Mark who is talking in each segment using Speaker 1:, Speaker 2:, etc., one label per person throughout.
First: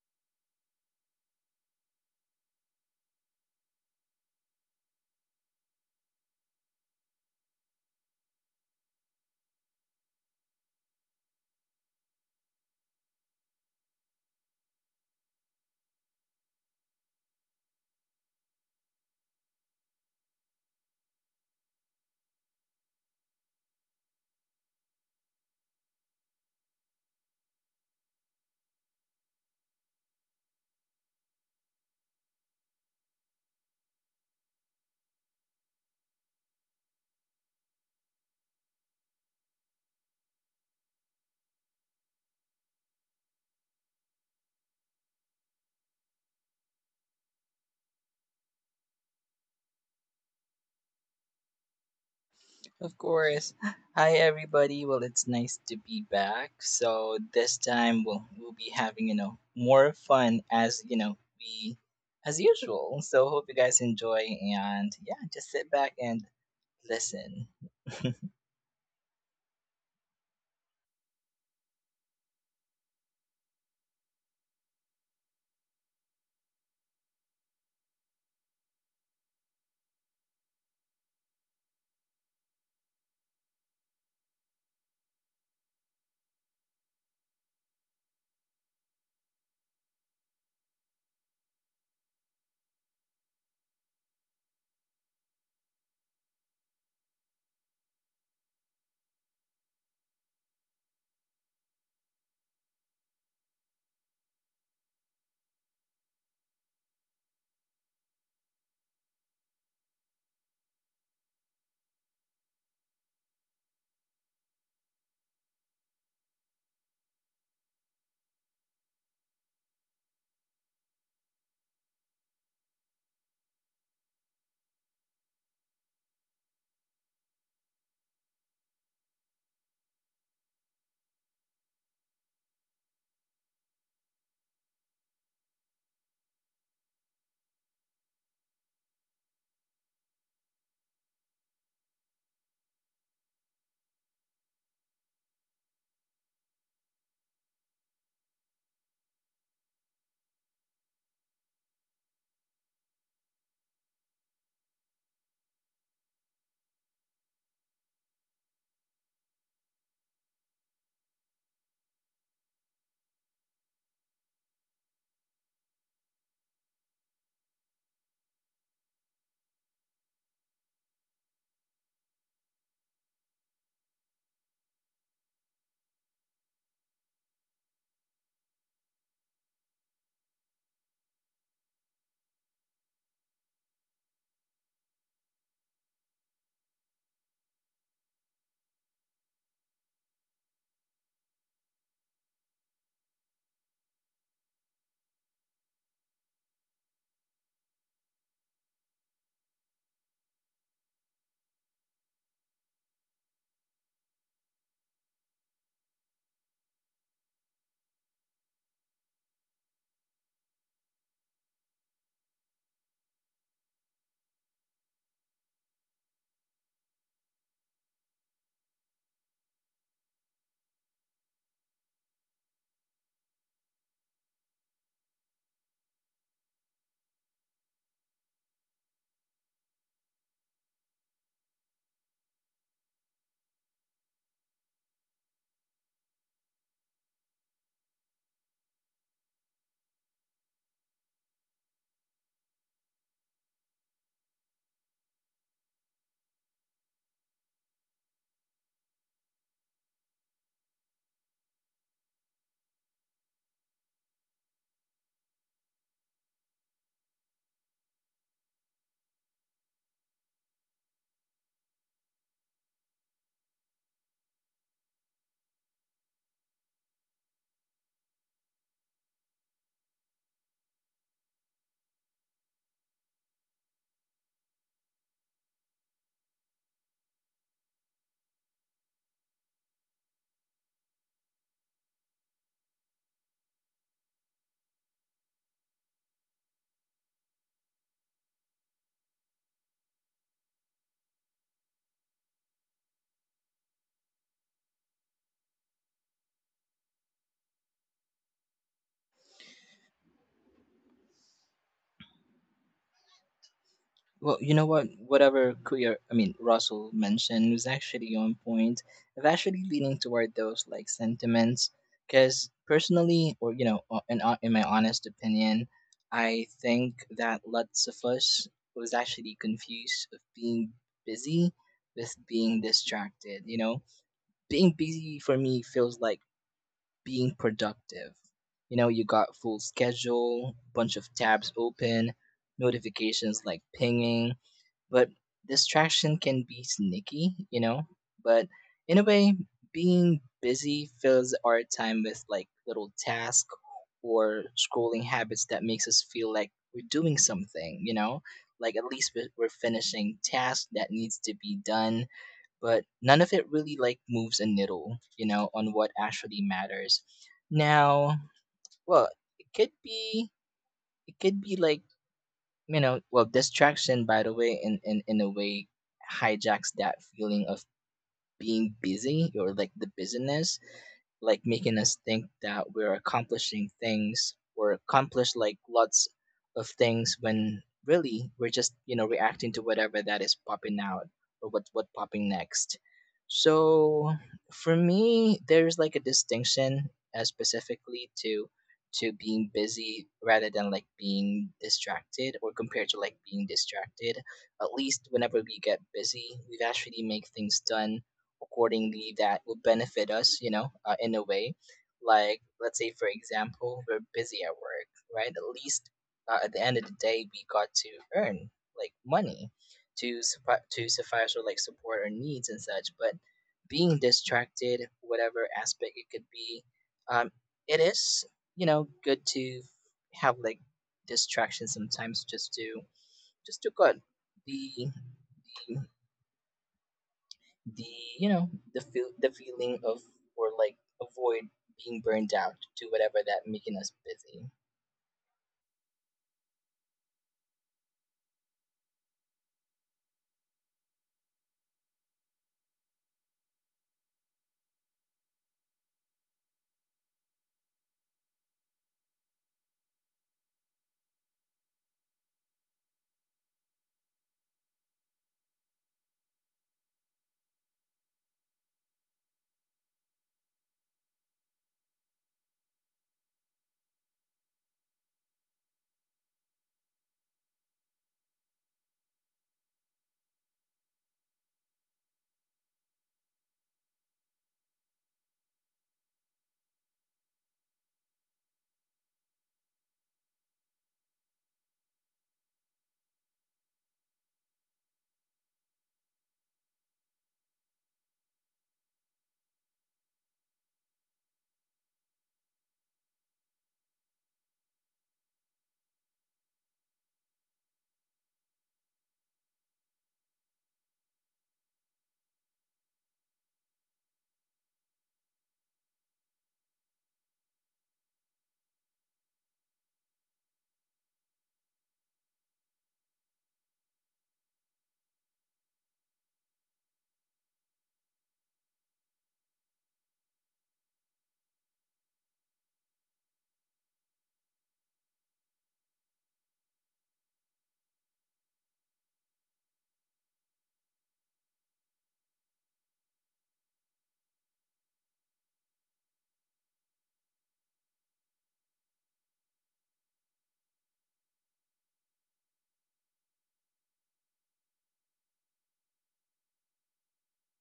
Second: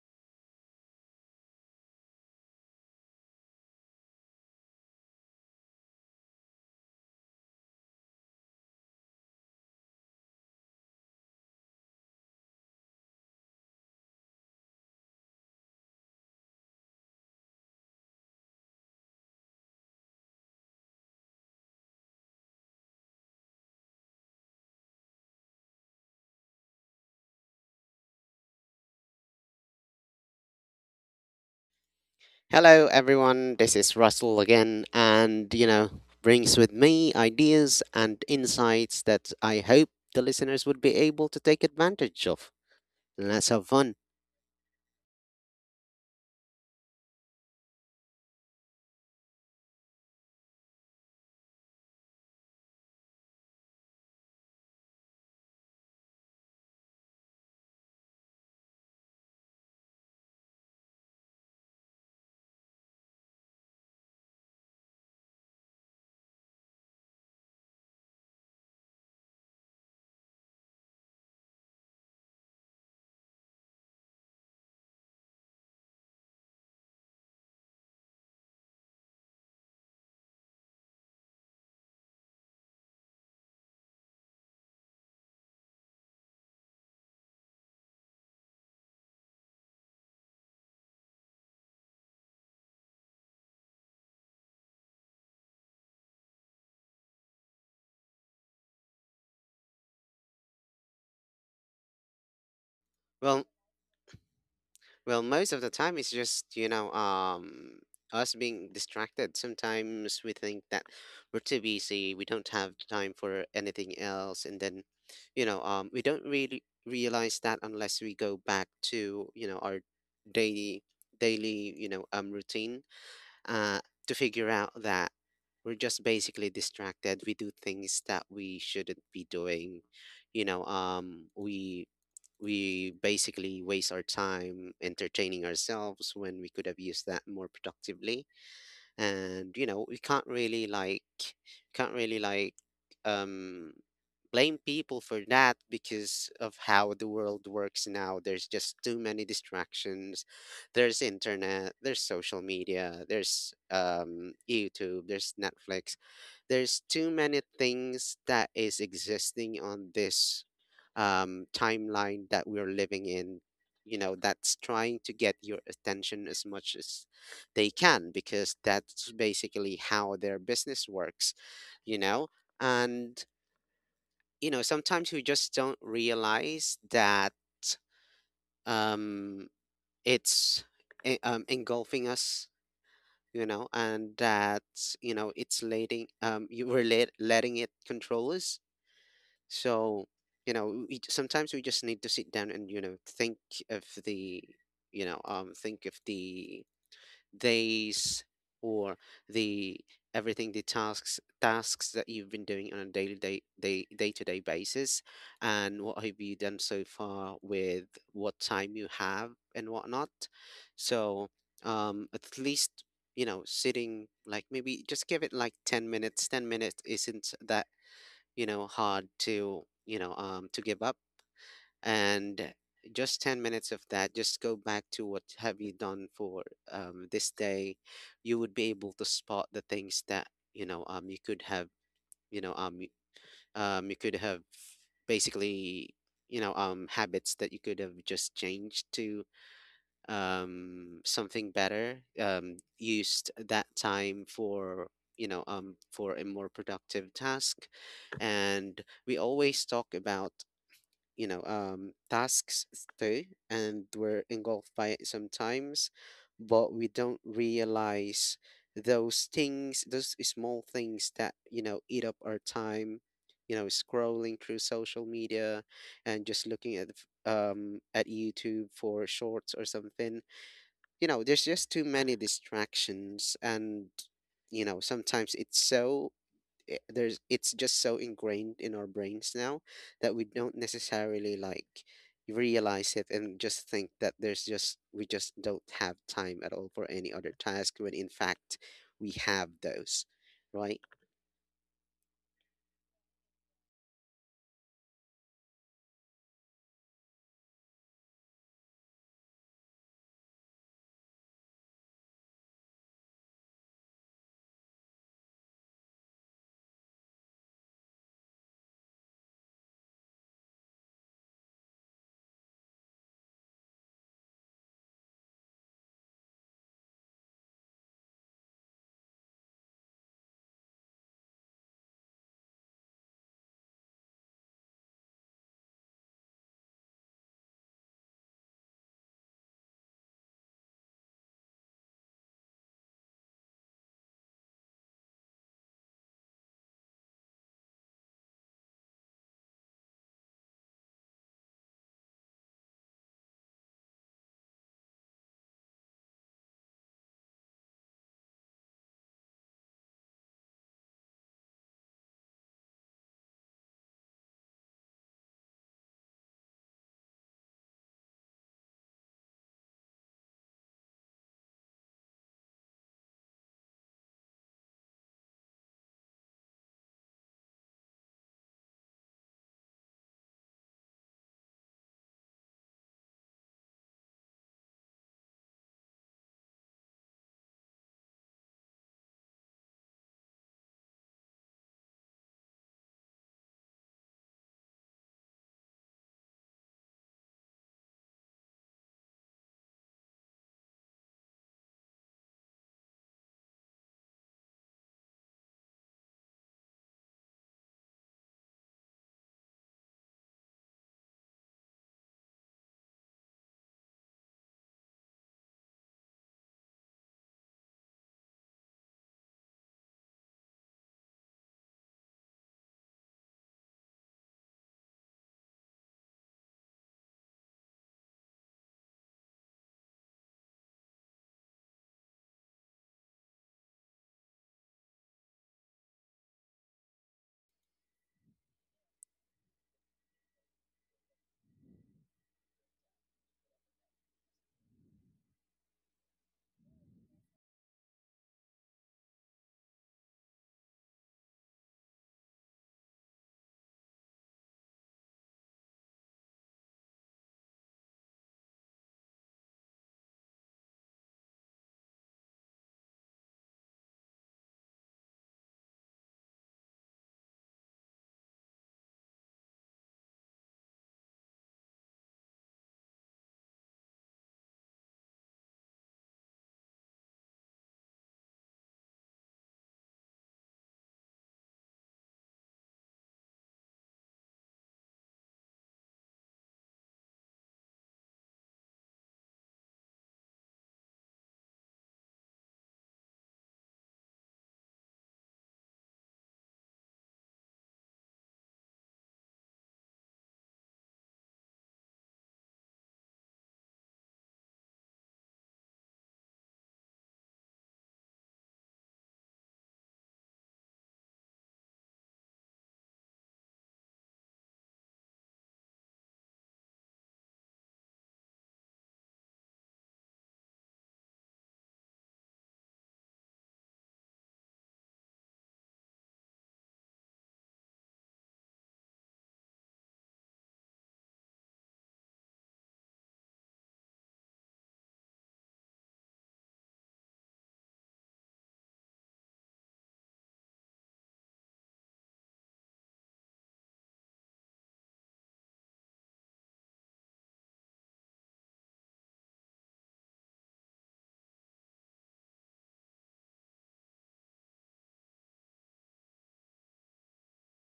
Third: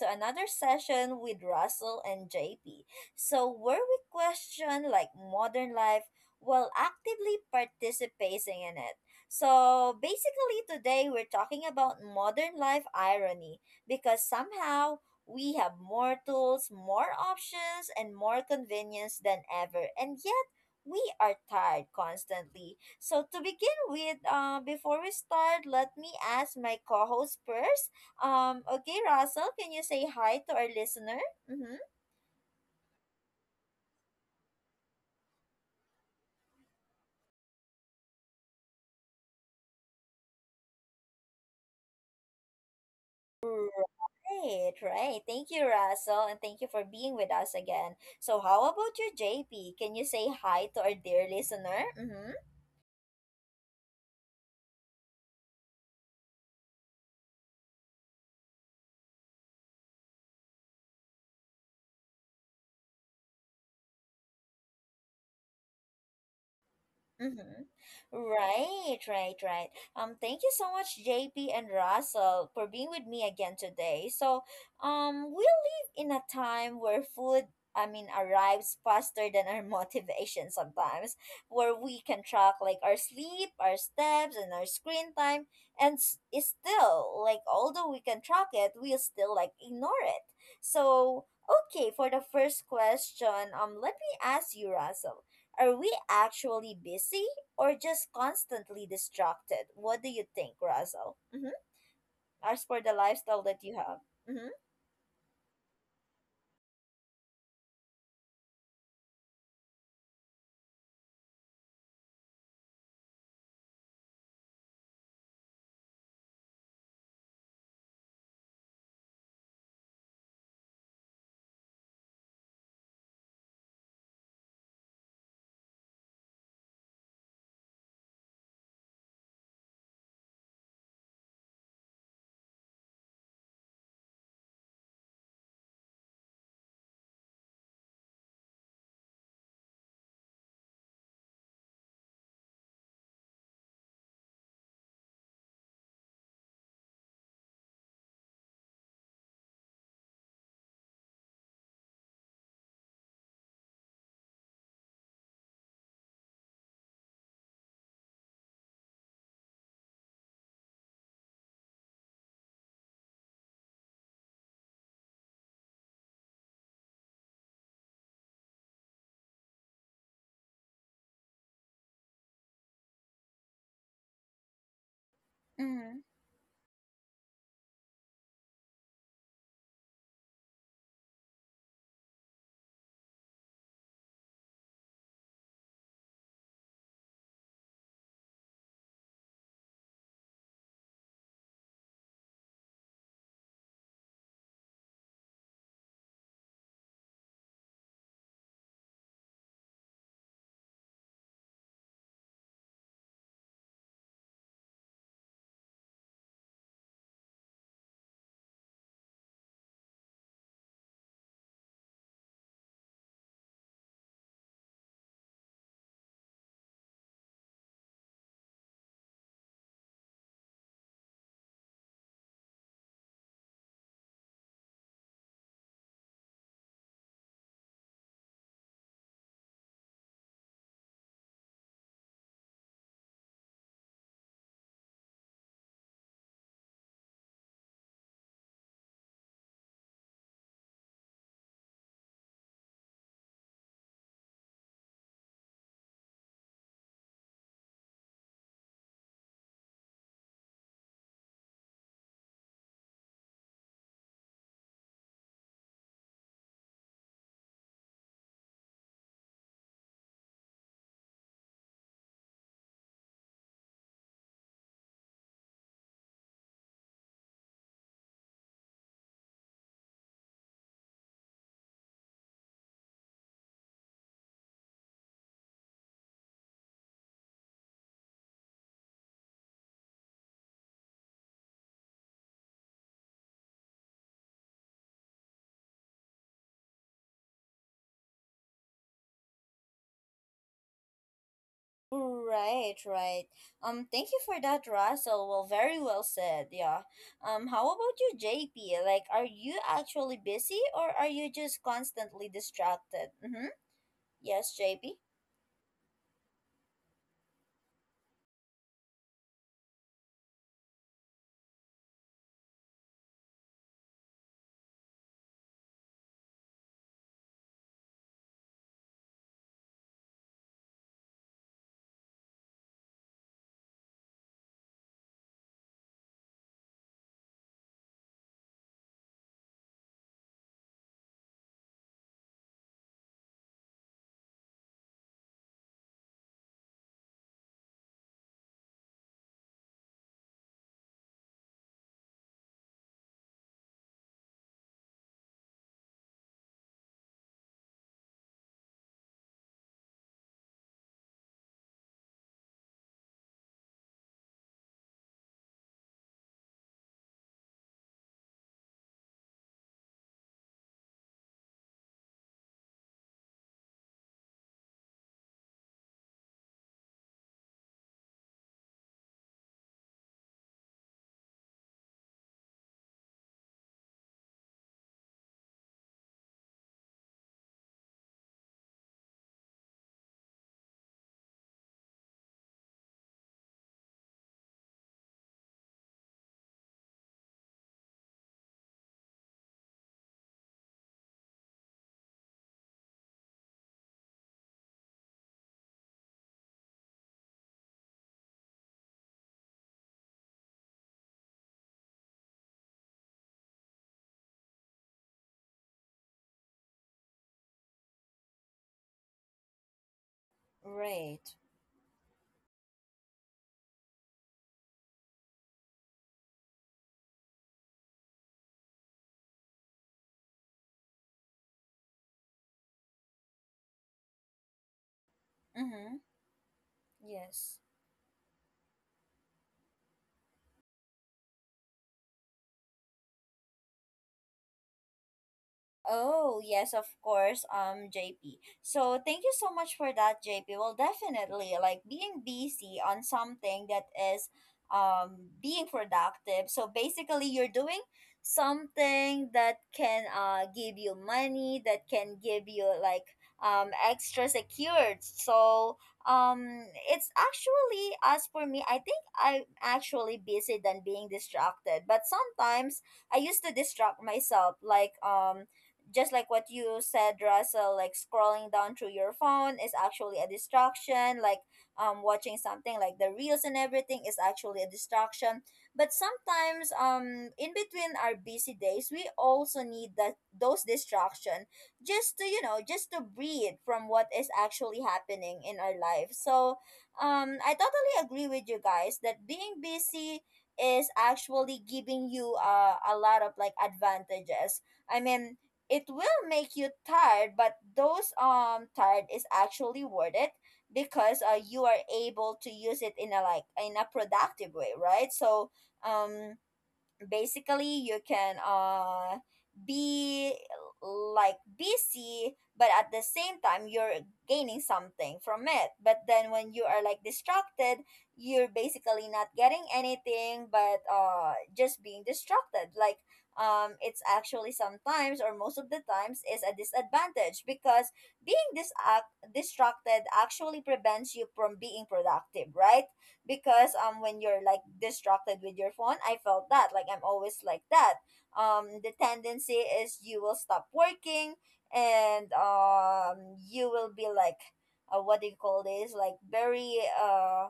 Speaker 1: to another session with Russell and JP. Where we question modern life while actively participating in it. Today we're talking about modern life irony because somehow we have more tools, more options, and more convenience than ever, and yet we are tired constantly. So to begin with, before we start, let me ask my co-host first. Okay, Russell, can you say hi to our listener? Mm-hmm.
Speaker 2: Hello, everyone. This is Russell again, and you know, brings with me ideas and insights that I hope the listeners would be able to take advantage of. Let's have fun.
Speaker 1: Right, right. Thank you, Russell, and thank you for being with us again. So how about you, JP? Can you say hi to our dear listener? Mm-hmm.
Speaker 3: Of course. Hi everybody. Well, it's nice to be back. So this time we'll be having, you know, more fun as, you know, we as usual. So hope you guys enjoy and yeah, just sit back and listen.
Speaker 1: Mm-hmm. Right, right, right. Thank you so much, JP and Russell, for being with me again today. We live in a time where food arrives faster than our motivation sometimes, where we can track our sleep, our steps, and our screen time, and it's still although we can track it, we still ignore it. So, for the first question, let me ask you, Russell, are we actually busy or just constantly distracted? What do you think, Russell? Mm-hmm. As for the
Speaker 2: Well,
Speaker 1: lifestyle that you have. Mm-hmm.
Speaker 2: well, most of the time it's just you know, us being distracted. Sometimes we think that we're too busy, we don't have time for anything else, and then you know, we don't really realize that unless we go back to you know our daily daily you know routine uh, to figure out that we're just basically distracted. We do things that we shouldn't be doing. You know, we basically waste our time entertaining ourselves when we could have used that more productively, and you know we can't really like um blame people for that because of how the world works now. There's just too many distractions. There's internet, there's social media, there's YouTube, there's Netflix. There's too many things that is existing on this timeline that we're living in, you know, that's trying to get your attention as much as they can because that's basically how their business works, you know? And, you know, sometimes we just don't
Speaker 1: Mm-hmm.
Speaker 2: realize that um, it's engulfing us, you know, and that, you know, it's letting it control us. So, you know, sometimes we just need to sit down and, you know, think of the, you know, think of the days or the everything the tasks that you've been doing on a daily day day day to day basis, and what have you done so far with what time you have and whatnot. So at least, you know, sitting like maybe just give it like 10 minutes. 10 minutes isn't that, you know, hard to you know to give up. And just 10 minutes of that, just go back to what have you done for this day, you would be able to spot the things that you know you could have you know you could have basically you know habits that you could have just changed to, something better, used that time for you know for a more productive task. And we always talk about you know, tasks too, and we're engulfed by it sometimes, but we don't realize those things, those small things that, you know, eat up our time, you know, scrolling through social media and just looking at, at YouTube for shorts or something. You know, there's just too many distractions and, you know, sometimes it's just so ingrained in our brains now that we don't necessarily like realize it and just think that there's just we just don't have time at all for any other task when in fact we have those, right?
Speaker 1: Right, right. Thank you for that, Russell. Well, very well said. Yeah. How about you, JP? Are you actually busy or are you just constantly distracted? Mm-hmm.
Speaker 3: Well, you
Speaker 1: Yes,
Speaker 3: know what?
Speaker 1: JP.
Speaker 3: Whatever Kuya, I mean Russell mentioned was actually on point. I'm actually leaning toward those like sentiments because personally, or you know, o- in o- in my honest opinion, I think that lots of us was actually confused of being busy with being distracted. You know, being busy for me feels like being productive. You know, you got full schedule, bunch of tabs open, notifications like pinging but distraction can be sneaky, you know? But in a way, being busy fills our time with like little tasks or scrolling habits that makes us feel like we're doing something, you know? Like at least we're finishing tasks that needs to be done, but none of it really like moves a needle, you know, on what actually matters. Now, well, it could be it could be like you know well distraction, by the way, in a way hijacks that feeling of being busy or like the busyness, like making us think that we're accomplishing things or accomplish like lots of things when really we're just you know reacting to whatever that is popping out or what popping next. So for me there's like a distinction, specifically to being busy rather than like being distracted or compared to like being distracted. At least whenever we get busy we actually make things done accordingly that will benefit us, you know, in a way. Like, let's say, for example, we're busy at work, right? At least, at the end of the day, we got to earn like money to
Speaker 1: Right.
Speaker 3: suffice or like support our needs and such. But being distracted, whatever aspect it could be, um, it is you know good to have like distractions sometimes just to good the
Speaker 1: Mm-hmm. Yes.
Speaker 3: the you know the feeling of or like avoid being burned out to whatever that making us
Speaker 1: Oh, yes, of course, JP. So thank you so much for that, JP. Well, definitely, like being busy on something that is being productive. So basically you're doing something that can give you money, that can give you extra secured. So um it's actually, as for me, I think I'm actually busy than being distracted. But sometimes I used to distract myself just like what you said, Russell, like scrolling down through your phone is actually a distraction. Watching something like the reels and everything is actually a distraction. But sometimes, in between our busy days, we also need that those distraction just to just to breathe from what is actually happening in our life. So, I totally agree with you guys that being busy is actually giving you a lot of advantages. I mean, it will make you tired, but those tired is actually worth it because you are able to use it in a productive way, right? So um basically you can be busy, but at the same time you're gaining something from it. But then when you are distracted, you're basically not getting anything but just being distracted. It's actually sometimes, or most of the times, is a disadvantage because distracted actually prevents you from being productive, right? Because when you're distracted with your phone, I felt that I'm always like that. The tendency is you will stop working, and you will be like what do you call this like very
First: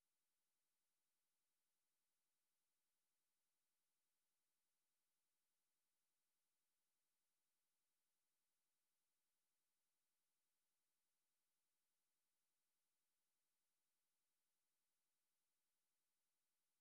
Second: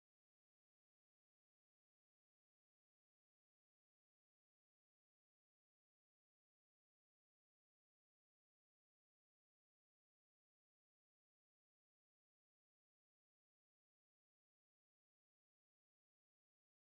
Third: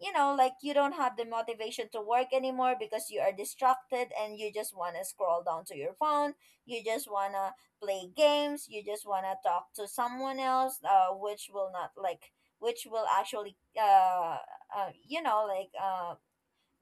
Speaker 1: you know, like you don't have the motivation to work anymore because you are distracted and you just want to scroll down to your phone. You just want to play games. You just want to talk to someone else, which will not like, which will actually, uh, you know, like, uh,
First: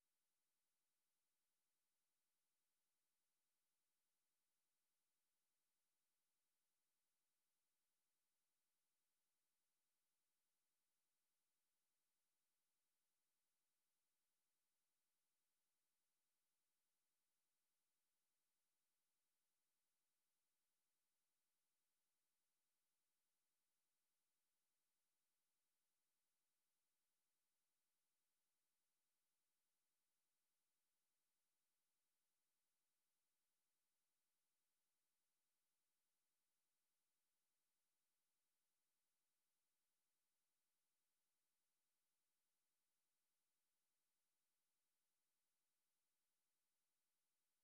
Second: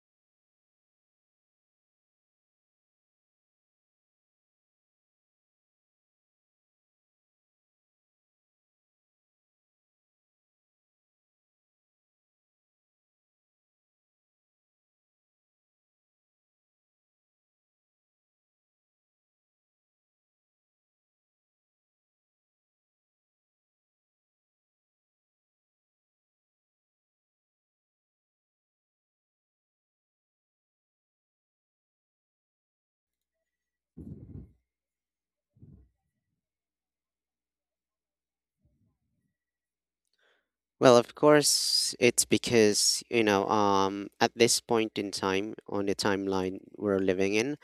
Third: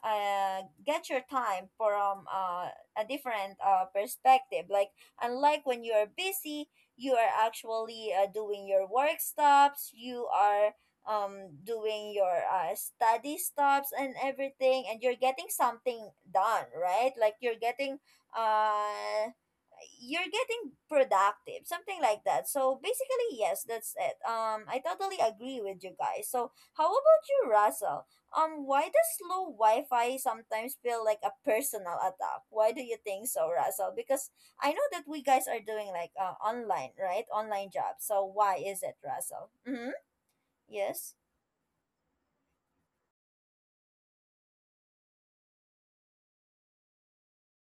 Speaker 1: get your time from a different perspective. Like, unlike when you are busy, you are actually doing your work stops, you are doing your study stops and everything, and you're getting something done, right? Uh, you're getting productive, something like that. So basically yes, that's it. I totally agree with you guys. So how about you, Russell? Why does slow Wi-Fi sometimes feel like a personal attack? Why do you think so, Russell? Because I know that we guys are doing like online, right? Online jobs. So why is it, Russell? Mm-hmm.
Speaker 2: Well,
Speaker 1: Yes.
Speaker 2: of course, it's because, you know, at this point in time on the timeline we're living in,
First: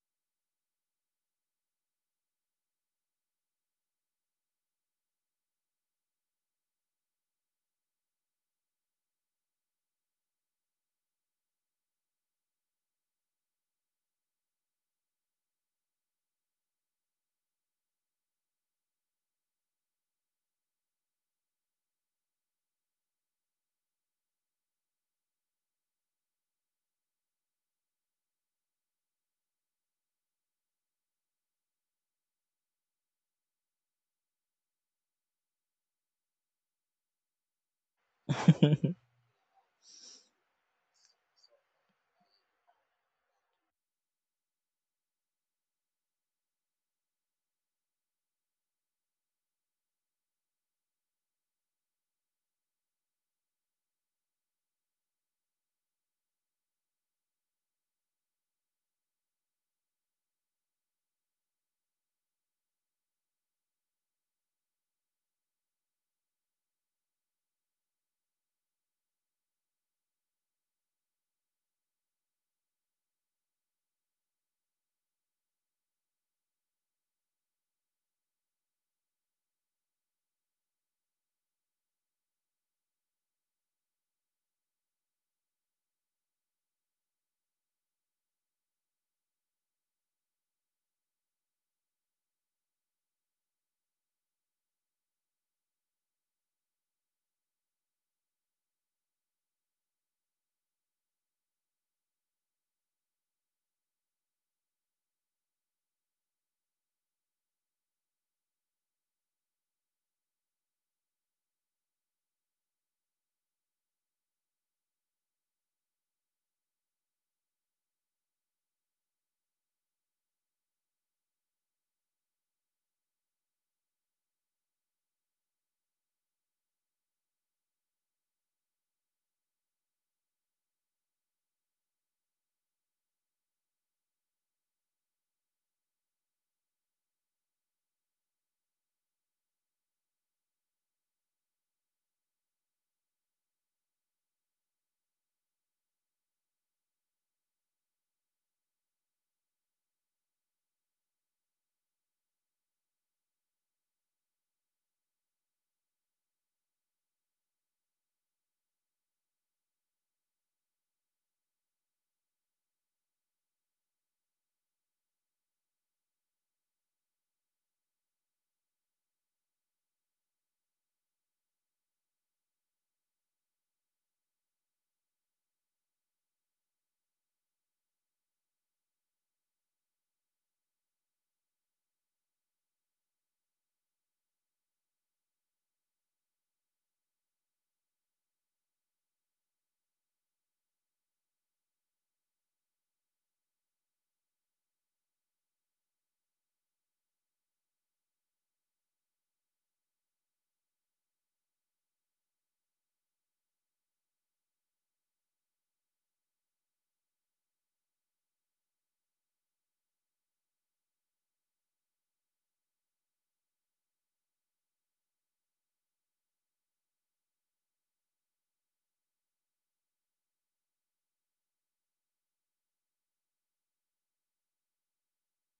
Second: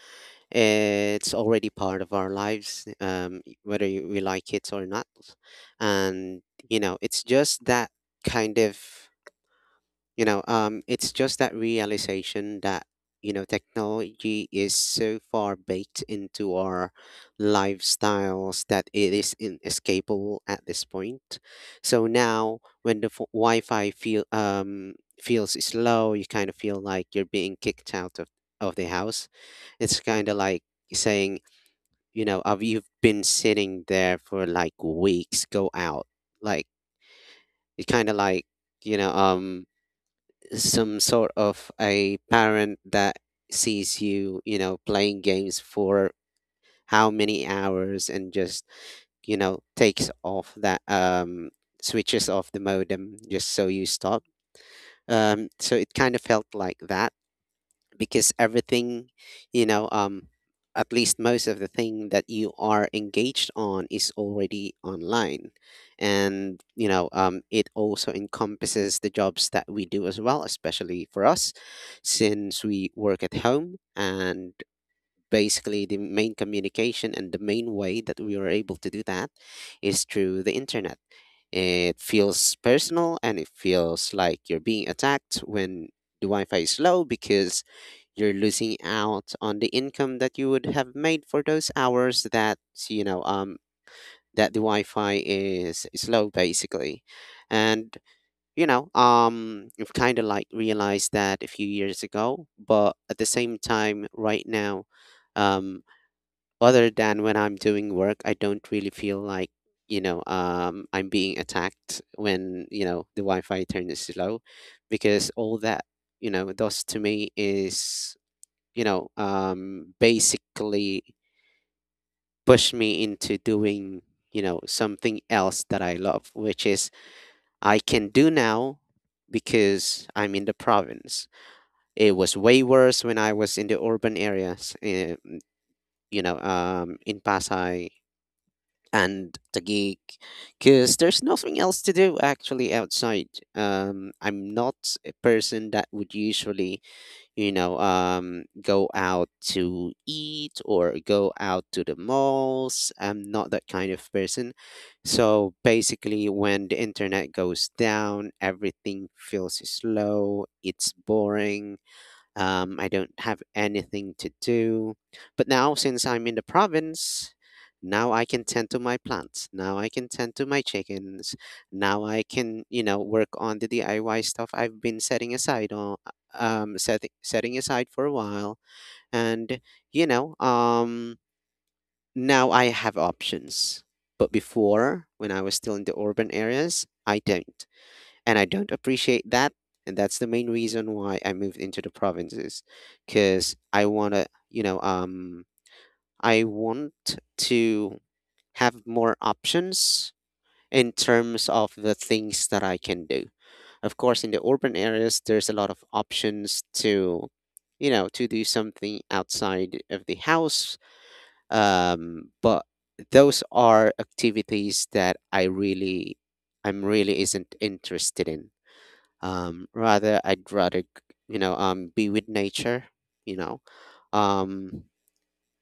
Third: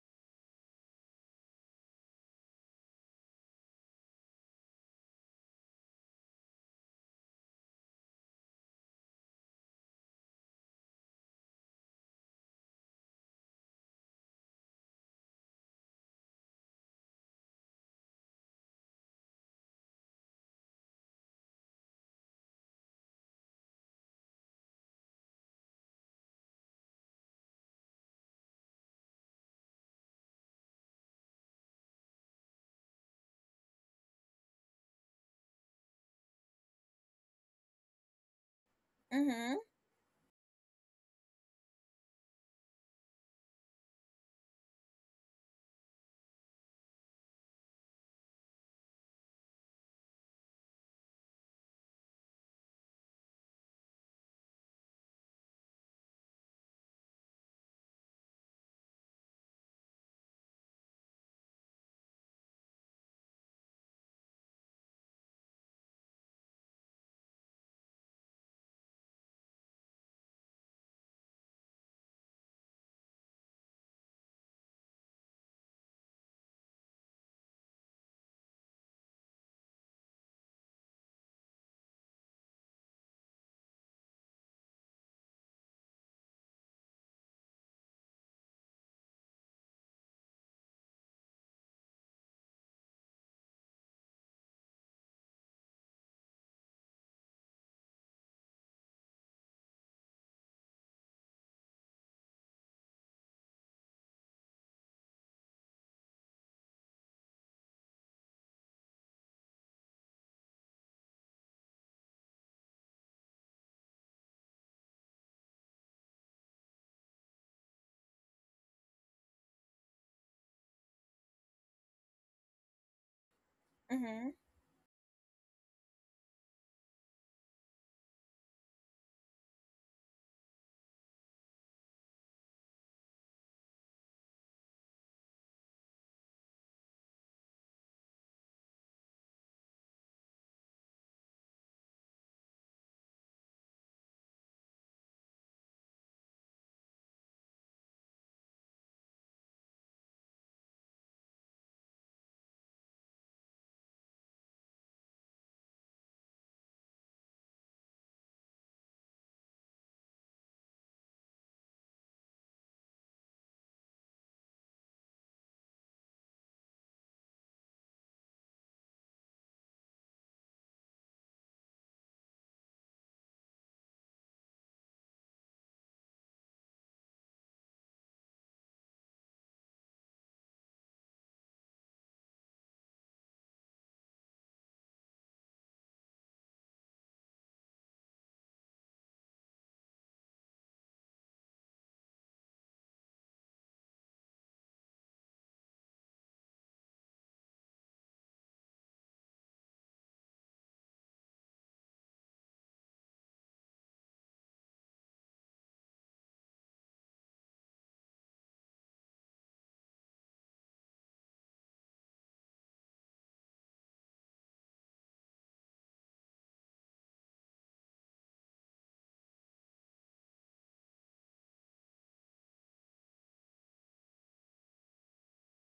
Speaker 2: it's already part of our lives, whether we like it or not. And, you know, it's just that kind of, you know, it's just that realization that, you know, technology is so far baked into our lifestyles that it is inescapable at this point. So now, when the Wi-Fi feels slow, you kind of feel like you're being kicked out of the house. It's kind of like saying, you know, of you've been sitting there for like weeks, go out, like it's kind of like
Speaker 3: busy.
Speaker 2: you know
Speaker 1: Mm-hmm.
Speaker 2: some sort of a parent that sees you, you know, playing games for how many hours and just, you know, takes off that switches off the modem just so you stop. So it kind of felt like that because everything, you know, at least most of the thing that you are engaged on is already online. And you know it also encompasses the jobs that we do as well, especially for us, since we work at home, and basically the main communication and the main way that we are able to do that is through the internet. It feels personal and it feels like you're being attacked when the Wi-Fi is low, because you're losing out on the income that you would have made for those hours that you know that the Wi-Fi is slow basically. And you know I've kind of like realized that a few years ago, but at the same time right now, um other than when I'm doing work, I don't really feel like you know I'm being attacked when you know the Wi-Fi turns slow, because all that you know does to me is you know, basically pushed me into doing,
Speaker 1: Mm-hmm.
Speaker 2: you know, something else that I love, which is I can do now because I'm in the province. It was way worse when I was in the urban areas, you know, in Pasay and Taguig, because there's nothing else to do actually outside. I'm not a person that would usually you know, go out to eat or go out to the malls. I'm not that kind of person. So basically, when the internet goes down, everything feels slow, it's boring, I don't have anything to do. But now, since I'm in the province, now I can tend to my plants. Now I can tend to my chickens. Now I can, you know, work on the DIY stuff I've been setting aside on, setting aside for a while. And, you know, now I have options. But before, when I was still in the urban areas, I don't appreciate that. And that's the main reason why I moved into the provinces, because I wanna, you know, I want to have more options in terms of the things that I can do. Of course, in the urban areas, there's a lot of options to, you know, to do something outside of the house. But those are activities that I'm really isn't interested in. I'd rather, you know, be with nature, you know. Um,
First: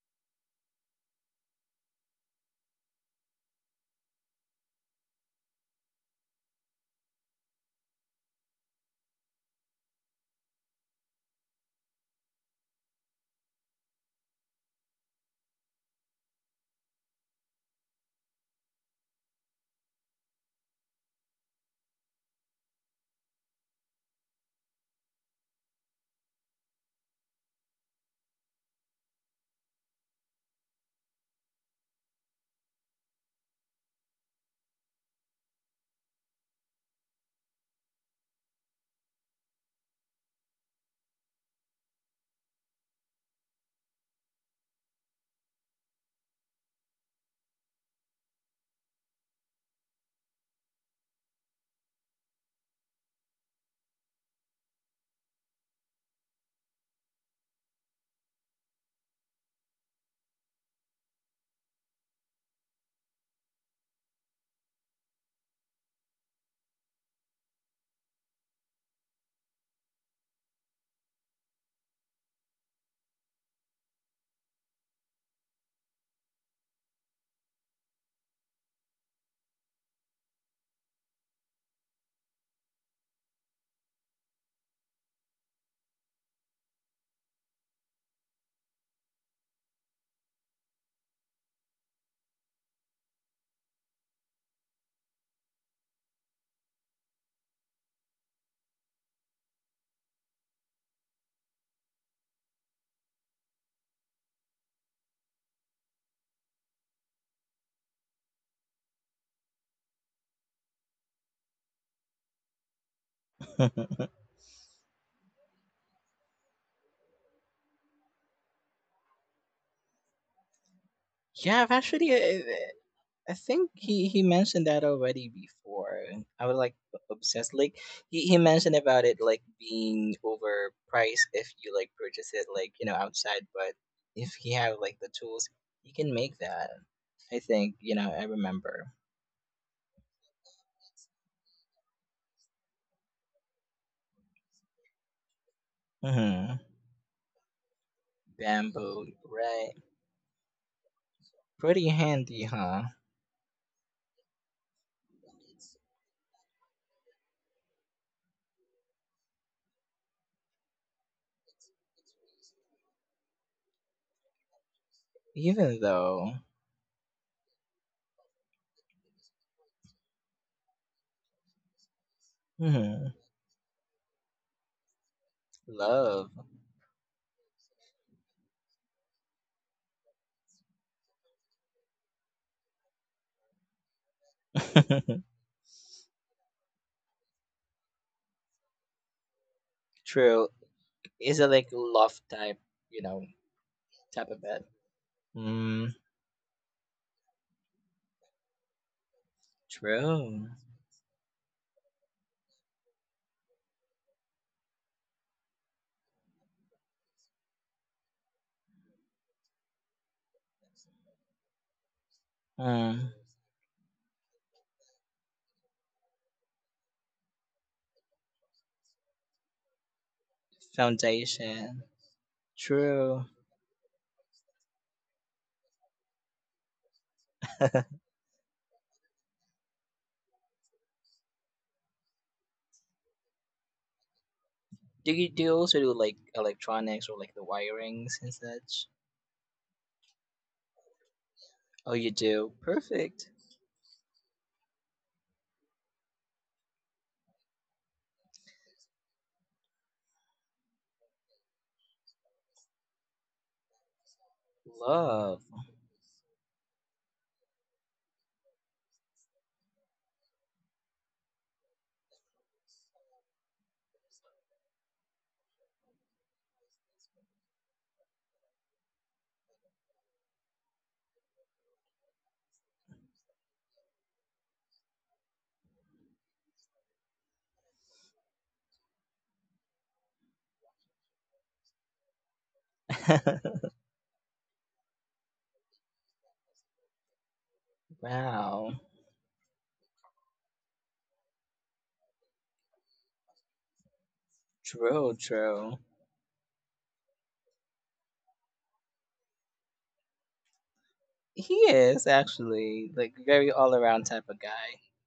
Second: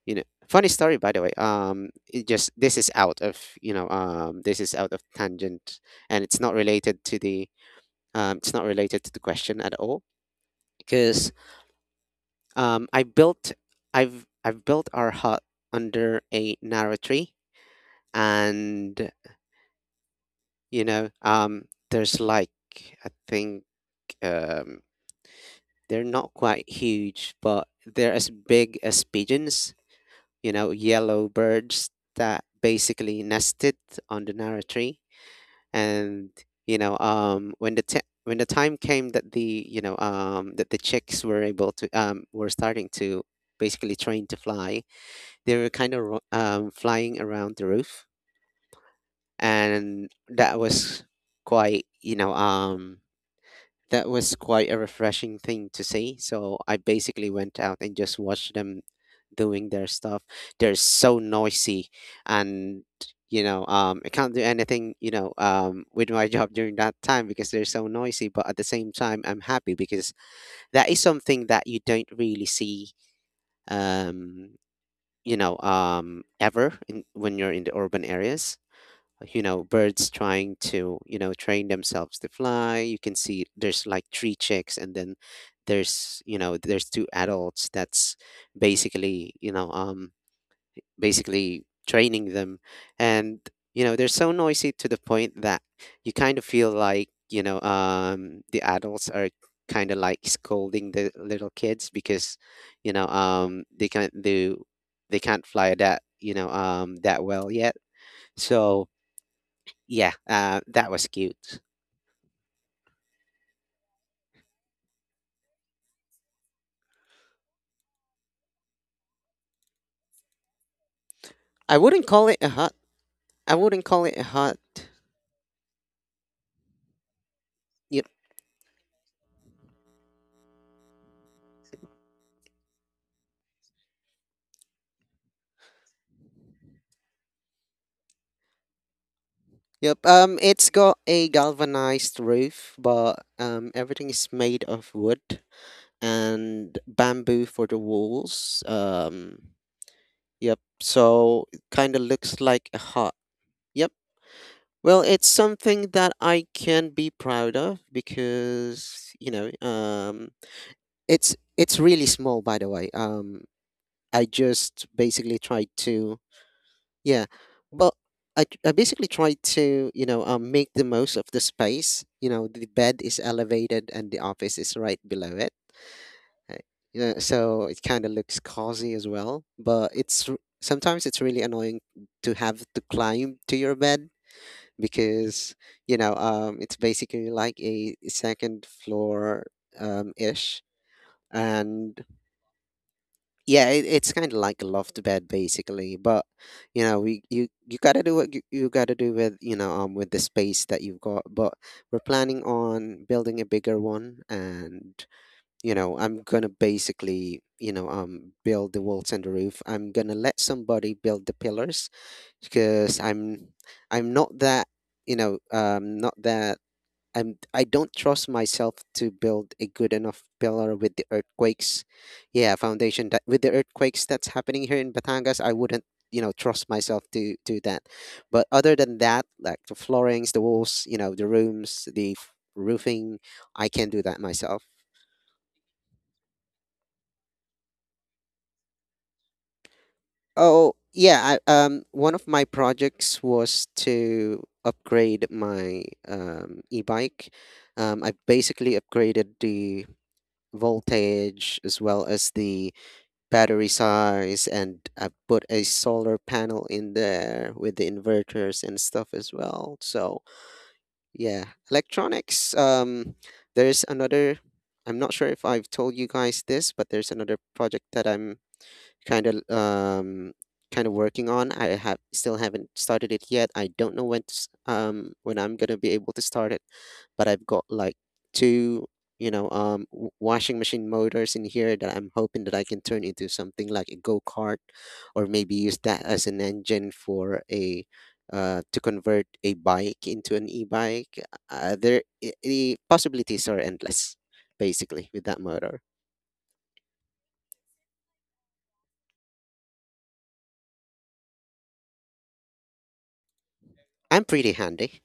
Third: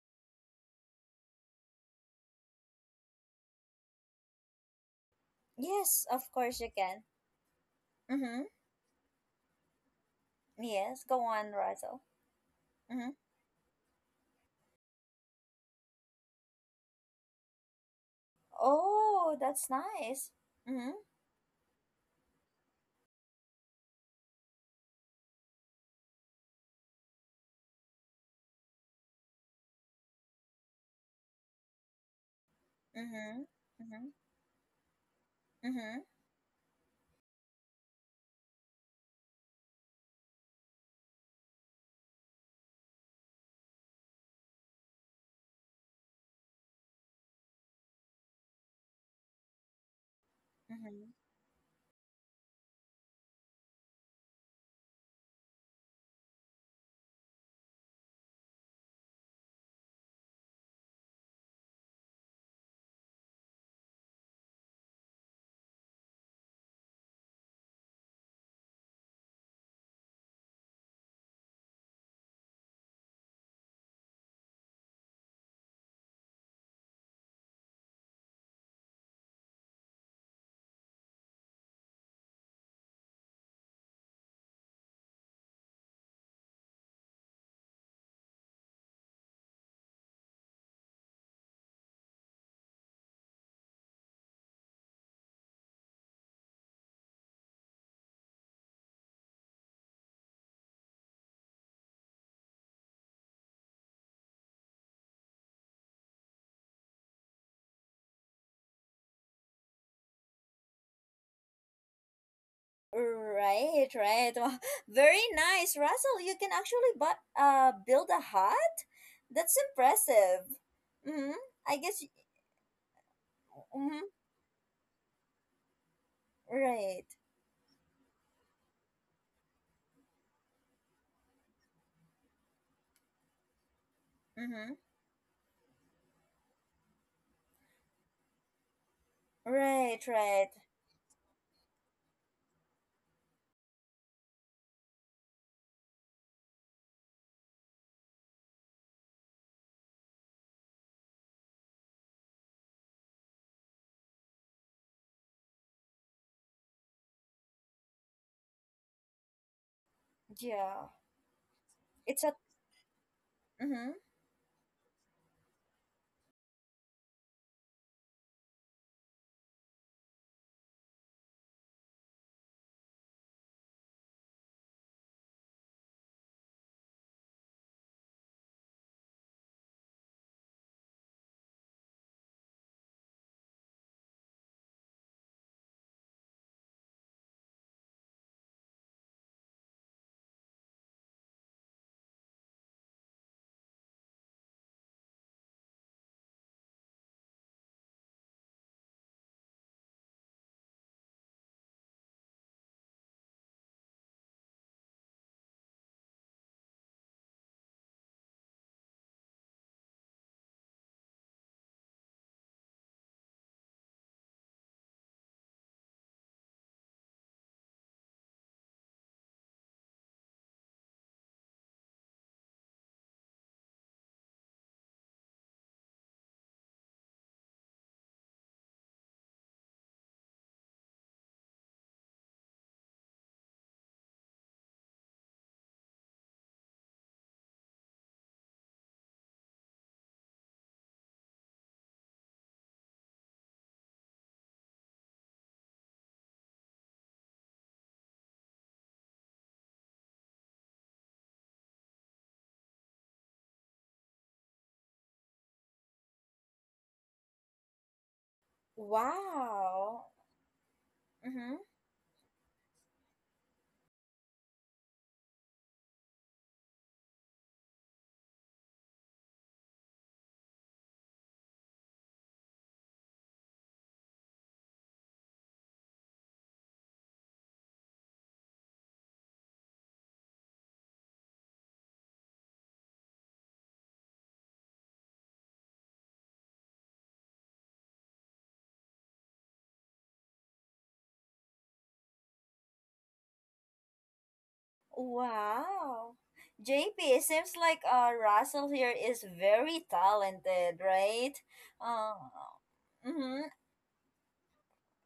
Speaker 2: you know, funny story, by the way. It just this is out of, you know, this is out of tangent,
Speaker 1: Yes,
Speaker 2: and
Speaker 1: of
Speaker 2: it's not
Speaker 1: course you
Speaker 2: related
Speaker 1: can.
Speaker 2: to
Speaker 1: Mm-hmm.
Speaker 2: it's not related to the question at all.
Speaker 1: Yes. Go
Speaker 2: Because
Speaker 1: on, Russell.
Speaker 2: um, I
Speaker 1: Mm-hmm.
Speaker 2: built, I've built our hut under a narrow tree, and
Speaker 1: Oh, that's nice.
Speaker 2: you
Speaker 1: Mm-hmm.
Speaker 2: know, there's like, I think. Um, They're not quite huge, but they're as big as pigeons, you know, yellow birds that basically
Speaker 1: Mm-hmm.
Speaker 2: nested
Speaker 1: Mm-hmm.
Speaker 2: on the Nara tree.
Speaker 1: Mm-hmm.
Speaker 2: And, you know, when when the time came that the, you know, that the chicks were able to, were starting to basically train to fly, they were kind of flying around the roof. And that was
Speaker 1: Mm-hmm.
Speaker 2: quite, you know, that was quite a refreshing thing to see. So I basically went out and just watched them doing their stuff. They're so noisy, and you know, I can't do anything, you know, with my job during that time because they're so noisy. But at the same time, I'm happy because that is something that you don't really see, um, you know, ever when you're in the urban areas. You know, birds trying to you know train themselves to fly, you can see there's like three chicks, and then there's you know there's two adults that's basically you know basically training them. And you know they're so noisy to the point that you kind of feel like you know the adults are kind of like scolding the little kids because you know they can't fly that you know that well yet. So yeah, that was cute.
Speaker 1: Right, right. Wow, very nice, Russell. You can actually but build a hut. That's impressive. Mm-hmm.
Speaker 3: Yeah, I've
Speaker 1: I
Speaker 2: I
Speaker 1: guess.
Speaker 2: wouldn't
Speaker 3: actually,
Speaker 2: call it a hut.
Speaker 3: I
Speaker 2: I
Speaker 3: think
Speaker 2: wouldn't
Speaker 1: Mm-hmm.
Speaker 2: call
Speaker 3: he
Speaker 2: it
Speaker 3: he
Speaker 2: a hut.
Speaker 3: mentioned that already before. I was like
Speaker 1: Right.
Speaker 3: obsessed. Like
Speaker 2: Yep,
Speaker 3: he mentioned about it like being overpriced if you like purchase it like you know outside, but if he
Speaker 1: Mm-hmm.
Speaker 3: have like the tools, he can make that. I think you know I remember.
Speaker 2: yep.
Speaker 1: Right. Right.
Speaker 2: It's got a galvanized roof, but everything is made of wood
Speaker 3: hmm
Speaker 2: and bamboo for the walls.
Speaker 3: Bamboo, right?
Speaker 2: Yep. So it
Speaker 3: Pretty
Speaker 2: kind of looks
Speaker 3: handy,
Speaker 2: like a
Speaker 3: huh?
Speaker 2: hut. Yep. Well, it's something that I can be proud of because you know,
Speaker 1: Yeah.
Speaker 2: it's really
Speaker 1: It's a.
Speaker 2: small, by the way.
Speaker 1: Mm-hmm.
Speaker 2: I just basically tried
Speaker 3: Even
Speaker 2: to.
Speaker 3: though,
Speaker 2: Yeah. Well, I basically try to, you know, make the most of the space. You know, the bed
Speaker 3: hmm,
Speaker 2: is elevated and the office is right below it.
Speaker 3: love.
Speaker 2: Right? You know, so it kind of looks cozy as well. But sometimes it's really annoying to have to climb to your bed because, you know, it's basically like a second floor
Speaker 3: True.
Speaker 2: ish.
Speaker 3: Is it like
Speaker 2: And
Speaker 3: love type, you know,
Speaker 2: Yeah, it's kind
Speaker 3: type
Speaker 2: of
Speaker 3: of
Speaker 2: like
Speaker 3: bed?
Speaker 2: a loft bed
Speaker 3: Mm,
Speaker 2: basically, but you know we you you gotta do what you gotta do with with the
Speaker 3: true.
Speaker 2: space that you've got. But we're planning on building a bigger one, and I'm gonna basically build the walls and the roof. I'm gonna let somebody build the pillars because
Speaker 3: Mm,
Speaker 2: I'm not that not that I don't trust myself to build a good enough pillar with the
Speaker 3: foundation.
Speaker 2: earthquakes. Yeah, foundation,
Speaker 3: True.
Speaker 2: that with the earthquakes that's happening here in Batangas, I wouldn't, trust myself to do that.
Speaker 3: Do
Speaker 2: But other than that, like the floorings, the walls, you know, the rooms, roofing, I can do that myself.
Speaker 3: do you also do like electronics or like the wirings and such?
Speaker 2: Oh, yeah,
Speaker 3: Oh, you
Speaker 2: one of my
Speaker 3: do.
Speaker 2: projects
Speaker 3: Perfect.
Speaker 2: was to upgrade my e-bike. I basically upgraded the voltage as well as the battery size, and I
Speaker 3: Love.
Speaker 2: put a solar panel in there with the inverters and stuff as well.
Speaker 1: Wow.
Speaker 2: So yeah,
Speaker 1: Mm-hmm.
Speaker 2: electronics. There's another. I'm not sure if I've told you guys this, but there's another project that I'm kind of um kind of working on. I have Still haven't started it yet. I don't know when I'm gonna be able to start it, but I've got like two washing machine motors in here that I'm hoping that I can turn into something like a go kart, or maybe use that as an engine for a
Speaker 3: Wow.
Speaker 2: to convert a bike into an e bike. The possibilities are endless, basically,
Speaker 3: True,
Speaker 2: with that
Speaker 3: true.
Speaker 2: motor.
Speaker 1: Wow. JP, it seems like Russell here is very talented, right?
Speaker 3: He is
Speaker 1: Uh.
Speaker 3: actually like
Speaker 1: Mm-hmm.
Speaker 3: very all around
Speaker 2: I'm
Speaker 3: type of
Speaker 2: pretty
Speaker 3: guy.
Speaker 2: handy.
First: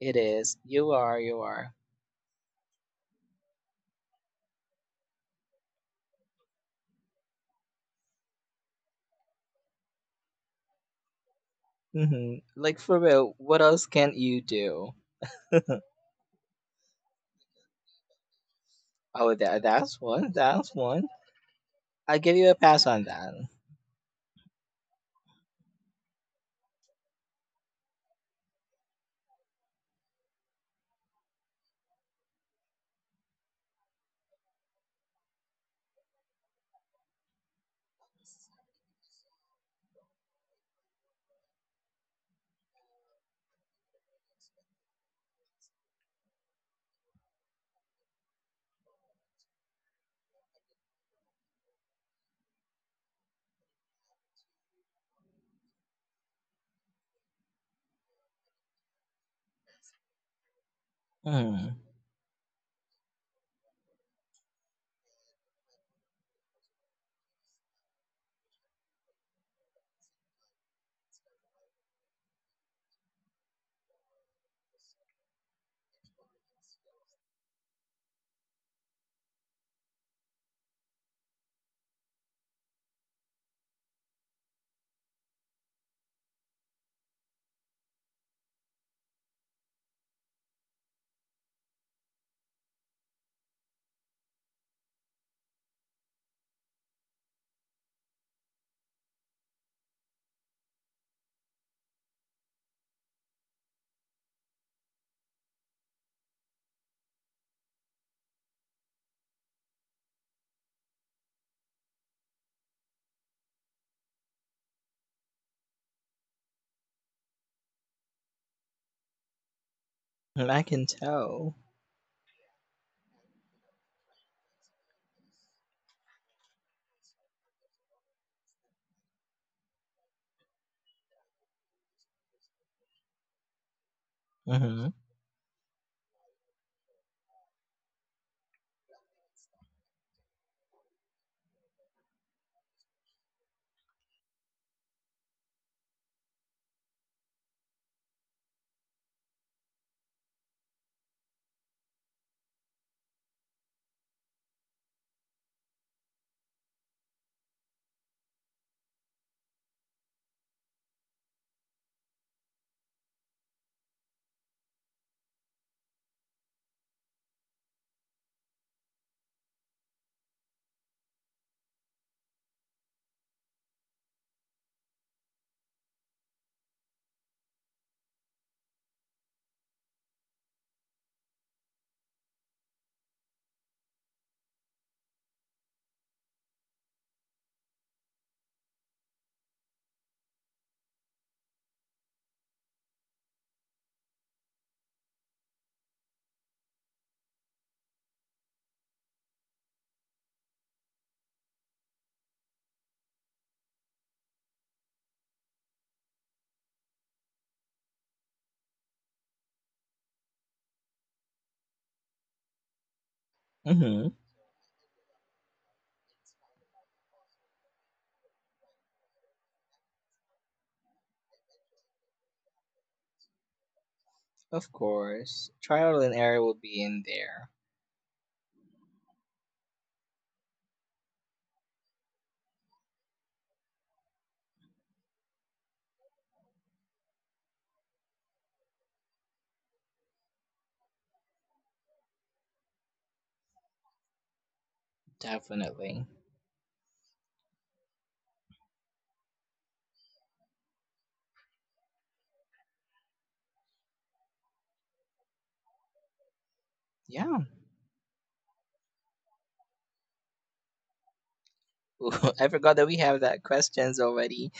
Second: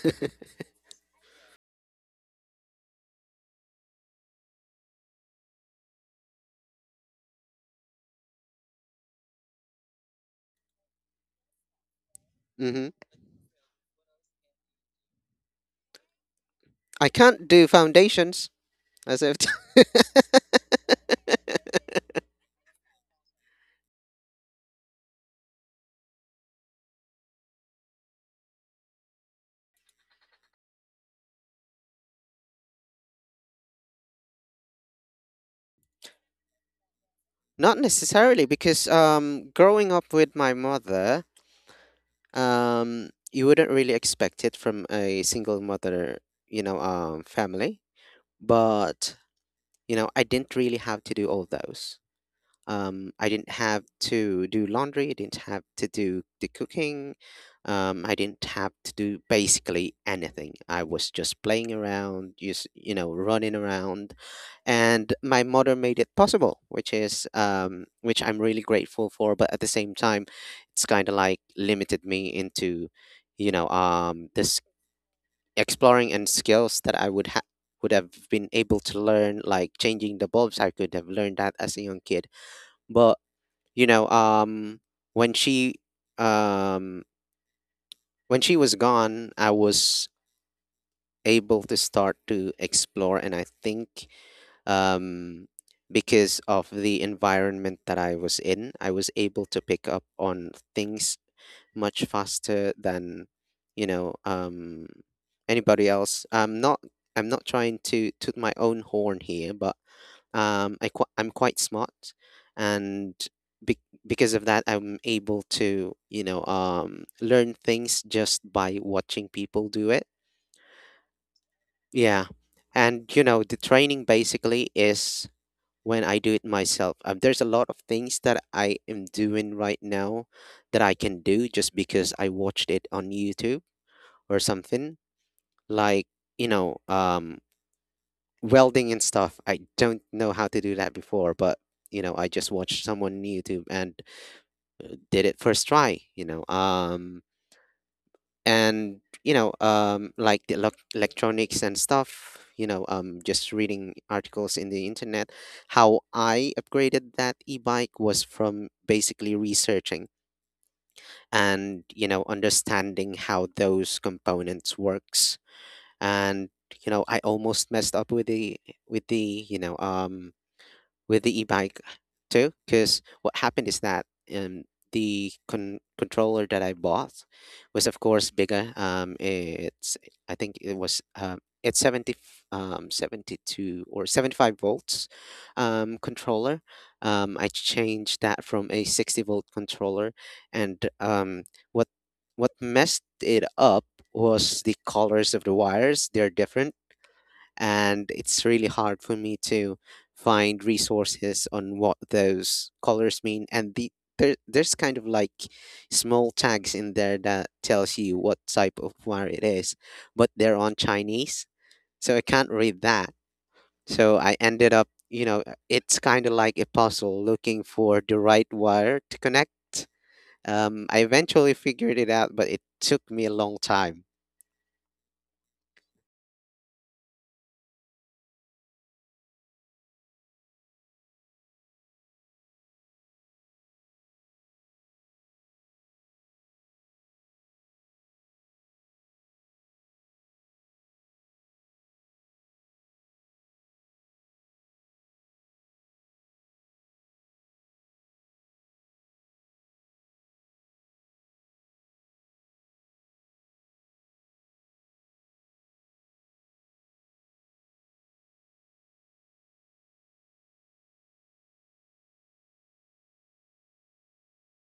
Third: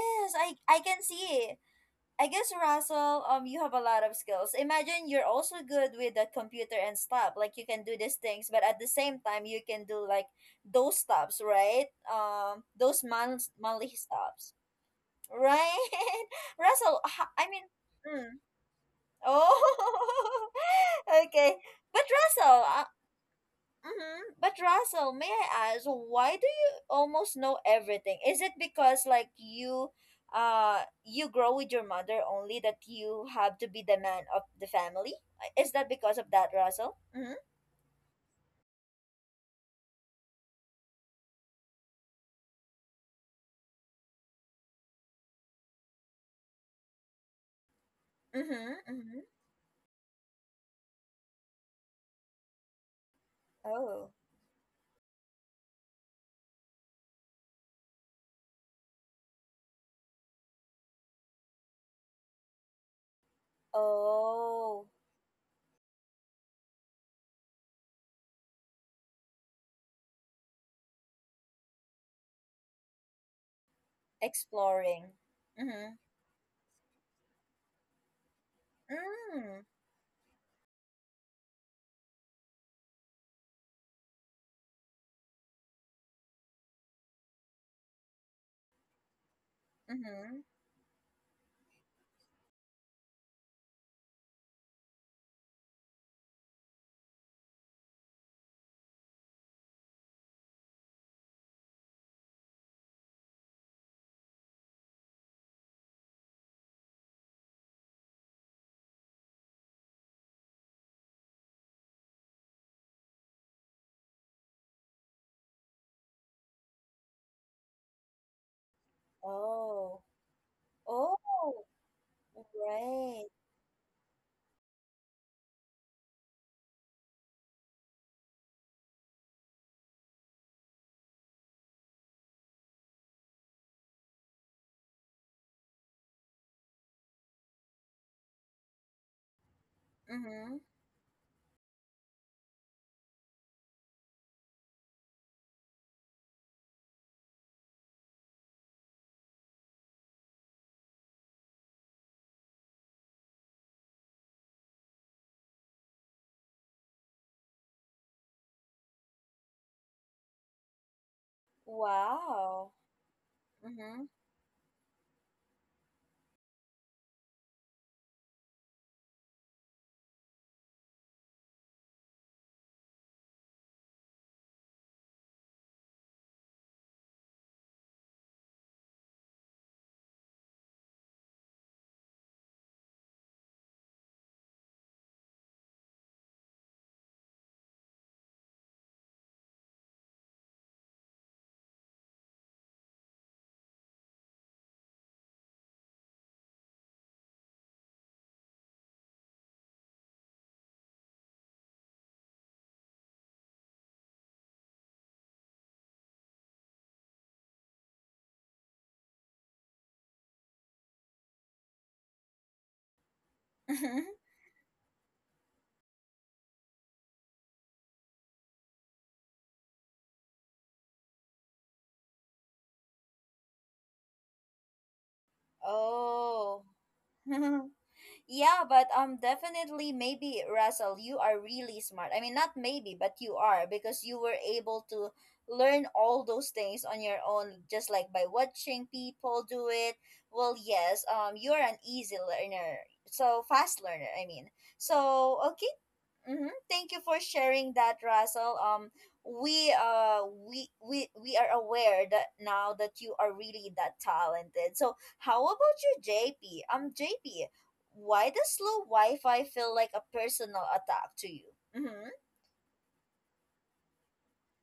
Speaker 3: It
Speaker 1: I
Speaker 3: is. You
Speaker 1: can
Speaker 3: are. You
Speaker 1: see.
Speaker 3: are.
Speaker 1: I guess, Russell, you have a lot of skills. Imagine you're also good with the computer and stuff. Like you can do these things, but at the same time, you can do like those stops, right?
Speaker 3: Like,
Speaker 2: Mm-hmm.
Speaker 3: for real, what else
Speaker 1: Monthly
Speaker 3: can you
Speaker 1: stops,
Speaker 3: do?
Speaker 1: right? Russell,
Speaker 2: I
Speaker 1: I
Speaker 2: can't
Speaker 1: mean,
Speaker 2: do
Speaker 1: mm,
Speaker 2: foundations, as
Speaker 3: Oh,
Speaker 2: if.
Speaker 3: that's one.
Speaker 1: oh,
Speaker 3: That's one.
Speaker 1: okay. But
Speaker 3: I give you a
Speaker 1: Russell,
Speaker 3: pass on that.
Speaker 1: Mm-hmm. But Russell, may I ask, why do you almost know everything? Is it because you, you grow with your mother only that you have to be the man of the family? Is that because of that, Russell? Mm-hmm.
Speaker 2: not necessarily, because growing up with my mother, you wouldn't really expect it from a single mother, family.
Speaker 1: Mm-hmm. Mm-hmm.
Speaker 2: But, you know, I didn't really have to do all those. I didn't have
Speaker 1: Oh.
Speaker 2: to do laundry. I didn't have to do the cooking. I didn't have to do basically anything. I was just
Speaker 3: Mm,
Speaker 2: playing around, just, you know, running around,
Speaker 1: Oh.
Speaker 2: and my mother made it possible, which is which I'm really grateful for. But at the same time, it's kind of like limited me into, this
Speaker 1: Exploring. Mm-hmm.
Speaker 2: exploring and skills that I would have been able to learn,
Speaker 1: Mm.
Speaker 2: like changing the bulbs. I could have learned that as a young kid, but you know um when she um when she was gone, I was
Speaker 1: Mm-hmm.
Speaker 2: able to start to explore. And I think um because of the environment that I was in, I was able to pick up on things much faster than you know um anybody else. I'm not trying to toot my own horn here, but I'm quite smart, and be- because of that, I'm able to, learn things just by watching people do
Speaker 1: Oh.
Speaker 2: it.
Speaker 3: I can tell.
Speaker 1: Oh.
Speaker 2: Yeah, and,
Speaker 1: Right.
Speaker 2: you know, the training basically is when I do it myself. There's a lot of things that I am doing right now that I can do just because I watched it on YouTube or
Speaker 3: Mhm.
Speaker 2: something, like you know um welding and stuff. I don't know how
Speaker 1: Mm-hmm.
Speaker 2: to do that before, but, you know, I just watched someone on YouTube and did it first try, you know. And, you know, um, like the elec electronics and stuff, you know, um, just reading articles in the internet, how I upgraded that e-bike was from basically researching and, you know,
Speaker 1: Wow.
Speaker 2: understanding how those
Speaker 1: Mm-hmm.
Speaker 2: components works. And, you know, I almost messed up with the with the, you know, um with the e-bike too, because what happened is that um, controller that I bought was, of course, bigger. Um, it's, I think it was it's 70 72 or 75 volts controller. Um, I changed that from a 60-volt controller. And what what messed it up was the colors of the wires. They're different, and it's really hard for me to find resources on what those colors mean. And there's kind of like small tags in there that tells you what type of wire it is, but they're on chinese, so I can't read that.
Speaker 3: Mhm.
Speaker 2: So I ended up, you know, it's kind of like a puzzle looking for the right wire to connect. Um, I eventually figured it out, but it took me a long time.
Speaker 3: Of course, trial and error will
Speaker 1: oh.
Speaker 3: be in there.
Speaker 1: Yeah, but definitely, maybe Russell, you are really smart. I mean, not maybe, but you are, because you were able to learn all those things on your own just like by watching people do it. Well, yes, you're an easy learner. So fast learner, I mean. So, okay,
Speaker 3: Definitely.
Speaker 1: Mm-hmm. Thank you for sharing that, Russell. We uh we we are aware that now that you are really that talented. So how about you, JP?
Speaker 3: Yeah.
Speaker 1: JP, why does slow Wi-Fi feel like a personal attack to you? Mm-hmm.
Speaker 3: Ooh, I forgot that we have that questions already.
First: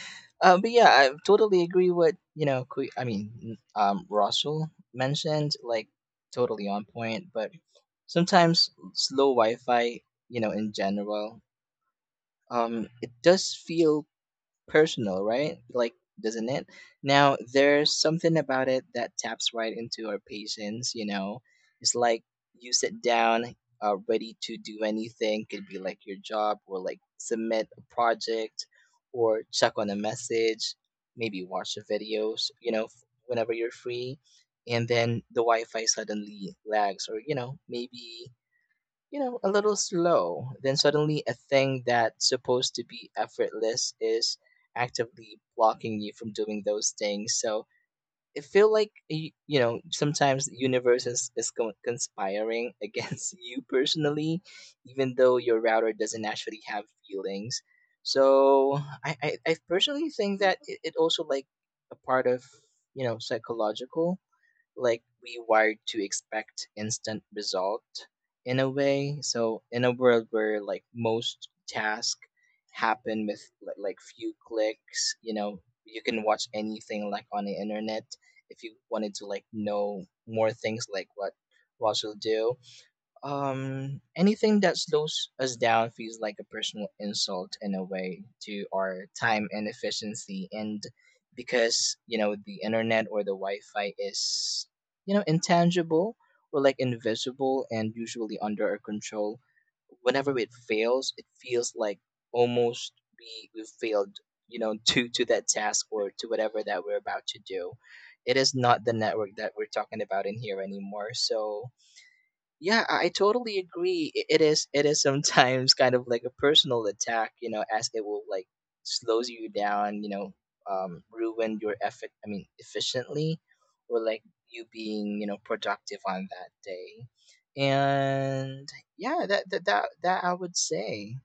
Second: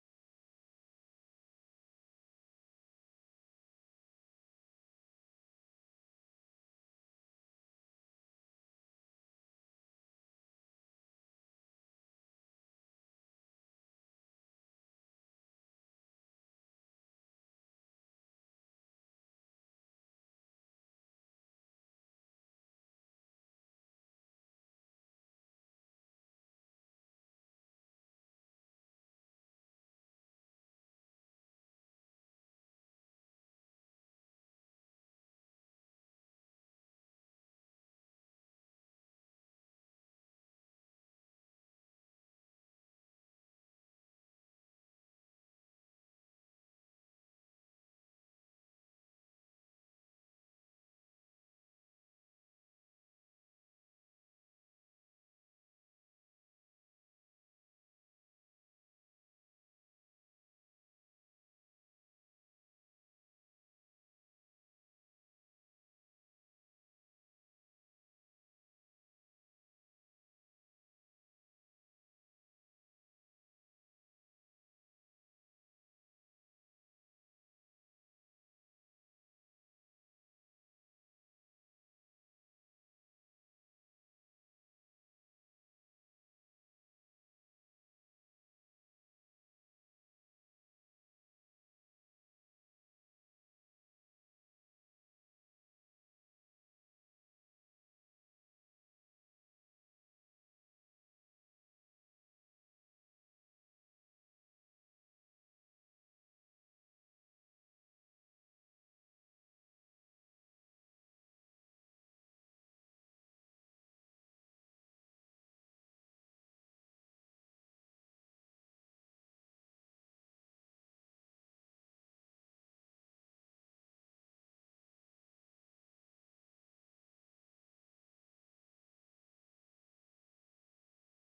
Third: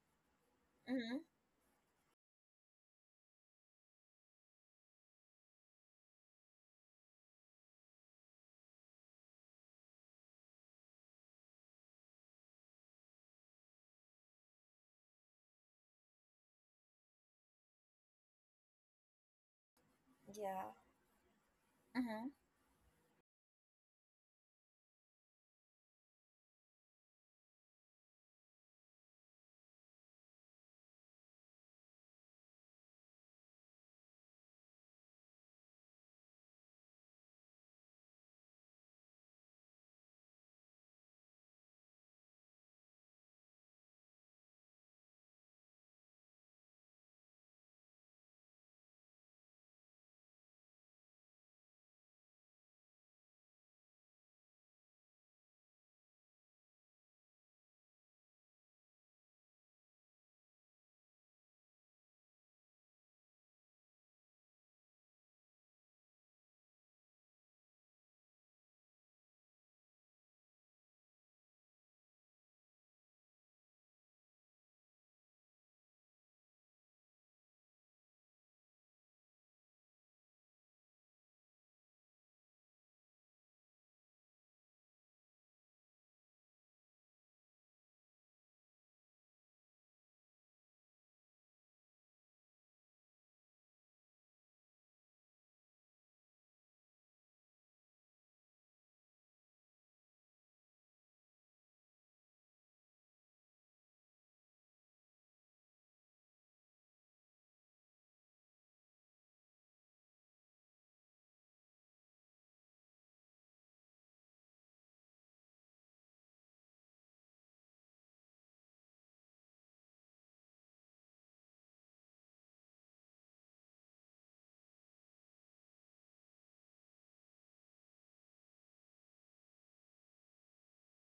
Speaker 3: But yeah, I
Speaker 1: Mm-hmm.
Speaker 3: totally agree with you know. I mean, Russell mentioned like totally on point. But sometimes slow wi-fi, you know, in general, it does feel personal, right? Like, doesn't it? Now there's something about it that taps right into our
Speaker 1: Yeah.
Speaker 3: patience, you know? It's like you sit down, ready to do anything, could be like your job or like submit a project or check on a message, maybe watch the videos, you know, whenever you're free. And then the wi-fi suddenly lags or you know maybe, you know, a little slow. Then suddenly a thing that's supposed to be effortless is actively blocking you from doing those things. So it feel like, you know, sometimes the universe is conspiring against you personally, even though your router doesn't actually have feelings. So I personally think that it also like a part of psychological, like we wired to expect instant result in a way. So in a world where like most tasks happen with like few clicks, you know, you can watch anything like on the internet if you wanted to like know more things like what Russell do. Anything that slows us down feels like a personal insult, in a way, to our time and efficiency. And because, you know, the internet or the Wi Fi is, you know, intangible or like invisible and usually under our control, whenever it fails, it feels like almost we failed, you know, to that task or to whatever that we're about to do. It is not the network that we're talking about in here anymore. So yeah, I totally agree. It is sometimes kind of like a personal attack, you know, as it will like slows you down, you know, ruin your effort. I mean, efficiently, or like you being productive on that day, and yeah, that I would say.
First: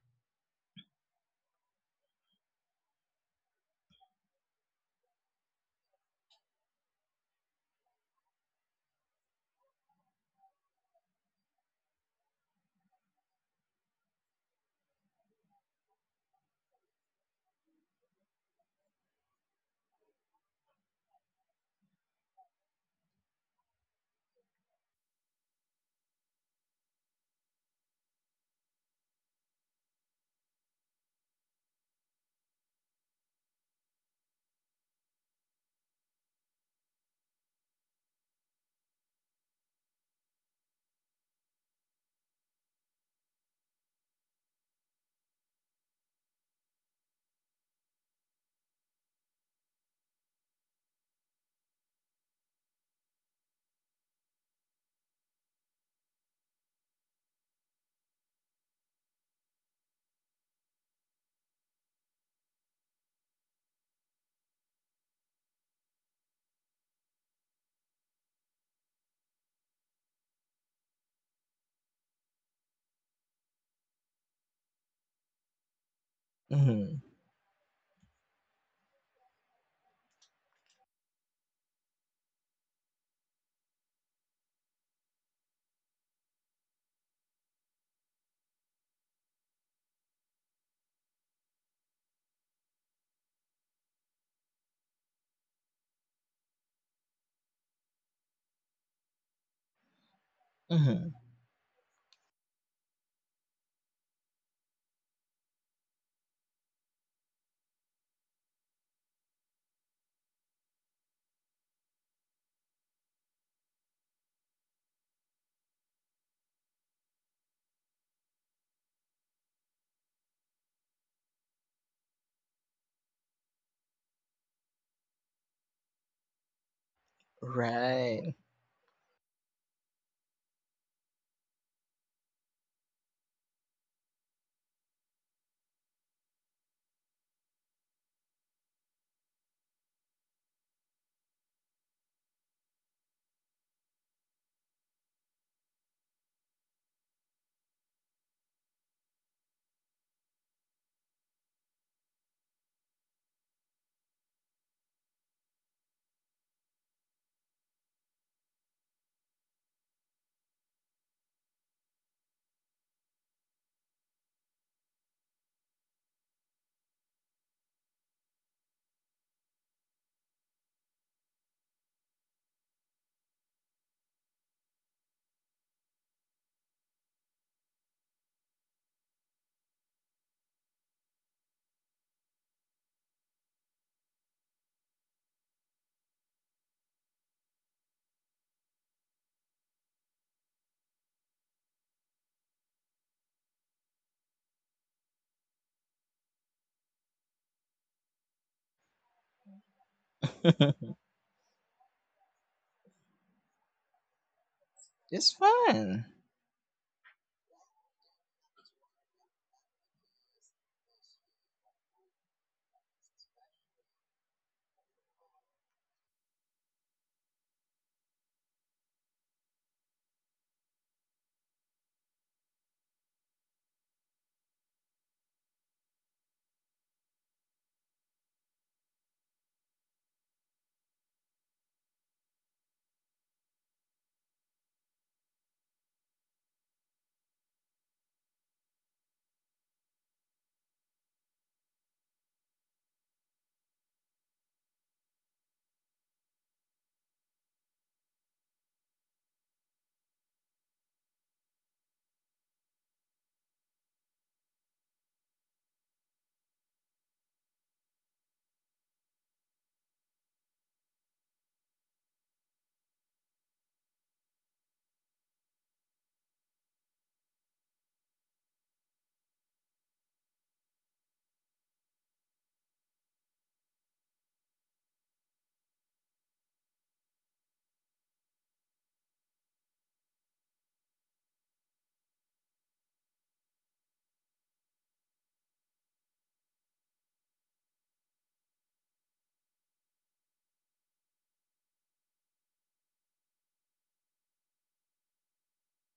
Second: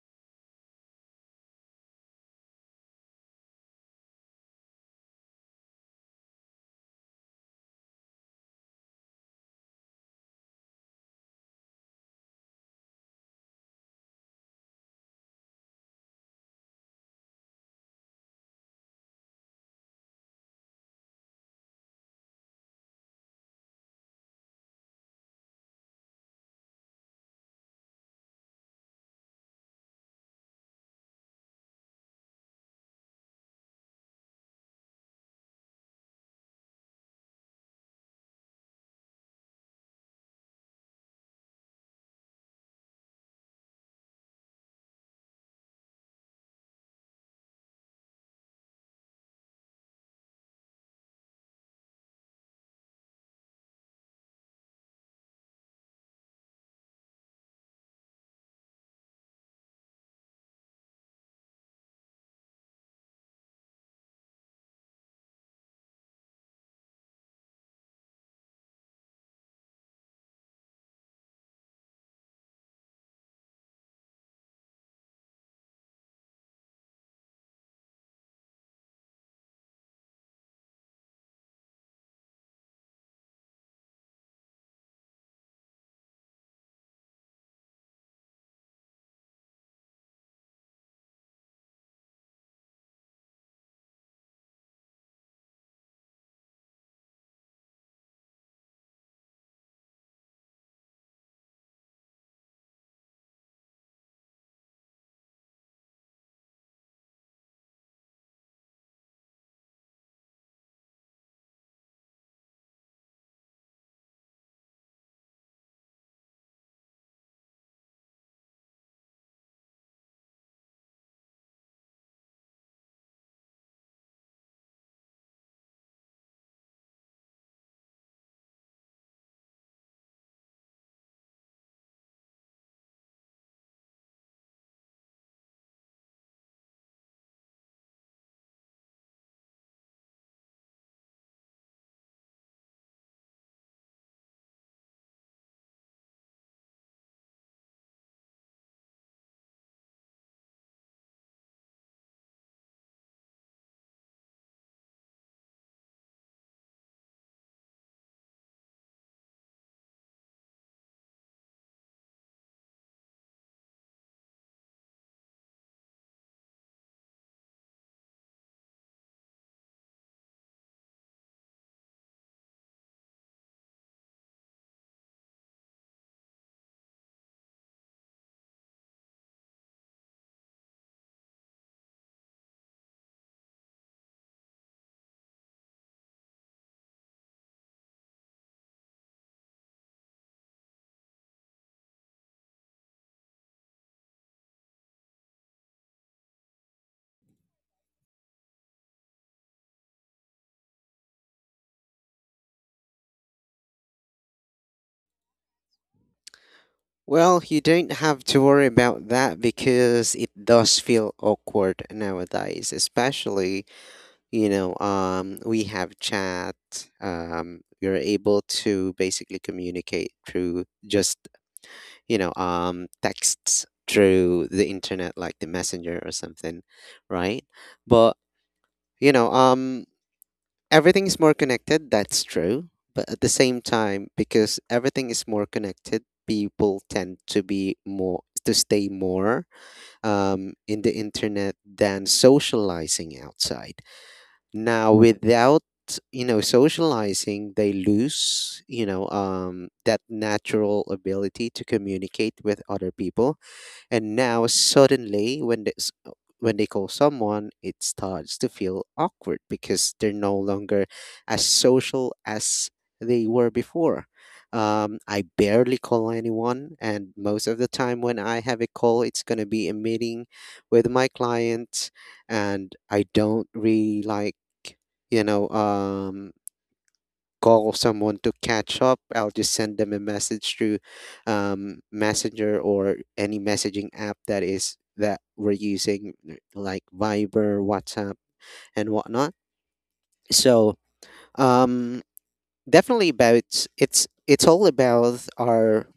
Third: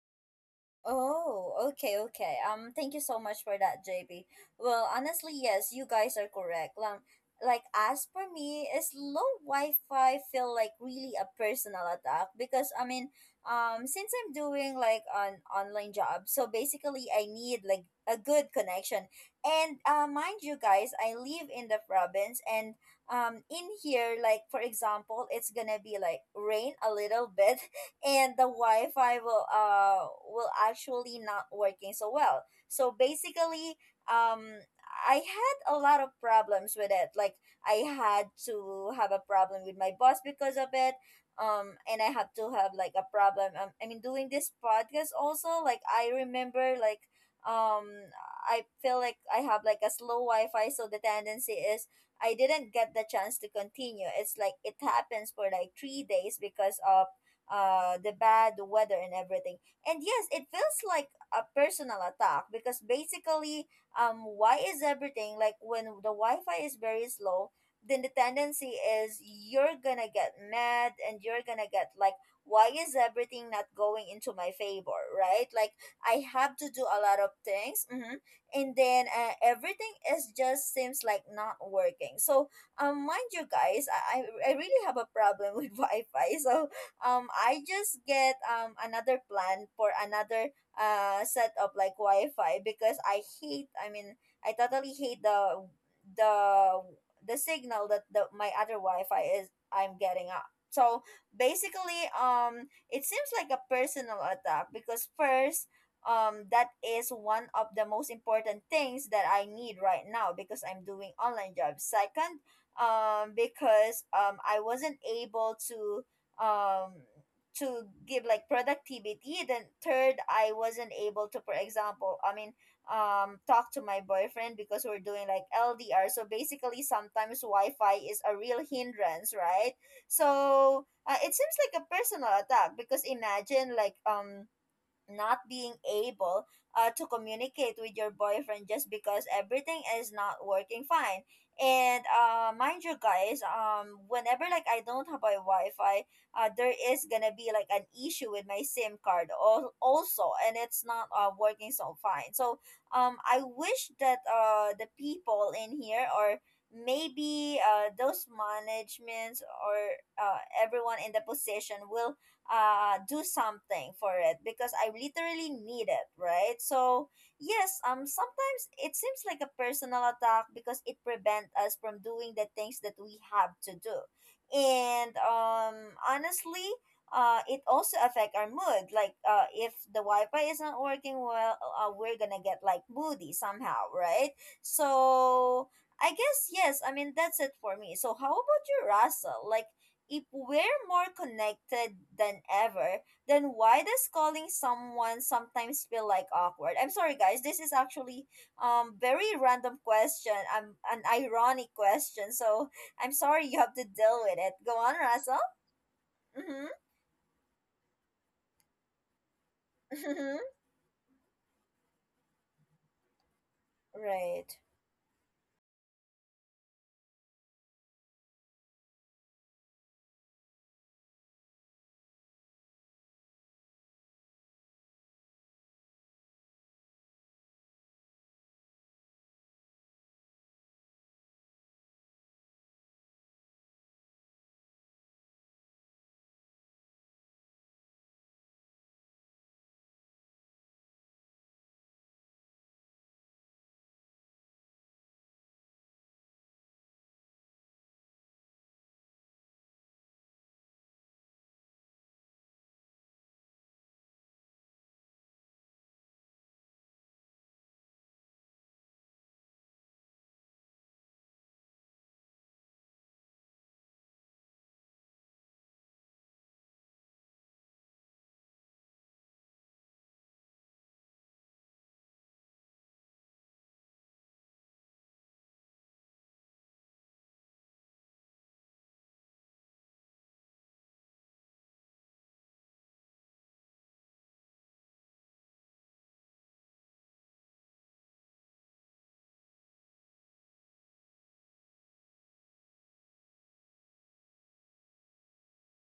Speaker 1: Oh, okay, okay. Thank you so much for that, JB. Well, honestly, yes, you guys are correct. Like as for me, is low Wi-Fi feel like really a personal attack? Because I mean, since I'm doing like an online job, so basically I need like a good connection. And mind you guys, I live in the province, and in here, like for example, it's gonna be like rain a little bit and the Wi-Fi will actually not working so well. So basically, um, I had a lot of problems with it. Like I had to have a problem with my boss because of it. And I have to have like a problem. I mean, doing this podcast also, like I remember, um, I feel like I have like a slow Wi-Fi, so the tendency is I didn't get the chance to continue. It's like it happens for like 3 days because of the bad weather and everything. And yes, it feels like a personal attack because basically why is everything like when the Wi-Fi is very slow, then the tendency is you're gonna get mad, and you're gonna get like, why is everything not going into my favor, right? Like I have to do
Speaker 3: Mm-hmm.
Speaker 1: a lot of things. Hmm. And then everything is just seems like not working. So, mind you guys, i i I really have a problem with Wi-Fi. So, I just get another plan for another set of like Wi-Fi because I hate, I mean, I totally hate the the signal that the my other Wi-Fi is I'm getting up. So
Speaker 3: Mm-hmm.
Speaker 1: basically it seems like a personal attack because, first, that is one of the most important things that I need right now because I'm doing online jobs. Second, because I wasn't able um to give like productivity. Then third, I wasn't able to, for example, I mean, talk to my boyfriend because we're doing like LDR. So basically, sometimes Wi-Fi is
Speaker 3: Right.
Speaker 1: a real hindrance, right? So it seems like a personal attack because imagine not being able to communicate with your boyfriend just because everything is not working fine. And mind you, guys, whenever I don't have my Wi-Fi, there is gonna be like an issue with my SIM card also, and it's not working so fine. So I wish that the people in here, or maybe those managements, or everyone in the position will do something for it because I literally need it, right? So yes, sometimes it seems like a personal attack because it prevents us from doing the things that we have to do. And honestly, it also affect our mood. Like, if the Wi-Fi is not working well, we're gonna get like moody somehow, right? So I guess yes. I mean, that's it for me. So how about you, Russell? Like, if we're more connected than ever, then why does calling someone sometimes feel like awkward? I'm sorry, guys. This is actually very random question. An ironic question. I'm sorry you have to deal with it. Go on,
Speaker 3: It's
Speaker 1: Russell.
Speaker 3: fun.
Speaker 1: Mhm.
Speaker 2: Well, you don't have to worry about that, because it
Speaker 1: Mhm.
Speaker 2: does feel awkward nowadays, especially,
Speaker 1: Right.
Speaker 2: we have chat. You're able to basically communicate through just, texts through the internet, like the messenger or something, right? But, you know, um, everything is more connected, that's true. But at the same time, because everything is more connected, people tend to be more to stay more in the internet than socializing outside. Now, without, socializing, they lose, that natural ability to communicate with other people. And now suddenly, when when they call someone, it starts to feel awkward because they're no longer as social as they were before. I barely call anyone, and most of the time when I have a call, it's going to be a meeting with my client, and I don't really like, you know, um, call someone to catch up. I'll just send them a message through Messenger or any messaging app that we're using, like Viber, WhatsApp, and whatnot. So um, definitely about, it's all about our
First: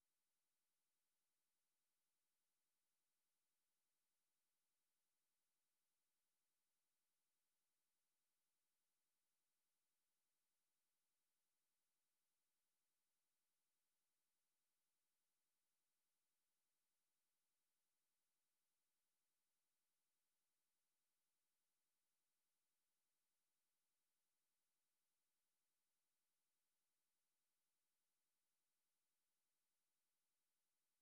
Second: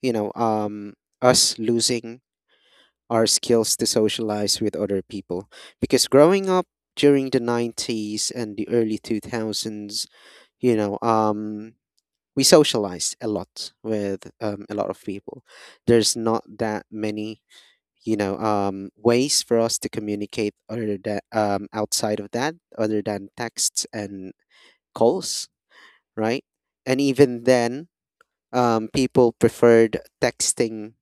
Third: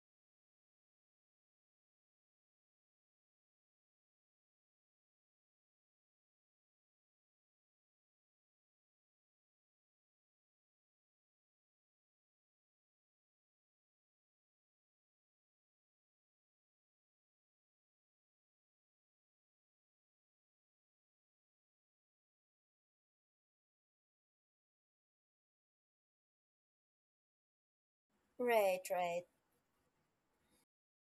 Speaker 2: you know um, us losing our skills to socialize with other people, because growing up during the 90s and the early 2000s, you know um we socialize a lot with a lot of people. There's not that many, ways for us to communicate other than outside of that, other than texts and calls, right? And even then,
Speaker 1: Right. Right.
Speaker 2: people preferred texting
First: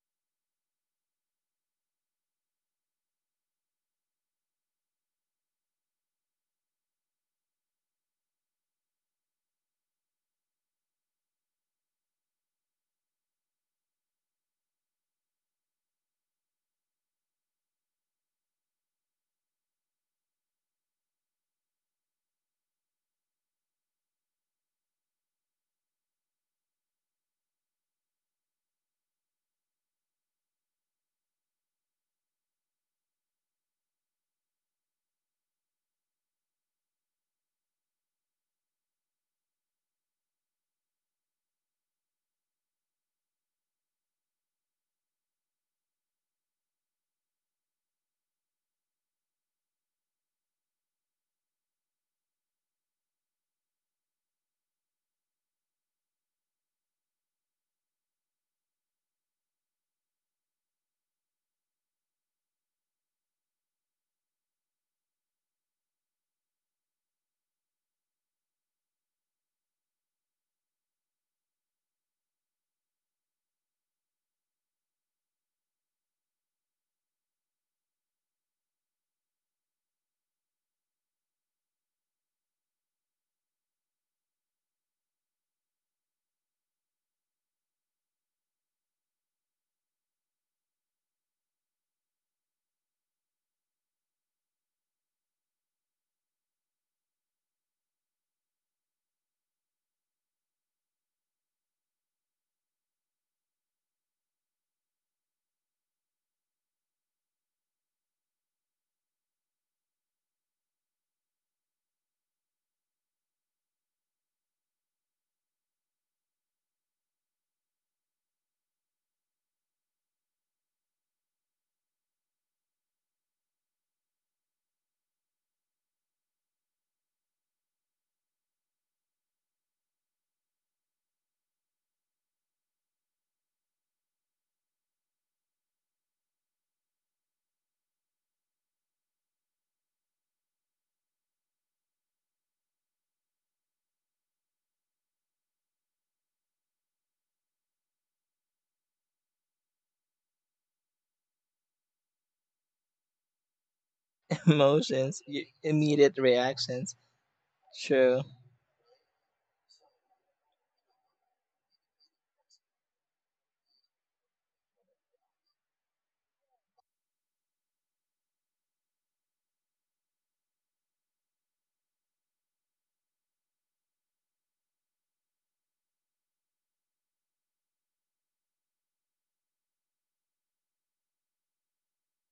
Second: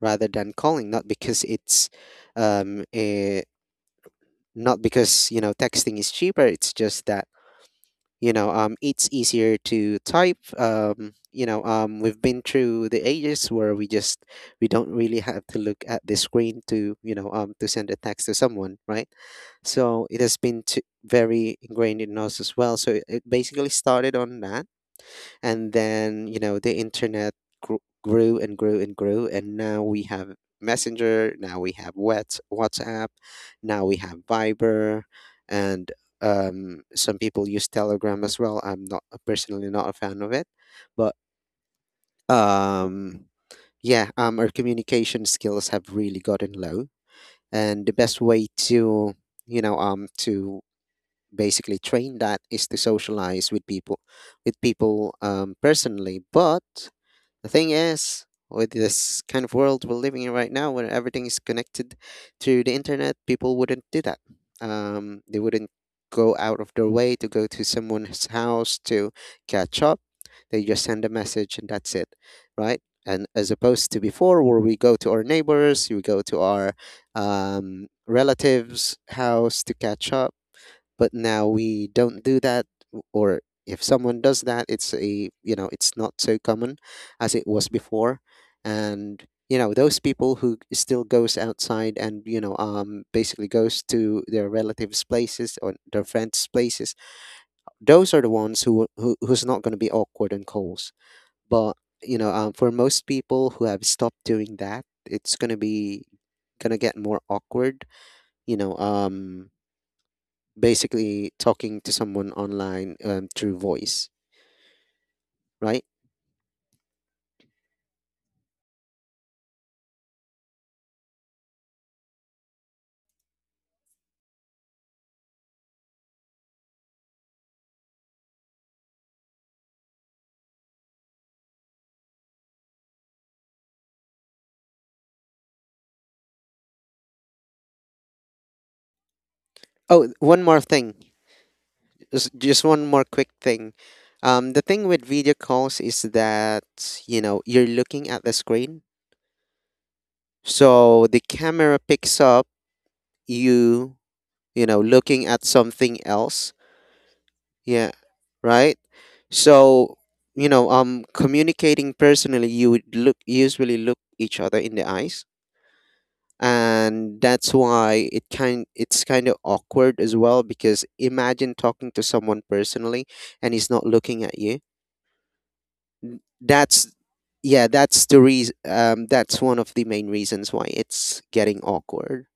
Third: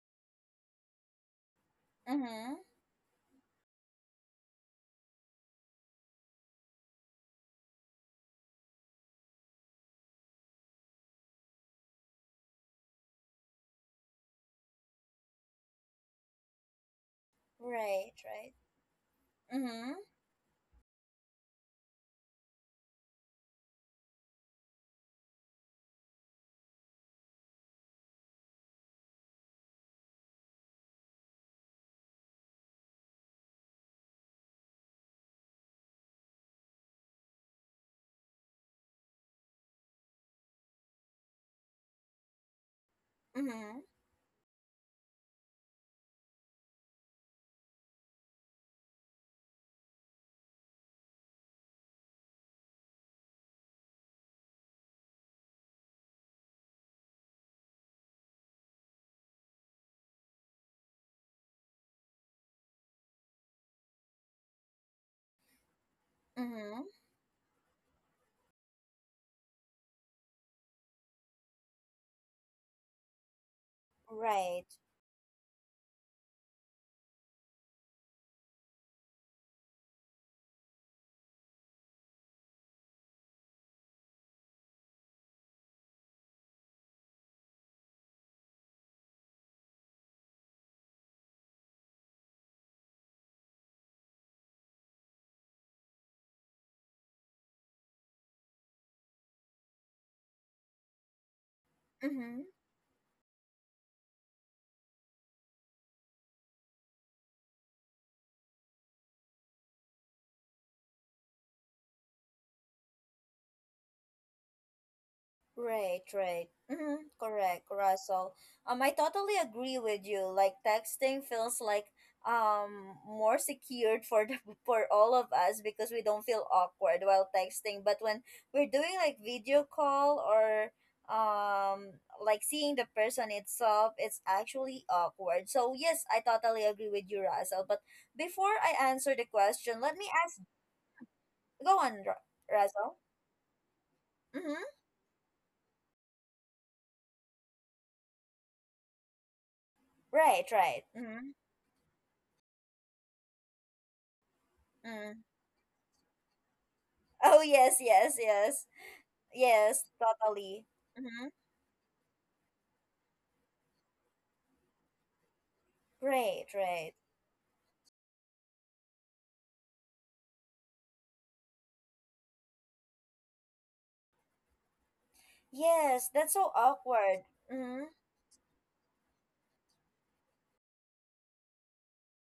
Speaker 2: rather than calling, not because it's
Speaker 1: Mhm.
Speaker 2: um, eh, not because, you know, texting is cheaper. It's just that, you know, um, it's easier to type. Um, you know, um, we've been through the ages where we don't really have to look at the screen to, to send a
Speaker 1: Right.
Speaker 2: text to
Speaker 1: Right.
Speaker 2: someone, right?
Speaker 1: Mhm.
Speaker 2: So it has been very ingrained in us as well. So it basically started on that, and then, you know, the internet grew and grew and grew. And now we have messenger, now we have whatsapp, now we have viber, and some people use telegram as well. I'm not personally not a fan of it, but um,
Speaker 1: Mhm.
Speaker 2: yeah, our communication skills have really gotten low. And the best way to, to basically train that is to socialize with people, personally. But the thing is, with this kind of world we're living in right now, where everything is connected to the internet, people wouldn't do that. They wouldn't go out of their
Speaker 1: Mhm.
Speaker 2: way to go to someone's house to catch up. They just send a message, and that's it, right? And as opposed to before, where
Speaker 1: Right.
Speaker 2: we go to our neighbors, we go to our relatives' house to catch up, but now we don't do that. W- or If someone does that, it's a, you know, it's not so common as it was before. And, you know, those people who still goes outside and, you know, um, basically goes to their relatives places or their friends places, those are the ones who's not going to be awkward on calls. But, you know,
Speaker 1: Mhm.
Speaker 2: for most people who have stopped doing that, it's going to get more awkward, you know, um, basically talking to someone online through voice, right?
Speaker 1: Right, right. Mm-hmm, correct, Russell. I totally agree with you. Like, texting feels like more secured for for all of us because we don't feel awkward while texting. But when we're doing like video call or um like seeing the person itself, it's actually awkward. So yes, I totally agree with you, Russell. But before I answer the question, let
Speaker 2: Oh,
Speaker 1: me
Speaker 2: one
Speaker 1: ask.
Speaker 2: more thing,
Speaker 1: Go on,
Speaker 2: just one more
Speaker 1: Russell.
Speaker 2: quick thing. The
Speaker 1: Mm-hmm.
Speaker 2: thing with video calls is that, you know, you're looking at the screen,
Speaker 1: Right, right.
Speaker 2: so the
Speaker 1: Mm-hmm.
Speaker 2: camera picks up you, you know,
Speaker 3: Emotions,
Speaker 2: looking
Speaker 1: Mm-hmm.
Speaker 2: at something
Speaker 3: immediate
Speaker 2: else.
Speaker 3: reactions.
Speaker 1: Oh yes,
Speaker 2: Yeah,
Speaker 1: yes,
Speaker 3: True.
Speaker 1: yes.
Speaker 2: right.
Speaker 1: Yes,
Speaker 2: So you know,
Speaker 1: totally.
Speaker 2: um,
Speaker 1: Mm-hmm.
Speaker 2: communicating personally, you would look usually look each other in the eyes,
Speaker 1: Right, right.
Speaker 2: and that's why it's kind of awkward as well, because imagine talking to someone personally and he's not looking at you.
Speaker 1: Yes,
Speaker 2: N-
Speaker 1: that's so
Speaker 2: that's
Speaker 1: awkward.
Speaker 2: yeah
Speaker 1: Mm-hmm.
Speaker 2: that's the reason, that's one of the main reasons why it's getting awkward,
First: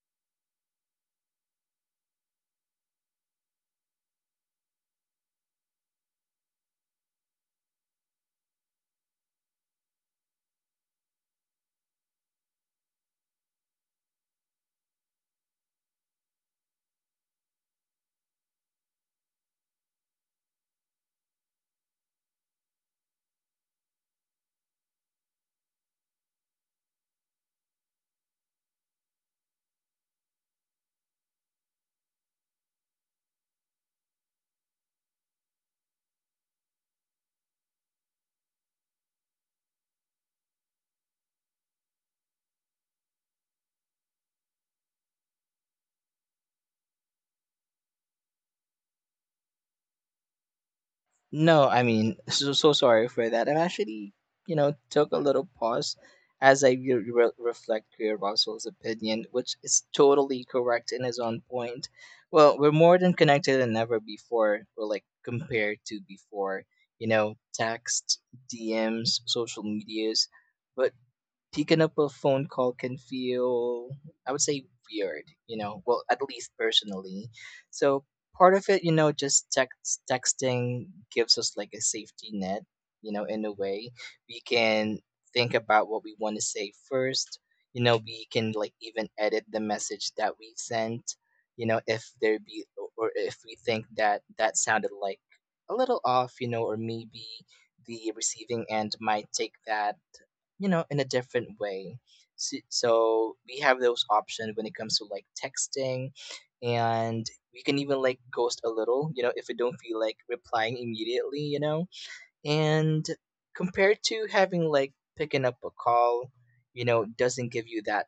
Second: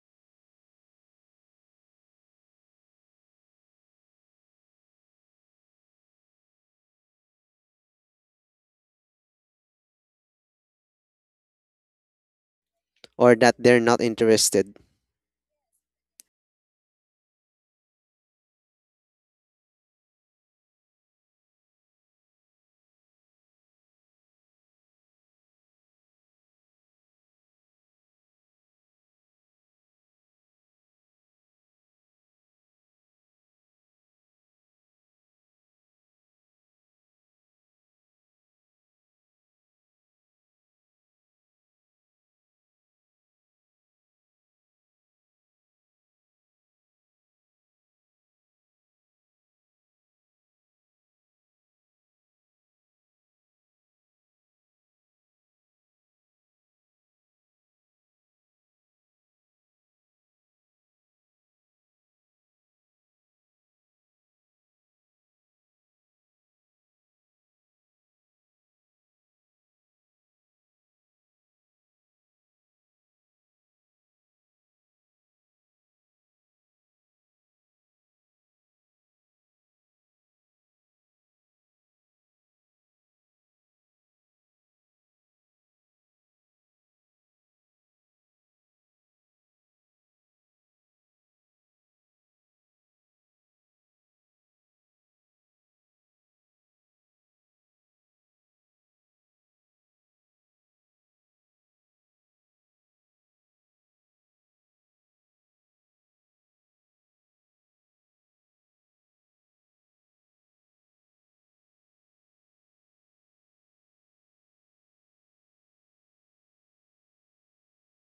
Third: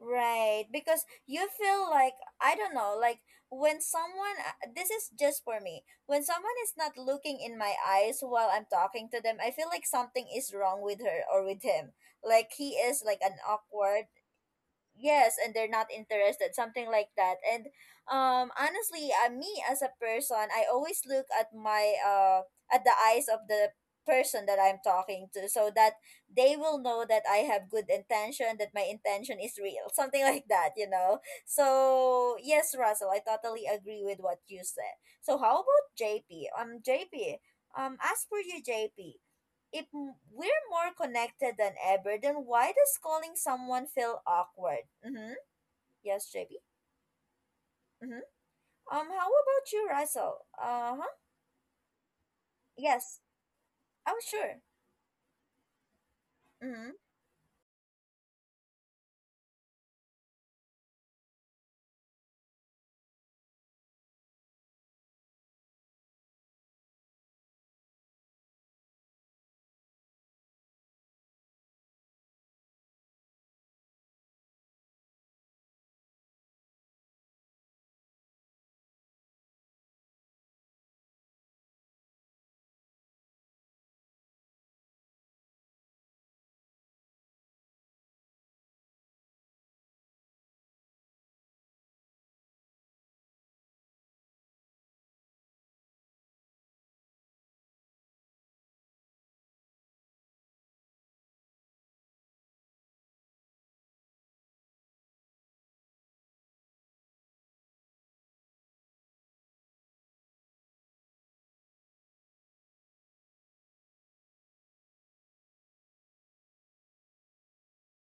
Speaker 1: Right, because you feel like I don't know, like when someone this is just for me. When someone is not looking in my eyes while I'm talking to them, I feel like something is wrong with her or with him. Like he is like an
Speaker 2: or that they're not
Speaker 1: awkward
Speaker 2: interested.
Speaker 1: yes, and they're not interested, something like that. And honestly, me as a person, I always look at my at the eyes of the person that I'm talking to, so that they will know that I have good intention, that my intention is real, something like that, so yes, Russell, I totally agree with what you said. So how about JP? JP, as for you, JP, we're more connected than ever, then why does calling someone feel awkward? Mm-hmm. Yes, JB. Mm-hmm. How about you, Russell? Uh huh.
Speaker 3: No, I mean, so, so sorry
Speaker 1: Yes.
Speaker 3: for that. I'm actually,
Speaker 1: Oh, sure.
Speaker 3: took a little pause as I
Speaker 1: Mm-hmm.
Speaker 3: reflect Greer Russell's opinion, which is totally correct and is on point. Well, we're more than connected than ever before. We're like compared to before, you know, text, DMs, social medias. But picking up a phone call can feel, I would say, weird, you know, well, at least personally. So part of it, you know, just texting gives us like a safety net, you know, in a way. We can think about what we want to say first, you know, we can like even edit the message that we sent, you know, if there be, or if we think that that sounded like a little off, you know, or maybe the receiving end might take that, you know, in a different way. So, we have those options when it comes to like texting, and we can even like ghost a little, you know, if we don't feel like replying immediately, you know. And compared to having like picking up a call, you know, doesn't give you that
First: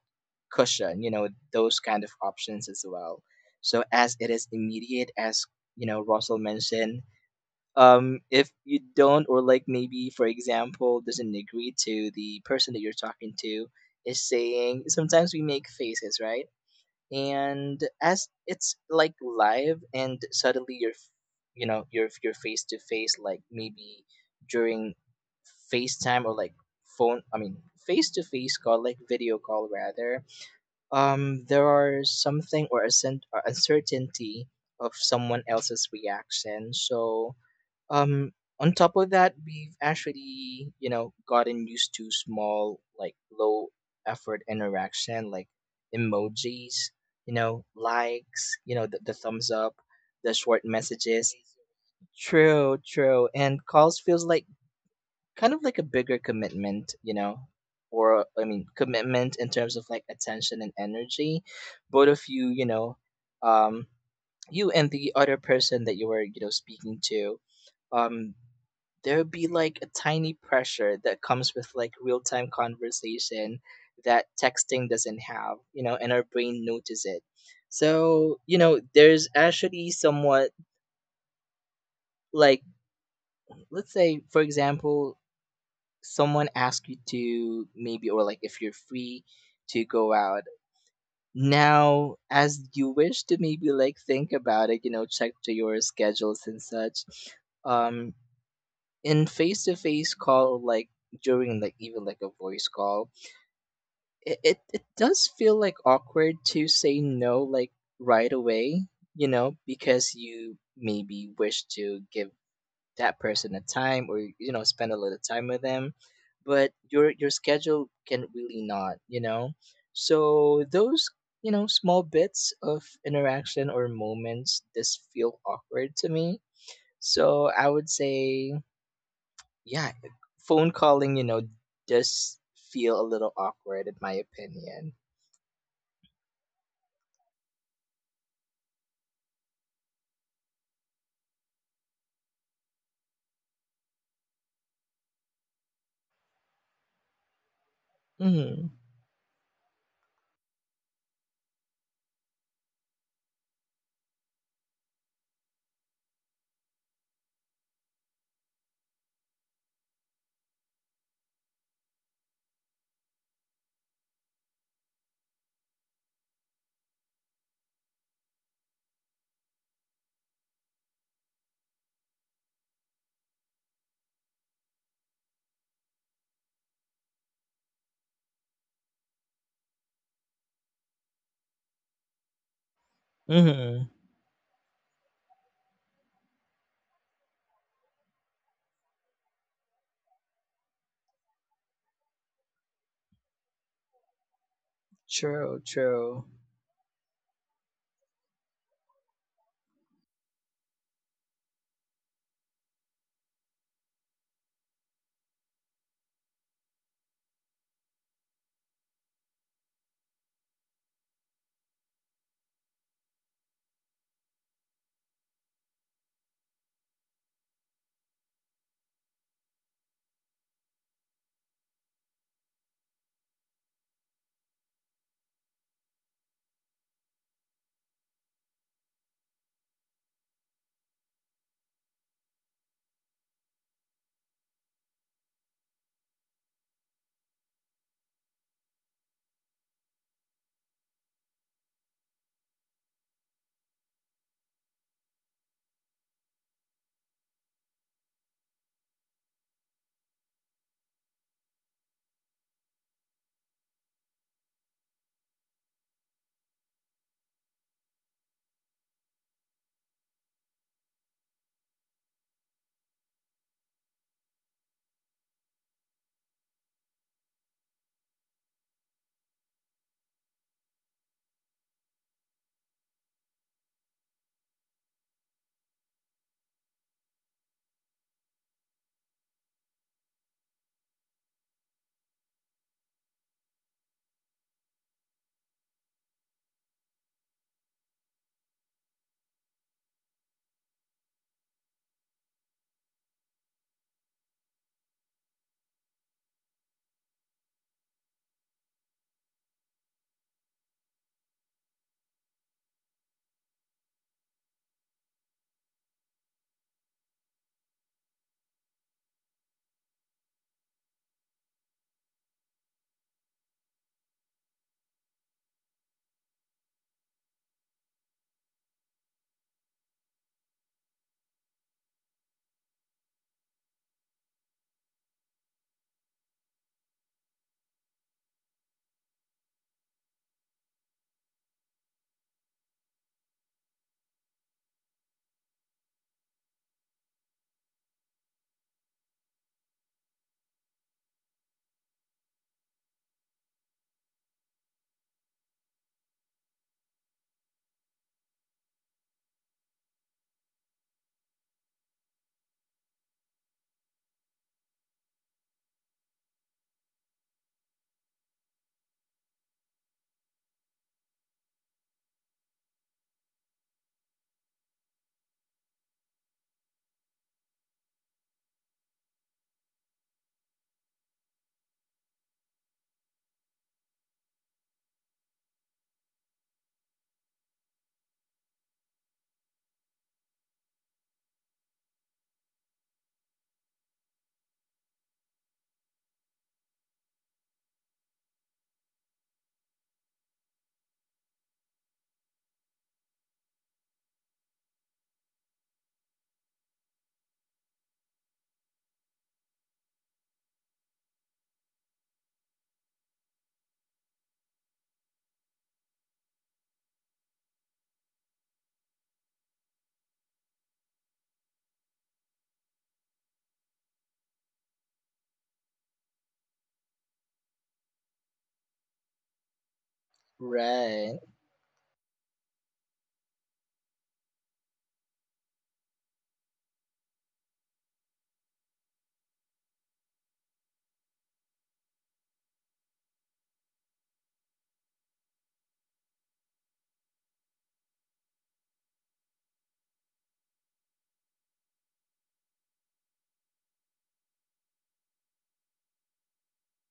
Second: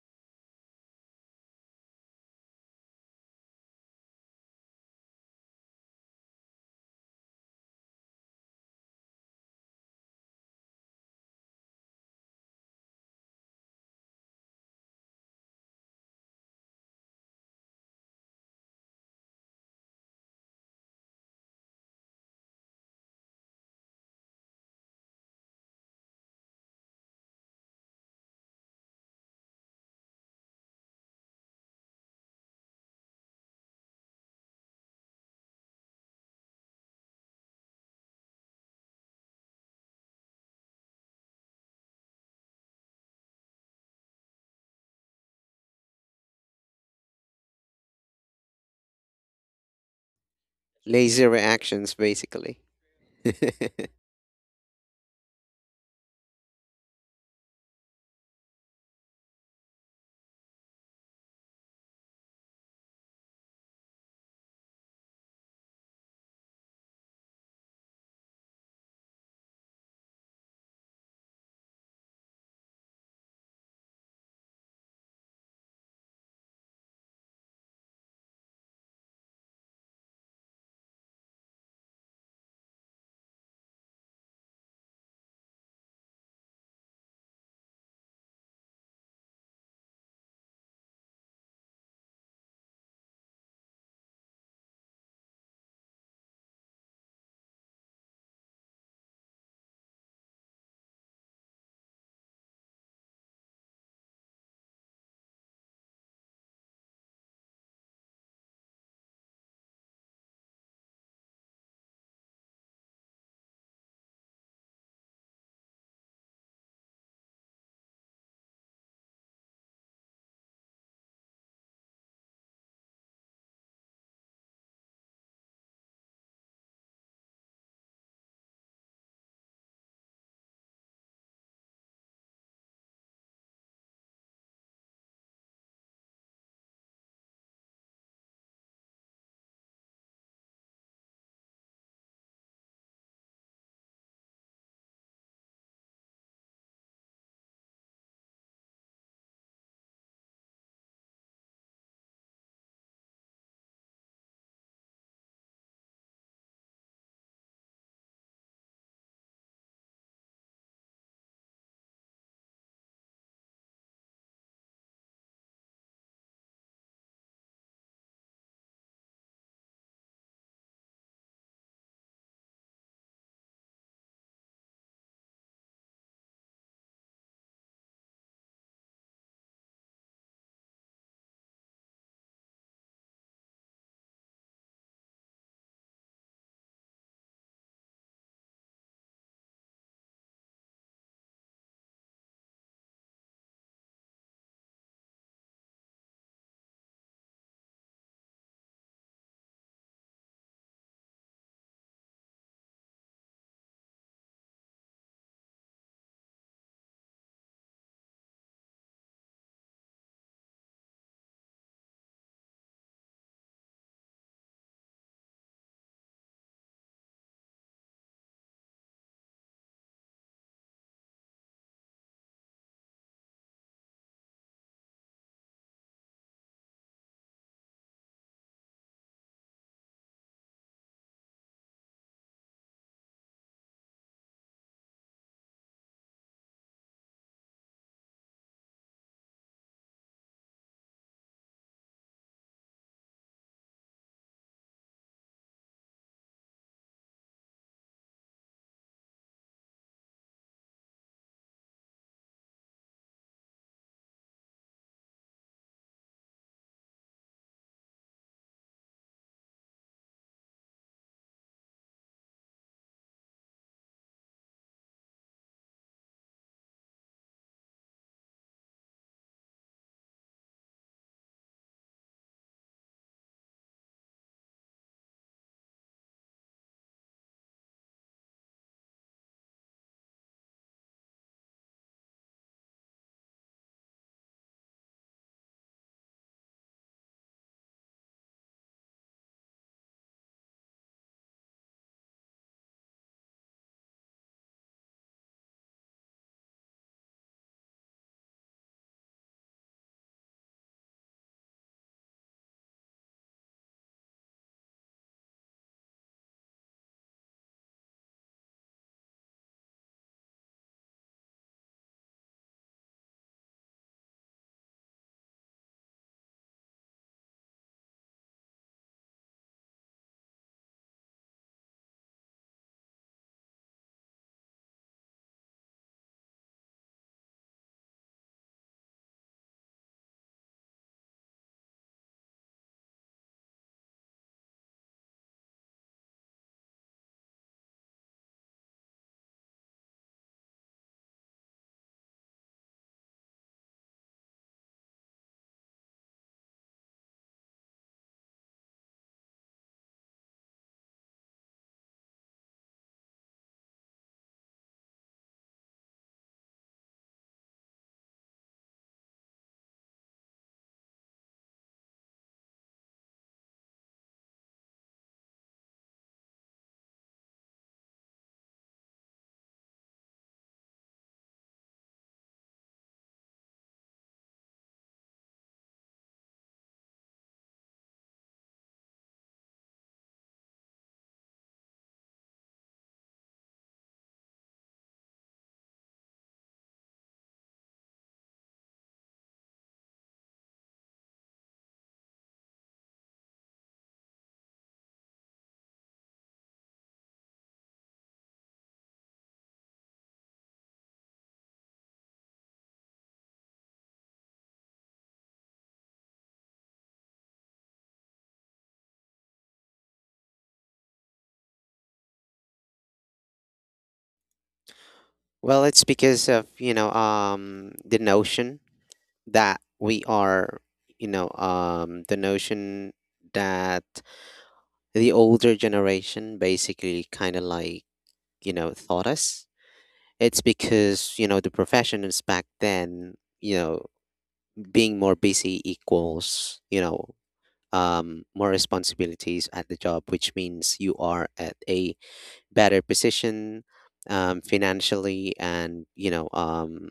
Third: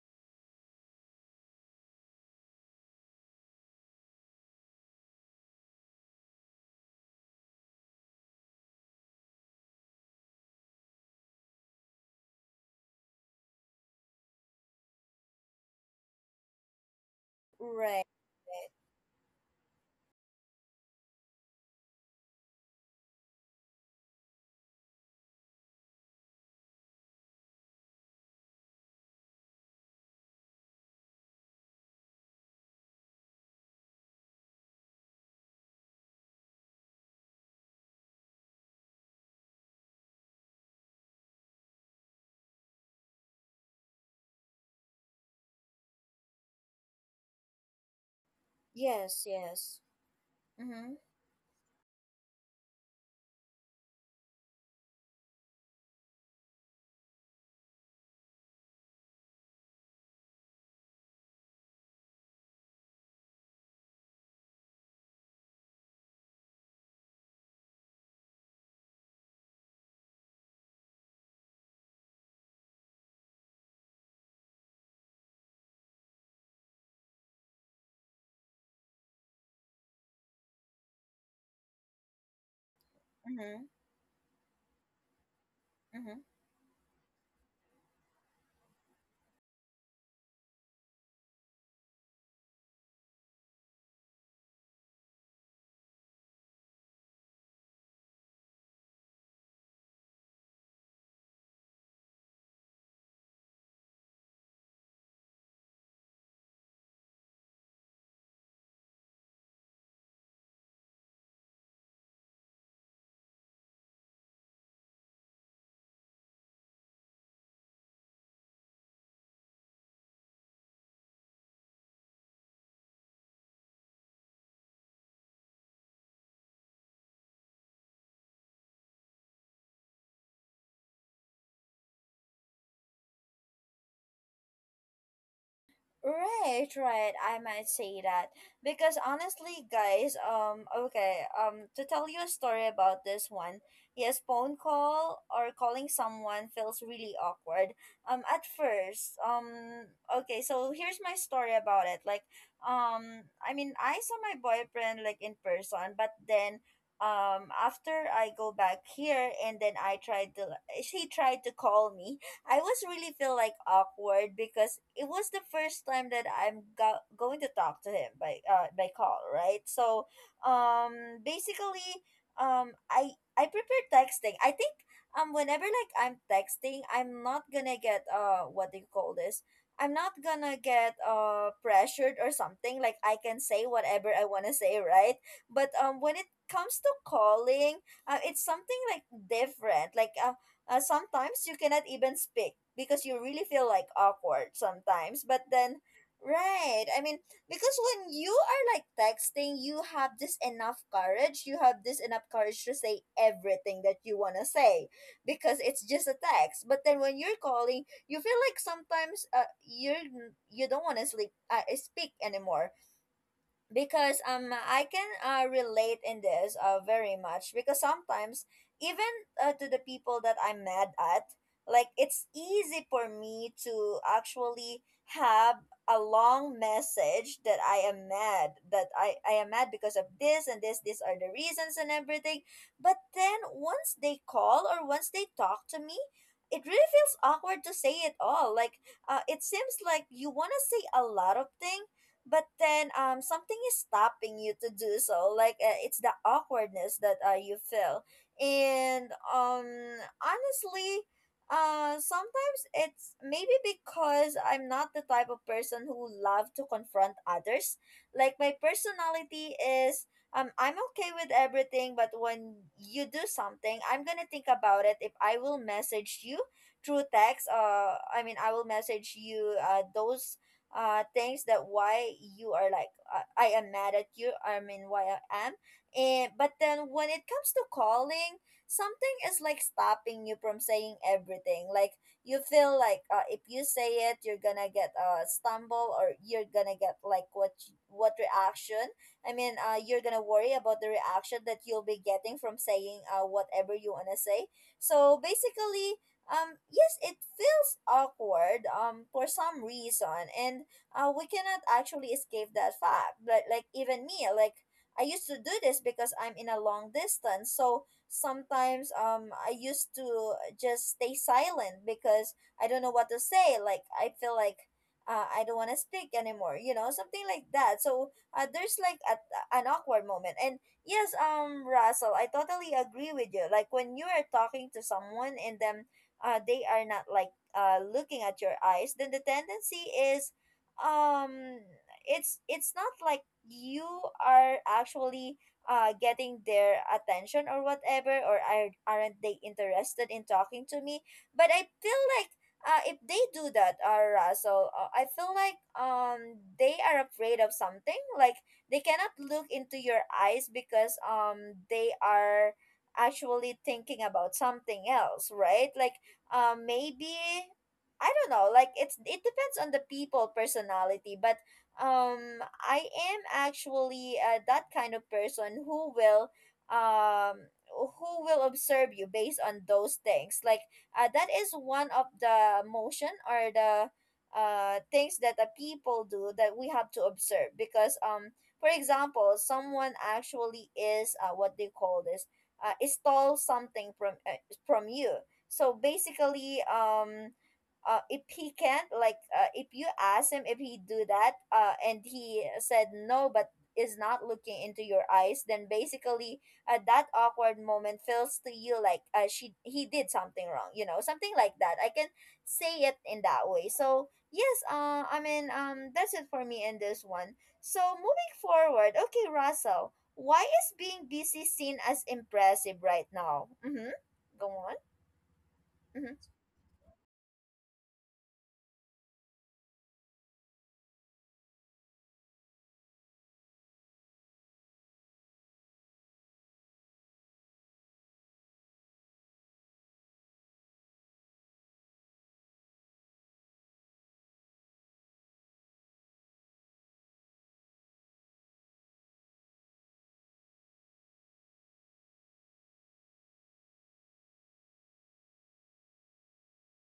Speaker 3: cushion, you know, those kind of options as well. So as it is immediate, as, you know, Russell mentioned. If you don't, or like maybe for example doesn't agree to the person that you're talking to is saying, sometimes we make faces, right? And
Speaker 1: Right.
Speaker 3: as it's like live and suddenly you're, you know, you're face to face like maybe during facetime or like phone, I mean face to face call, like video call rather. There are something or or uncertainty of someone else's reaction. So, um, on top of that, we've actually, you know, gotten used to small, like low effort interaction, like emojis, you know, likes, you know, the
Speaker 1: Yes.
Speaker 3: thumbs up,
Speaker 1: Yes.
Speaker 3: the short
Speaker 1: Mm-hmm.
Speaker 2: Lazy
Speaker 3: messages.
Speaker 2: reactions, basically.
Speaker 3: True, true. And calls feels like kind of like a bigger commitment, you know, or I mean, commitment in terms of like attention and energy. Both of you, you know, um, you and the other person that you were speaking to. um there would be like a tiny pressure that comes with like real time conversation that texting doesn't have, you know, and our brain notices it. So, you know, there's actually somewhat like,
Speaker 1: Mm-hmm.
Speaker 3: let's say, for example,
Speaker 1: Mm-hmm.
Speaker 3: someone asks you to maybe, or like if you're free to go out. Now, as you wish to maybe like think about it, you know, check to your schedules and such. Um, in face to face call, like during like even like a voice call, it does feel like awkward to say no like right away, you know, because you maybe wish to give that person a time or you know spend a little time with them, but your schedule can really not, you know. So those, you know, small bits of interaction or moments just feel awkward to me. So I would say, yeah, phone calling, you know, does feel a little awkward in my opinion.
Speaker 1: Right, right. I might say that because honestly, guys, okay, to tell you a story about this one, yes, phone call or calling someone feels really awkward. At
Speaker 3: Mhm.
Speaker 1: first, okay, so here's my story about it. Like, I mean, I saw my boyfriend like in person, but then, after I go back here and then I tried to, she tried to call me, I was really feel like awkward because it was the first time that I'm going to talk to him by call, right? So, basically, I prefer texting. I think whenever like I'm texting, I'm not gonna get what do you call this? I'm not gonna get pressured or something. Like, I can say
Speaker 3: Mhm.
Speaker 1: whatever I wanna say, right? But when it comes to calling, it's something like different. Like sometimes you cannot even speak because you really feel like awkward sometimes, but
Speaker 3: True,
Speaker 1: then
Speaker 3: true.
Speaker 1: right, I mean, because when you are like texting, you have this enough courage, you have this enough courage to say everything that you want to say because it's just a text. But then when you're calling, you feel like sometimes you're you don't want to sleep speak anymore, because I can relate in this very much because sometimes even to the people that I'm mad at, like, it's easy for me to actually have a long message that I am mad, that I am mad because of this and this, these are the reasons and everything. But then once they call or once they talk to me, it really feels awkward to say it all. Like, it seems like you want to say a lot of things, but then something is stopping you to do so. Like, it's the awkwardness that you feel. And honestly, sometimes it's maybe because I'm not the type of person who love to confront others. Like, my personality is I'm okay with everything. But when you do something, I'm gonna think about it. If I will message you through text, I mean, I will message you those things that why you are like, I am mad at you, I mean, why I am. And but then when it comes to calling, something is like stopping you from saying everything. Like, you feel like, if you say it, you're gonna get a stumble, or you're gonna get like what reaction, I mean, you're gonna worry about the reaction that you'll be getting from saying whatever you wanna say. So basically, yes, it feels awkward for some reason. And we cannot actually escape that fact, like even me, like, I used to do this because I'm in a long distance, so sometimes I used to just stay silent because I don't know what to say. Like, I feel like, I don't want to speak anymore, you know, something like that. So there's like a, an awkward moment. And yes, Russell, I totally agree with you. Like, when you are talking to someone and then they are not like looking at your eyes, then the tendency is um it's not like you are actually getting their attention or whatever, or are, aren't they interested in talking to me. But I feel like, if they do that, Russell, I feel like they are afraid of something. Like, they cannot look into your eyes because they are actually thinking about something else, right? Like, maybe I don't know. Like, it's it depends on the people personality. But I am actually that kind of person um who will observe you based on those things. Like, that is one of the motion or the things that the people do that we have to observe. Because for example, someone actually is what they call this, stole something from you. So basically, if he can't like, if you ask him if he do that, and he said no but is not looking into your eyes, then basically, that awkward moment feels to you like, she he did something wrong, you know, something like that. I can say it in that way. So yes, I mean, that's it for me in this one. So moving forward, okay, Russell, why is being busy seen as impressive right now? Mm-hmm. Go on.
Speaker 2: Well it's
Speaker 1: Mm-hmm.
Speaker 2: because of, the notion that we are,
Speaker 3: Right.
Speaker 2: the notion that the older generation basically kind of like, you know, thought us. It's because, you know, the professionals back then, you know, being more busy equals, you know, more responsibilities at the job, which means you are at a better position, financially, and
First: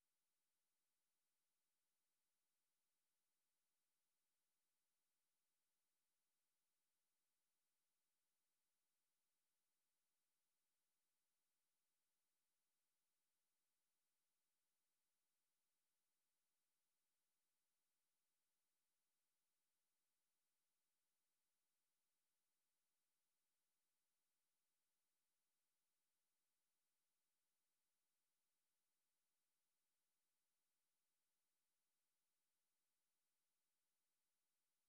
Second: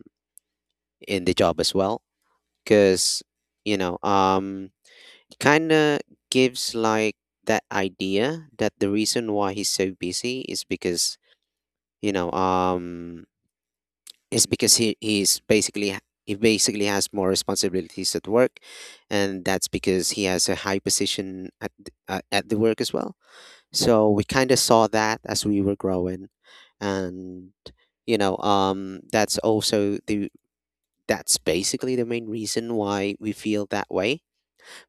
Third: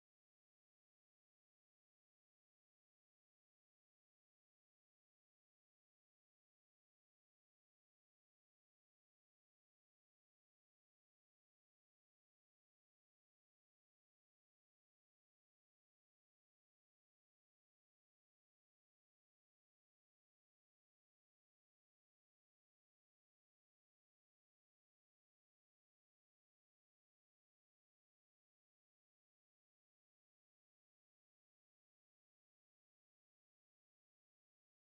Speaker 2: in the job as well, because you know um, kind of gives like that idea that the reason why he's so busy is because, you know um is because he basically has more responsibilities at work, and that's because he has a high position at at the work as well. So we kind of saw that as we were growing, and that's also the, that's basically the main reason why we feel that way.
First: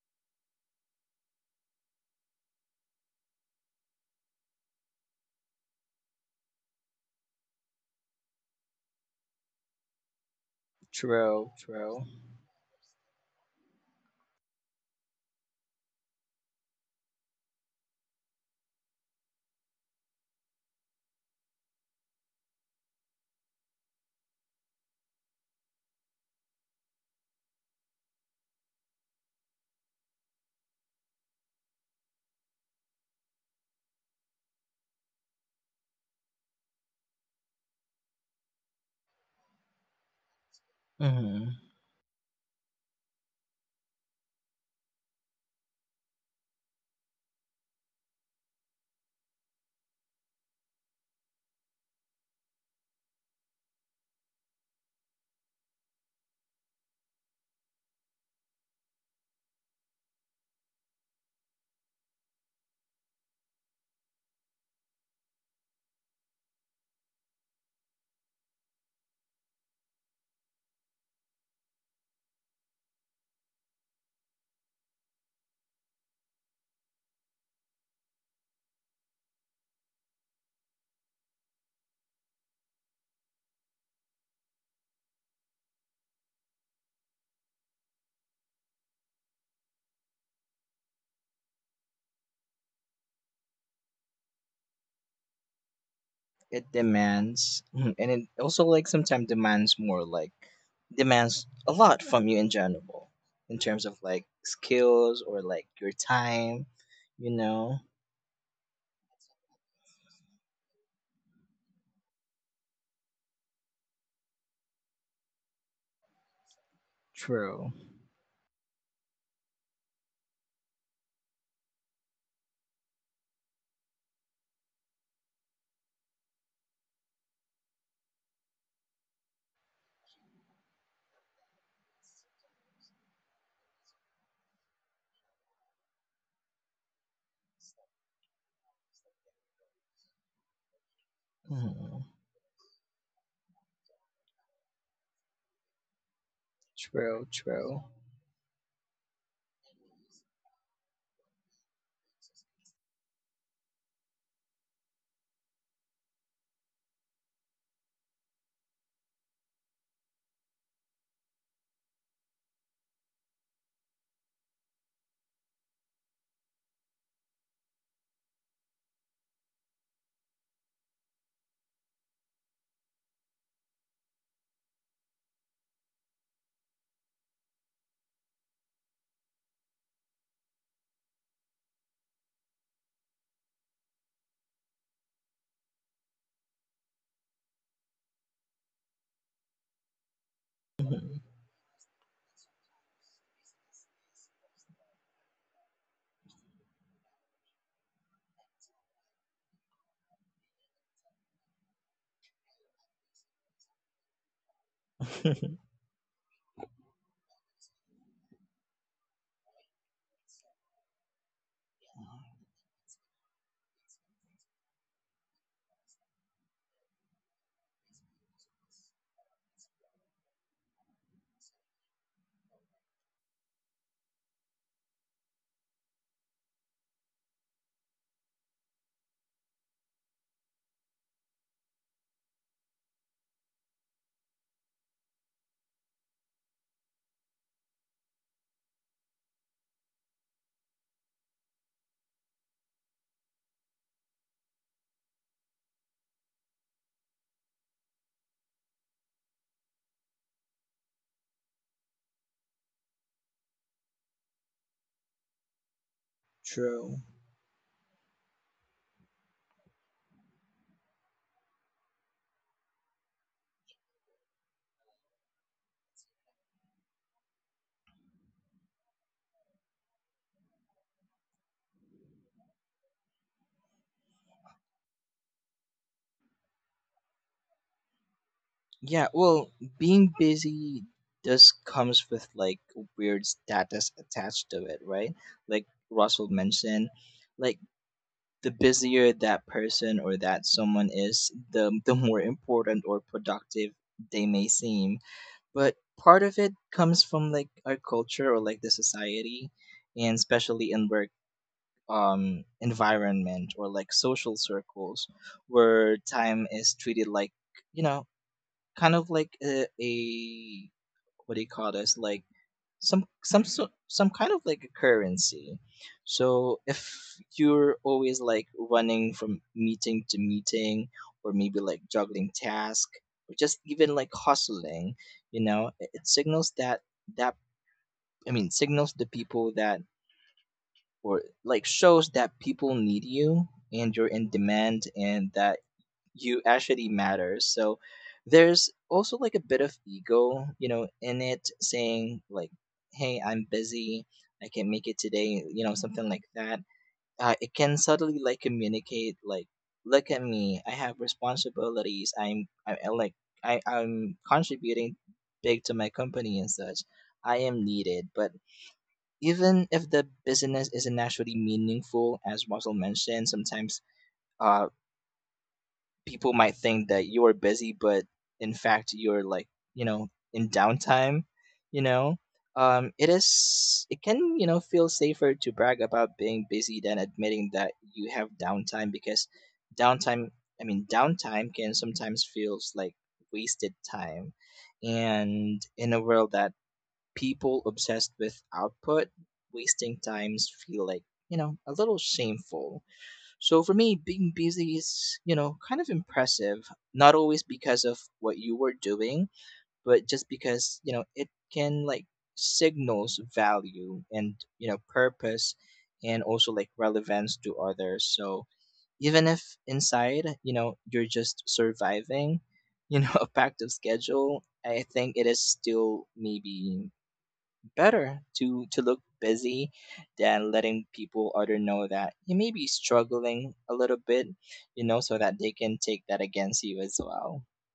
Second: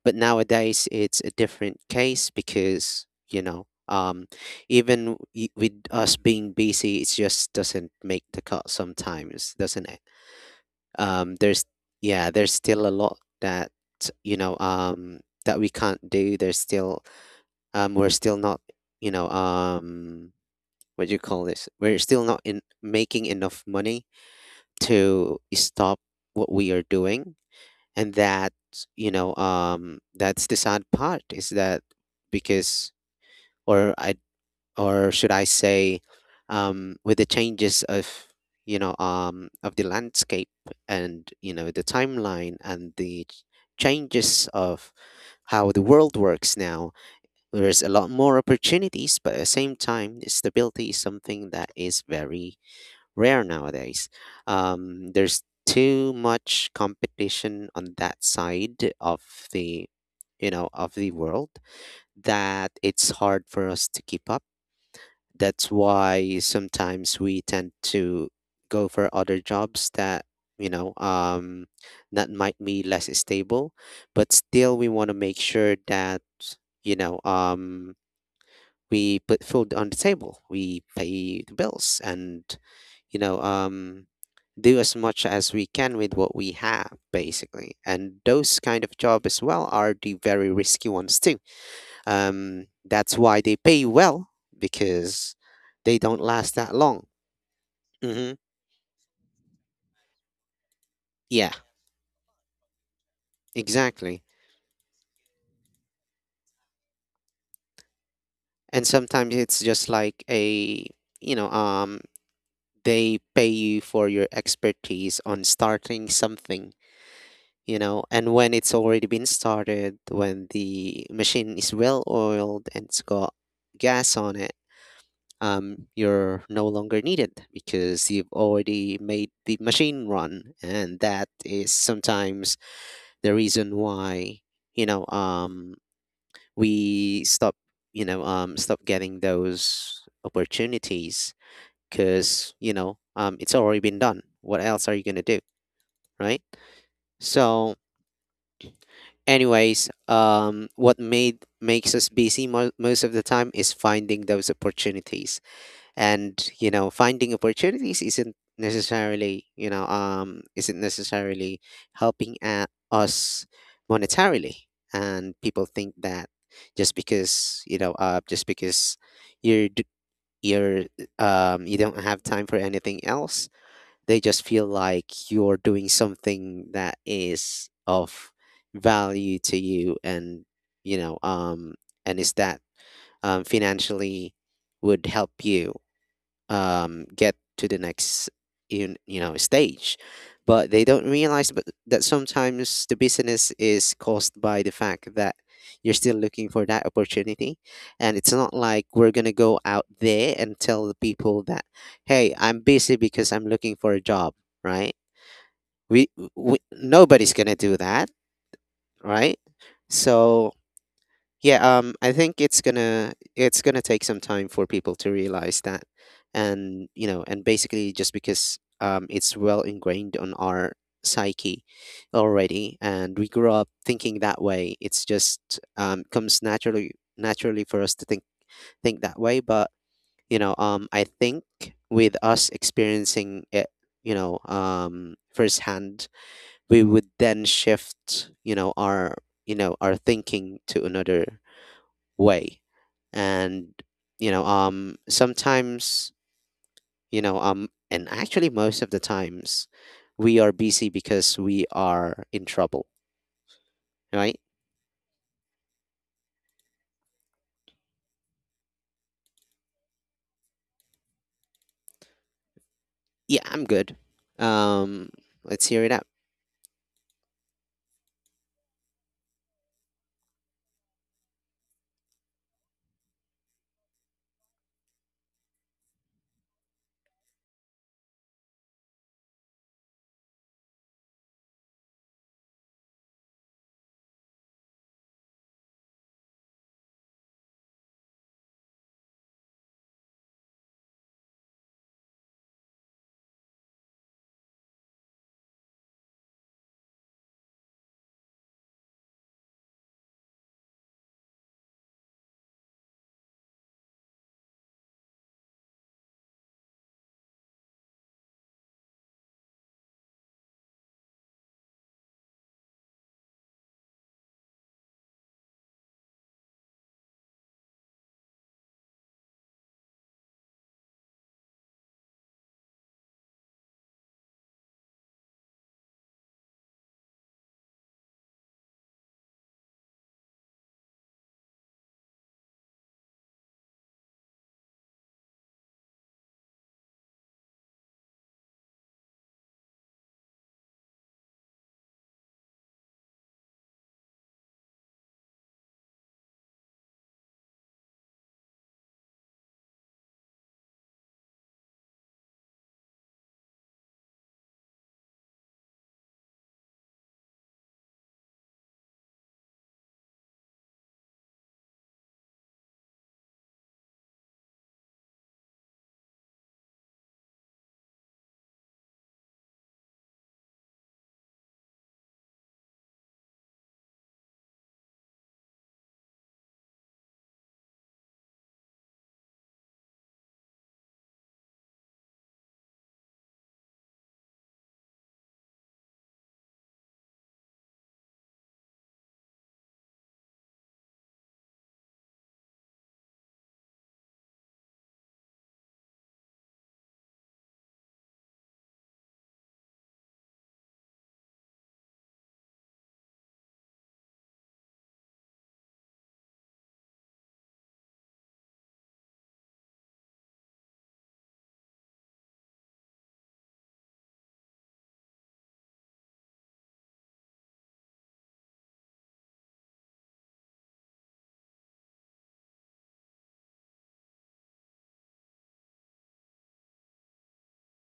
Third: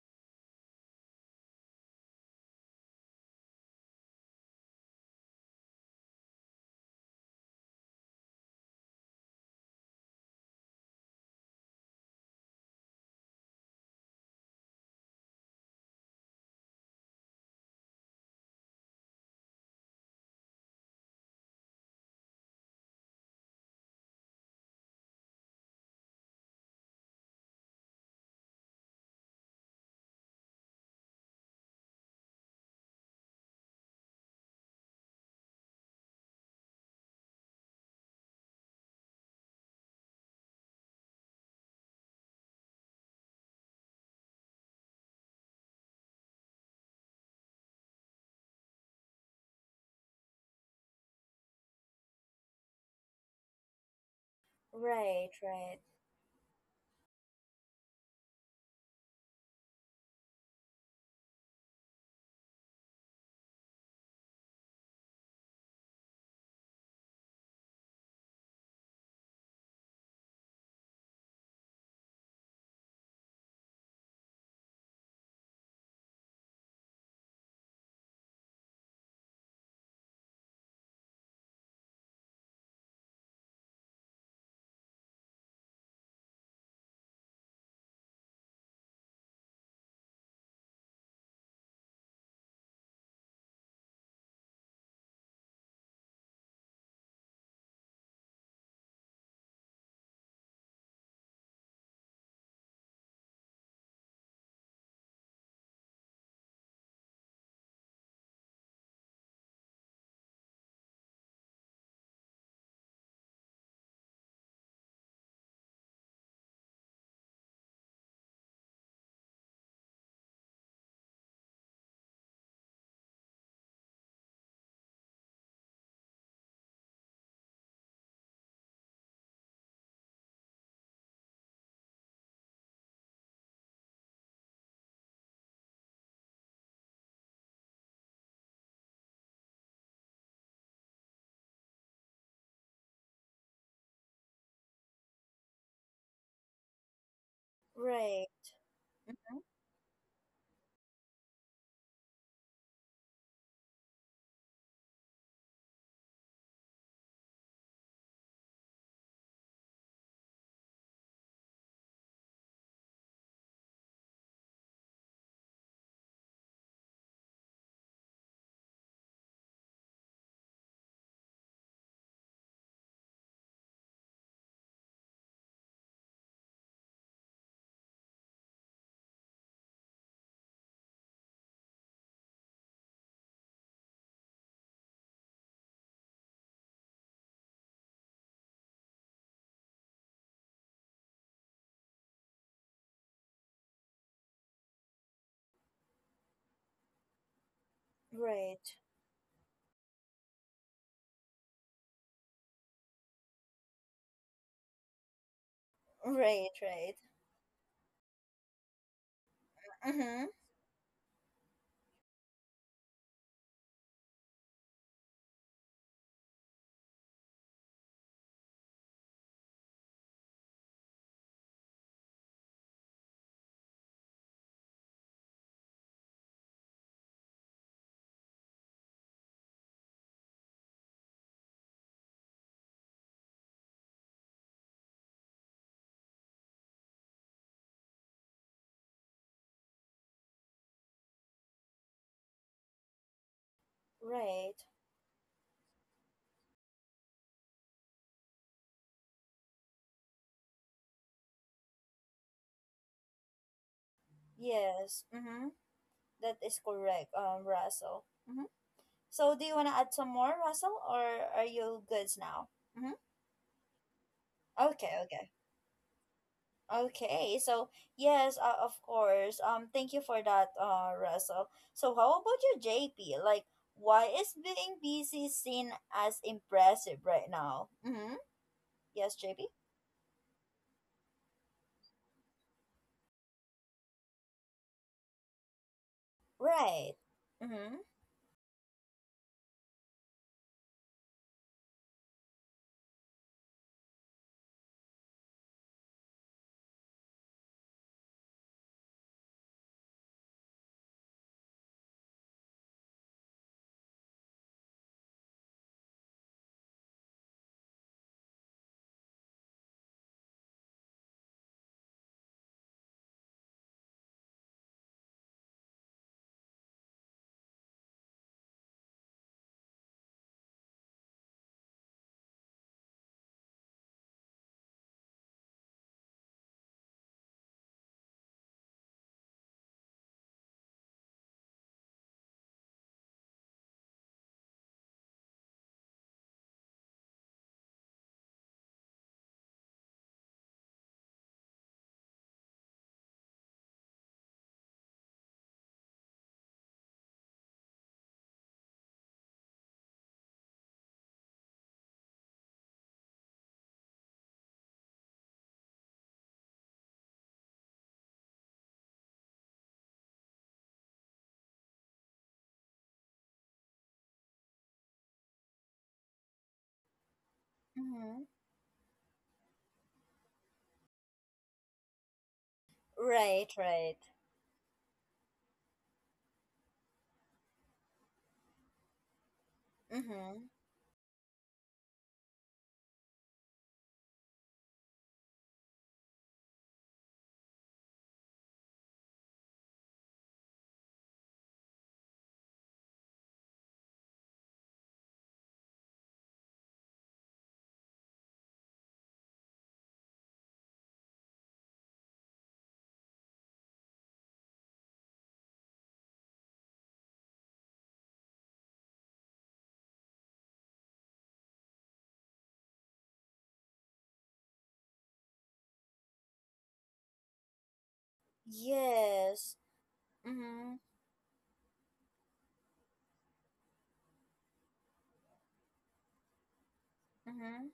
Speaker 2: But nowadays, it's a different case because, you know, even with us being busy, it just doesn't make the cut sometimes, doesn't it? Um,
Speaker 3: True,
Speaker 2: there's,
Speaker 3: true.
Speaker 2: yeah, there's still a lot that, that we can't do. There's still, we're still not, you know, what do you call this? We're still not in making enough money to stop what we are doing, and that's the sad part, is that, because, or I or should I say, um, with the changes of, of the landscape, and you
Speaker 3: Mhm.
Speaker 2: know, the timeline, and changes of how the world works now, there's a lot more opportunities, but at the same time stability is something that is very rare nowadays.
Speaker 1: Right,
Speaker 2: There's
Speaker 1: right,
Speaker 2: too much competition on that side of the, you know, of the world, that it's hard for us to keep up. That's why sometimes we tend to go for other jobs that, you know um, that might be less stable, but still we want to make sure that, you know um, we put food on the table, we pay the bills, and, you know, do as much as we can with what we have, basically. And those kind of job as well are the very risky ones too. That's why they pay well, because they don't last
Speaker 3: It
Speaker 2: that long.
Speaker 3: demands. Mhm. And it
Speaker 2: Hmm.
Speaker 3: also like sometimes demands more, like demands
Speaker 2: Yeah,
Speaker 3: a lot from you in general, in terms of
Speaker 2: exactly.
Speaker 3: like skills or like your time, you know.
Speaker 2: And sometimes it's just like a, you know, they pay you for your expertise on starting something,
Speaker 3: True.
Speaker 2: you know, and when it's already been started, when the machine is well oiled and it's got gas on it, you're no longer needed because you've already made the machine run, and that is sometimes the reason why, you know um, we stop, stop getting those opportunities,
Speaker 3: Mhm.
Speaker 2: because it's already been done, what else are you going to do? Right?
Speaker 3: True,
Speaker 2: So
Speaker 3: true.
Speaker 1: right, mhm,
Speaker 2: anyways, what made makes us busy most of the time is finding those opportunities, and you know, finding opportunities isn't necessarily, isn't necessarily helping a us monetarily, and people think that, just because just because you're d- you're um, you don't have time for anything else, they just feel like you're doing something that is of value to you, and you know um and is that, um, financially would help you, get to the next, you know, stage. But they don't
Speaker 3: Mhm.
Speaker 2: realize but that sometimes the business is caused by the fact that you're still looking for that opportunity, and it's not
Speaker 1: right,
Speaker 2: like we're going to go out there and tell the people that, "Hey, I'm busy because I'm looking for a job." Right? we,
Speaker 1: right,
Speaker 2: we
Speaker 1: right.
Speaker 2: nobody's going to do that, right?
Speaker 1: Mm-hmm.
Speaker 2: So yeah, I think it's gonna take some time for people to realize that, and you know, and basically just because, it's well ingrained on our psyche already, and we grew up thinking that way. It's just, comes naturally for us to think that way. But you know, I think with us experiencing it, you know, firsthand, we would then shift, you know, our, you know, our thinking to another way. And
Speaker 1: Right.
Speaker 2: sometimes, and actually most of the times, we are busy because we are in trouble, right?
Speaker 1: Yes. Mm-hmm. That is
Speaker 3: True.
Speaker 1: correct, Russell. Mm-hmm. So, do you want to add some more, Russell, or are you goods now? Mm-hmm.
Speaker 2: Yeah, I'm good.
Speaker 1: Okay,
Speaker 2: Um,
Speaker 1: okay.
Speaker 2: let's hear it out.
Speaker 1: Okay, so yes, of course. Thank you for that, Russell. So, how about you, JP? Like, why is being busy seen as impressive right now? Mm-hmm.
Speaker 3: Yeah,
Speaker 1: Yes,
Speaker 3: well,
Speaker 1: JP.
Speaker 3: being busy just comes with like weird status attached to it, right? Like Russell mentioned,
Speaker 1: Right.
Speaker 3: like
Speaker 1: Mm-hmm.
Speaker 3: the busier that person or that someone is, the more important or productive they may seem. But part of it comes from like our culture or like the society, and especially in work, environment or like social circles where time is treated like, you know, kind of like a what do you call this, like some kind of like a currency. So if you're always like running from meeting to meeting or maybe like juggling task or just even like hustling, you know, it signals that, that I mean, signals the people that, or like shows that people need you and you're in demand and that you actually matters. So there's also like a bit of ego, you know, in it saying like, "Hey, I'm busy. I can not make it today," you know, something like that. It can subtly like communicate like, "Look at me. I have responsibilities. I'm I like I I'm contributing big to my company and such. I am needed." But even if the business isn't actually meaningful, as Russell mentioned, sometimes, uh, people might think that you are busy, but
Speaker 1: Mm-hmm.
Speaker 3: in fact you're like, you know, in downtime. You know, it
Speaker 1: Right,
Speaker 3: is
Speaker 1: right.
Speaker 3: it can you know feel safer to brag about being busy than admitting that you have downtime. Because downtime
Speaker 1: Mm-hmm.
Speaker 3: I mean downtime can sometimes feels like wasted time, and in a world that people obsessed with output, wasting times feel like, you know, a little shameful. So for me, being busy is, you know, kind of impressive, not always because of what you were doing, but just because, you know, it can like signals value and, you know, purpose and also like relevance to others. So even if inside, you know, you're just surviving, you know, a packed of schedule, I think it is still maybe better to look
Speaker 1: Yes.
Speaker 3: busy than
Speaker 1: Mm-hmm.
Speaker 3: letting people other know that you may be struggling a little bit, you know, so that they can take that against you as well.
Speaker 1: Mm-hmm.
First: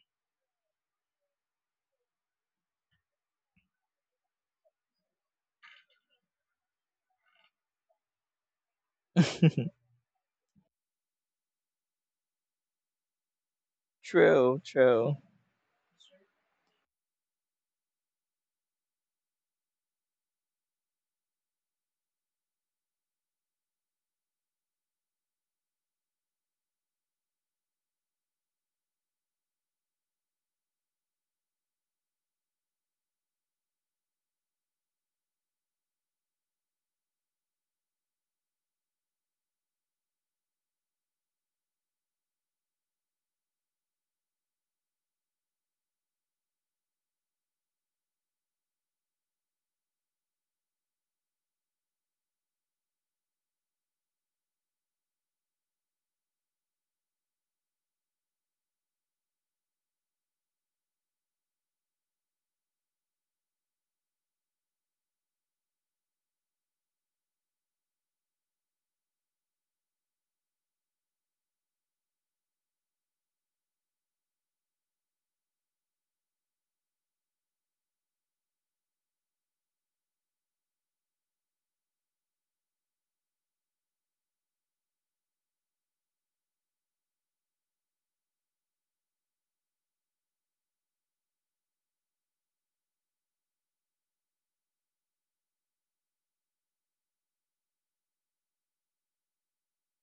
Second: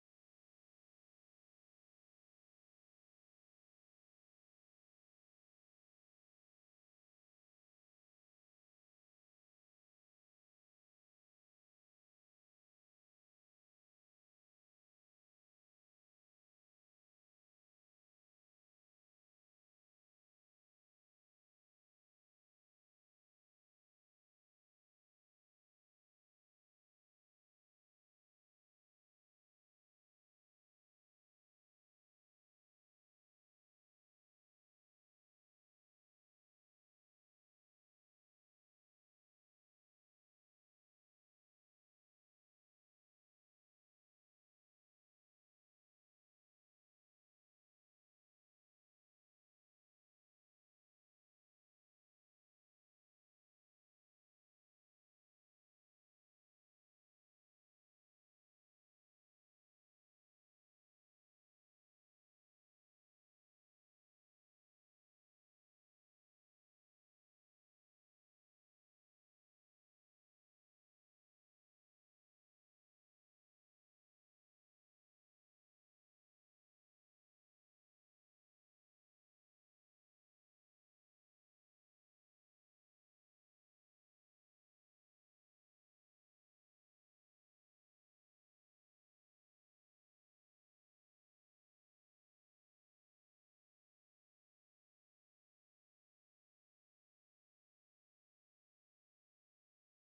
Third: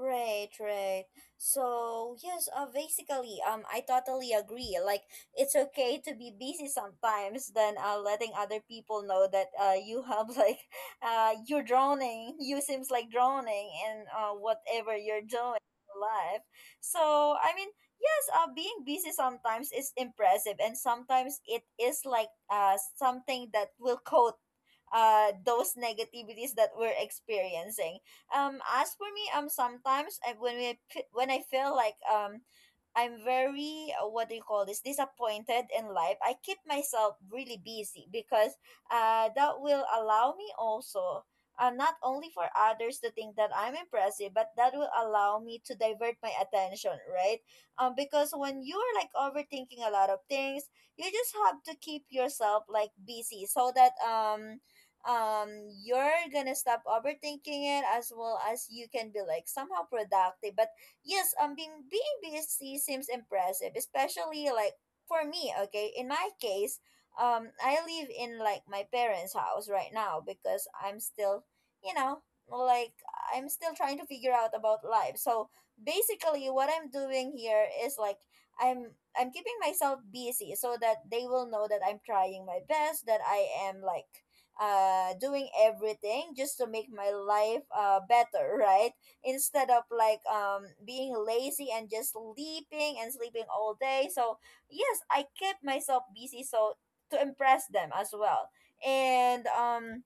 Speaker 1: Right, right. So yes, basically, I totally agree. Like, it's okay to be busy sometimes than letting other people know that you have like, you're drowning. You seems like drowning in
Speaker 3: True,
Speaker 1: whatever
Speaker 3: true.
Speaker 1: you're doing in life. So I mean, yes, being busy sometimes is impressive, and sometimes it is like something that will coat those negativities that we're experiencing. As for me, sometimes I, when we when I feel like I'm very what do you call this, disappointed in life. I keep myself really busy because that will allow me also, not only for others to think that I'm impressive, but that will allow me to divert my attention, right? Because when you are like overthinking a lot of things, you just have to keep yourself like busy so that um you're gonna stop overthinking it, as well as you can be like somehow productive. But yes, being busy seems impressive, especially like for me. Okay, in my case, I live in like my parents' house right now because I'm still, you know, like, I'm still trying to figure out about life. So basically, what I'm doing here is like, I'm I'm keeping myself busy so that they will know that I'm trying my best, that I am like doing everything just to make my life better. Right? Instead of like being lazy and just sleeping and sleeping all day. So yes, I kept myself busy so to impress them as well. And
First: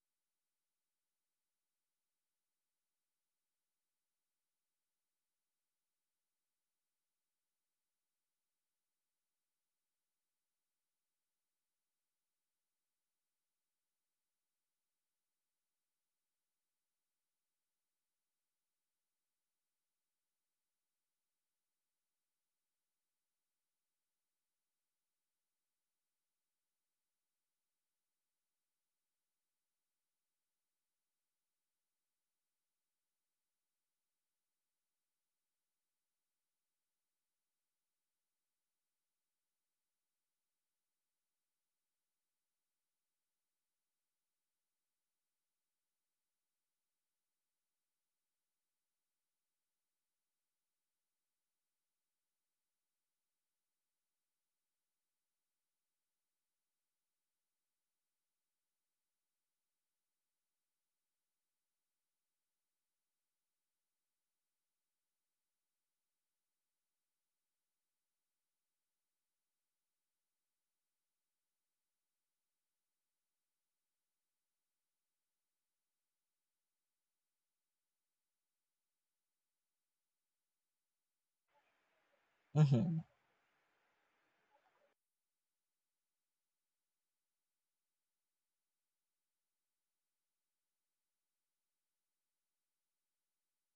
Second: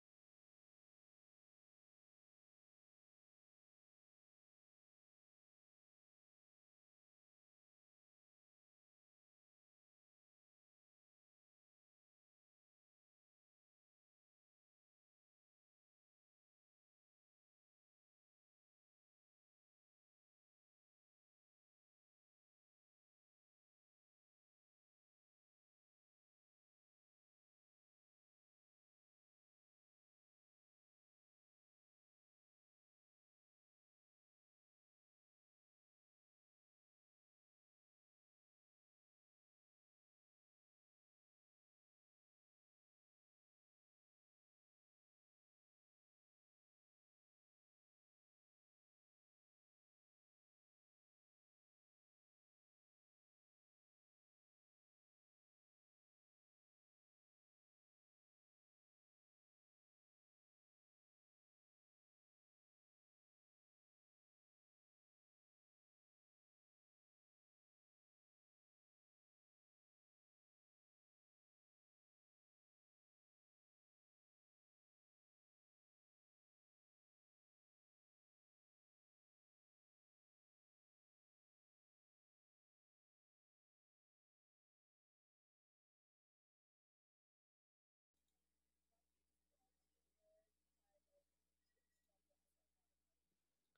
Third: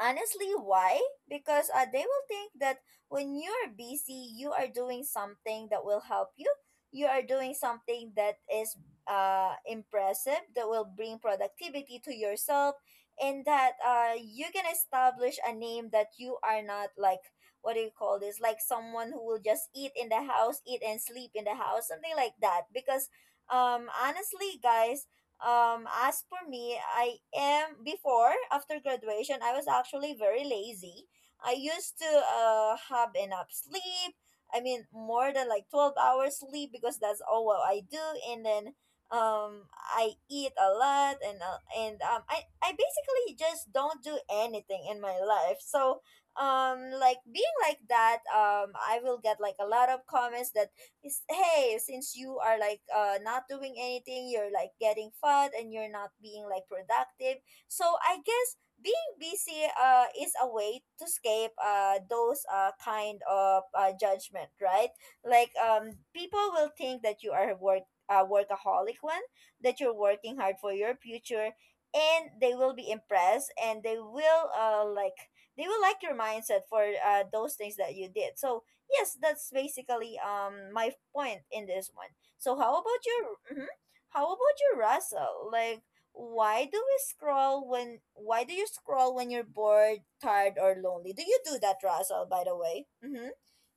Speaker 1: honestly, why? Because they will think that when you're busy, you are doing something that will help you. You are doing something that is impressive, that will bring productivity to yourself, and that you can establish a name that you are not like, what do you call this? Like, someone who will just eat in the house, eat and sleep in the house, something like that. Because honestly, guys, as for me, I am before, after graduation, I was actually very lazy. I used to have enough sleep. I mean, more than like 12 hours sleep because that's all what I do. And then I eat a lot and I basically just don't do anything in my life. So, like being like that, I will get like a lot of comments that is, hey, since you are like not doing anything, you're like getting fat and you're not being like productive. So I guess being busy is a way to escape those kind of judgment, right? Like, people will think that you are a work, workaholic one, that you're working hard for your future, and they will be impressed, and they will like, they will like your mindset for those things that you did. So yes, that's basically my point in this one. So how
Speaker 3: hmm
Speaker 1: about your mhm. How about you, Russell? Like, why do we scroll when? Why do you scroll when you're bored, tired, or lonely? Do you do that, Russell? By the way, mm-hmm.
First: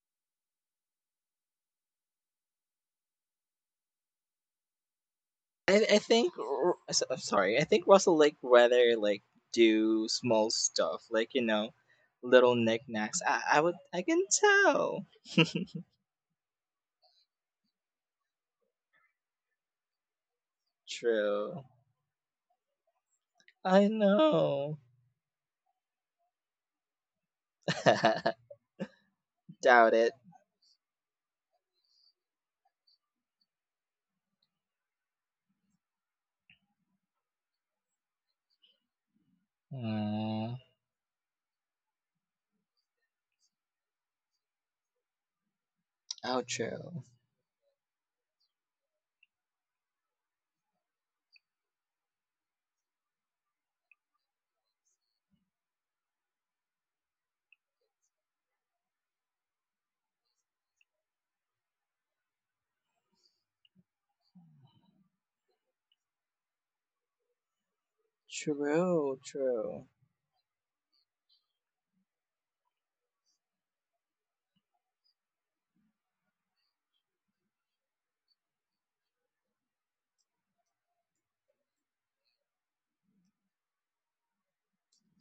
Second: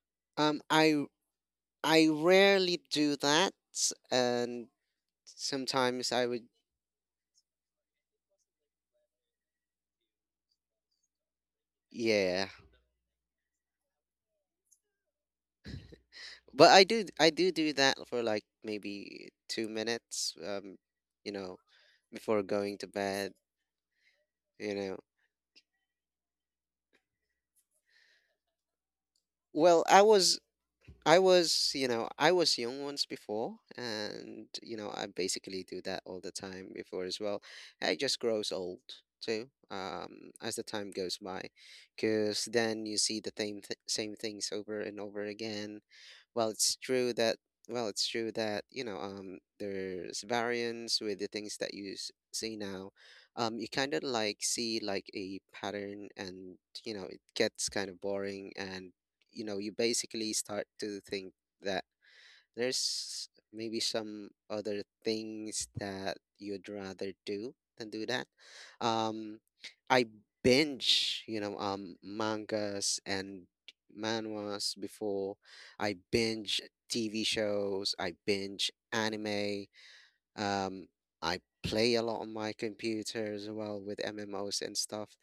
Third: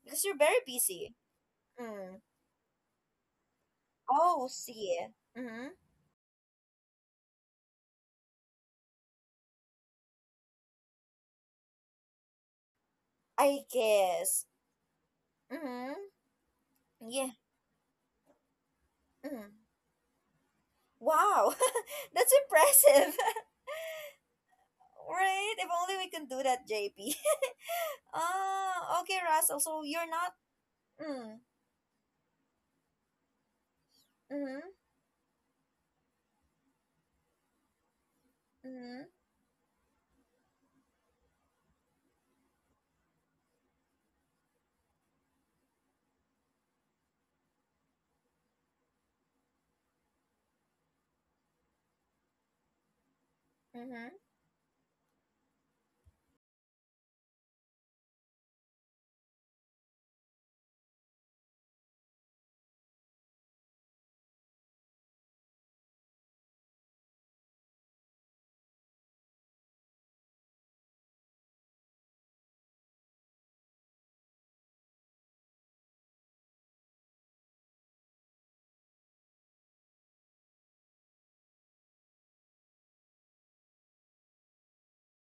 Speaker 1: Because you're
Speaker 2: Um,
Speaker 1: very
Speaker 2: I
Speaker 1: busy.
Speaker 2: I
Speaker 1: Mm.
Speaker 2: rarely do that,
Speaker 1: Oh,
Speaker 2: and
Speaker 1: see. Mm-hmm.
Speaker 2: sometimes I would,
Speaker 3: I'm sorry. I think Russell like rather like do small stuff like, you know,
Speaker 2: yeah.
Speaker 3: little knickknacks. I
Speaker 1: I
Speaker 3: I would I can
Speaker 1: guess.
Speaker 3: tell.
Speaker 1: Mm-hmm.
Speaker 2: But I
Speaker 1: Yeah.
Speaker 2: do do that for like maybe
Speaker 1: Mm.
Speaker 2: two minutes. You
Speaker 1: Wow,
Speaker 2: know,
Speaker 3: True.
Speaker 1: that's
Speaker 2: before going to
Speaker 1: impressive.
Speaker 2: bed.
Speaker 3: I
Speaker 2: You
Speaker 3: know.
Speaker 2: know,
Speaker 1: Right? If only we can do that, JP. Ah, okay, Russell. So
Speaker 2: well,
Speaker 3: Doubt
Speaker 2: I
Speaker 1: you're
Speaker 3: it.
Speaker 1: not.
Speaker 2: was I
Speaker 1: Mm,
Speaker 2: was, you know, I was young once before, and
Speaker 1: mhm.
Speaker 2: you know, I basically do that all the time before as well. I just grows old
Speaker 1: Mhm.
Speaker 2: too,
Speaker 3: Mm,
Speaker 2: as the time goes by, because then you see the same things over and over again.
Speaker 3: oh,
Speaker 2: Well, it's
Speaker 3: true.
Speaker 2: true that well, it's true that, you know, there's variance with the things that you see now. You kind of
Speaker 1: Mhm.
Speaker 2: like see like a pattern, and you know, it gets kind of boring, and you know, you basically start to think that there's maybe some other things that you'd rather do than do that.
Speaker 3: True,
Speaker 2: Um,
Speaker 3: true.
Speaker 2: I binge, mangas and manhwas before. I binge TV shows, I binge anime, um, I play a lot on my computer as well with MMOs and stuff.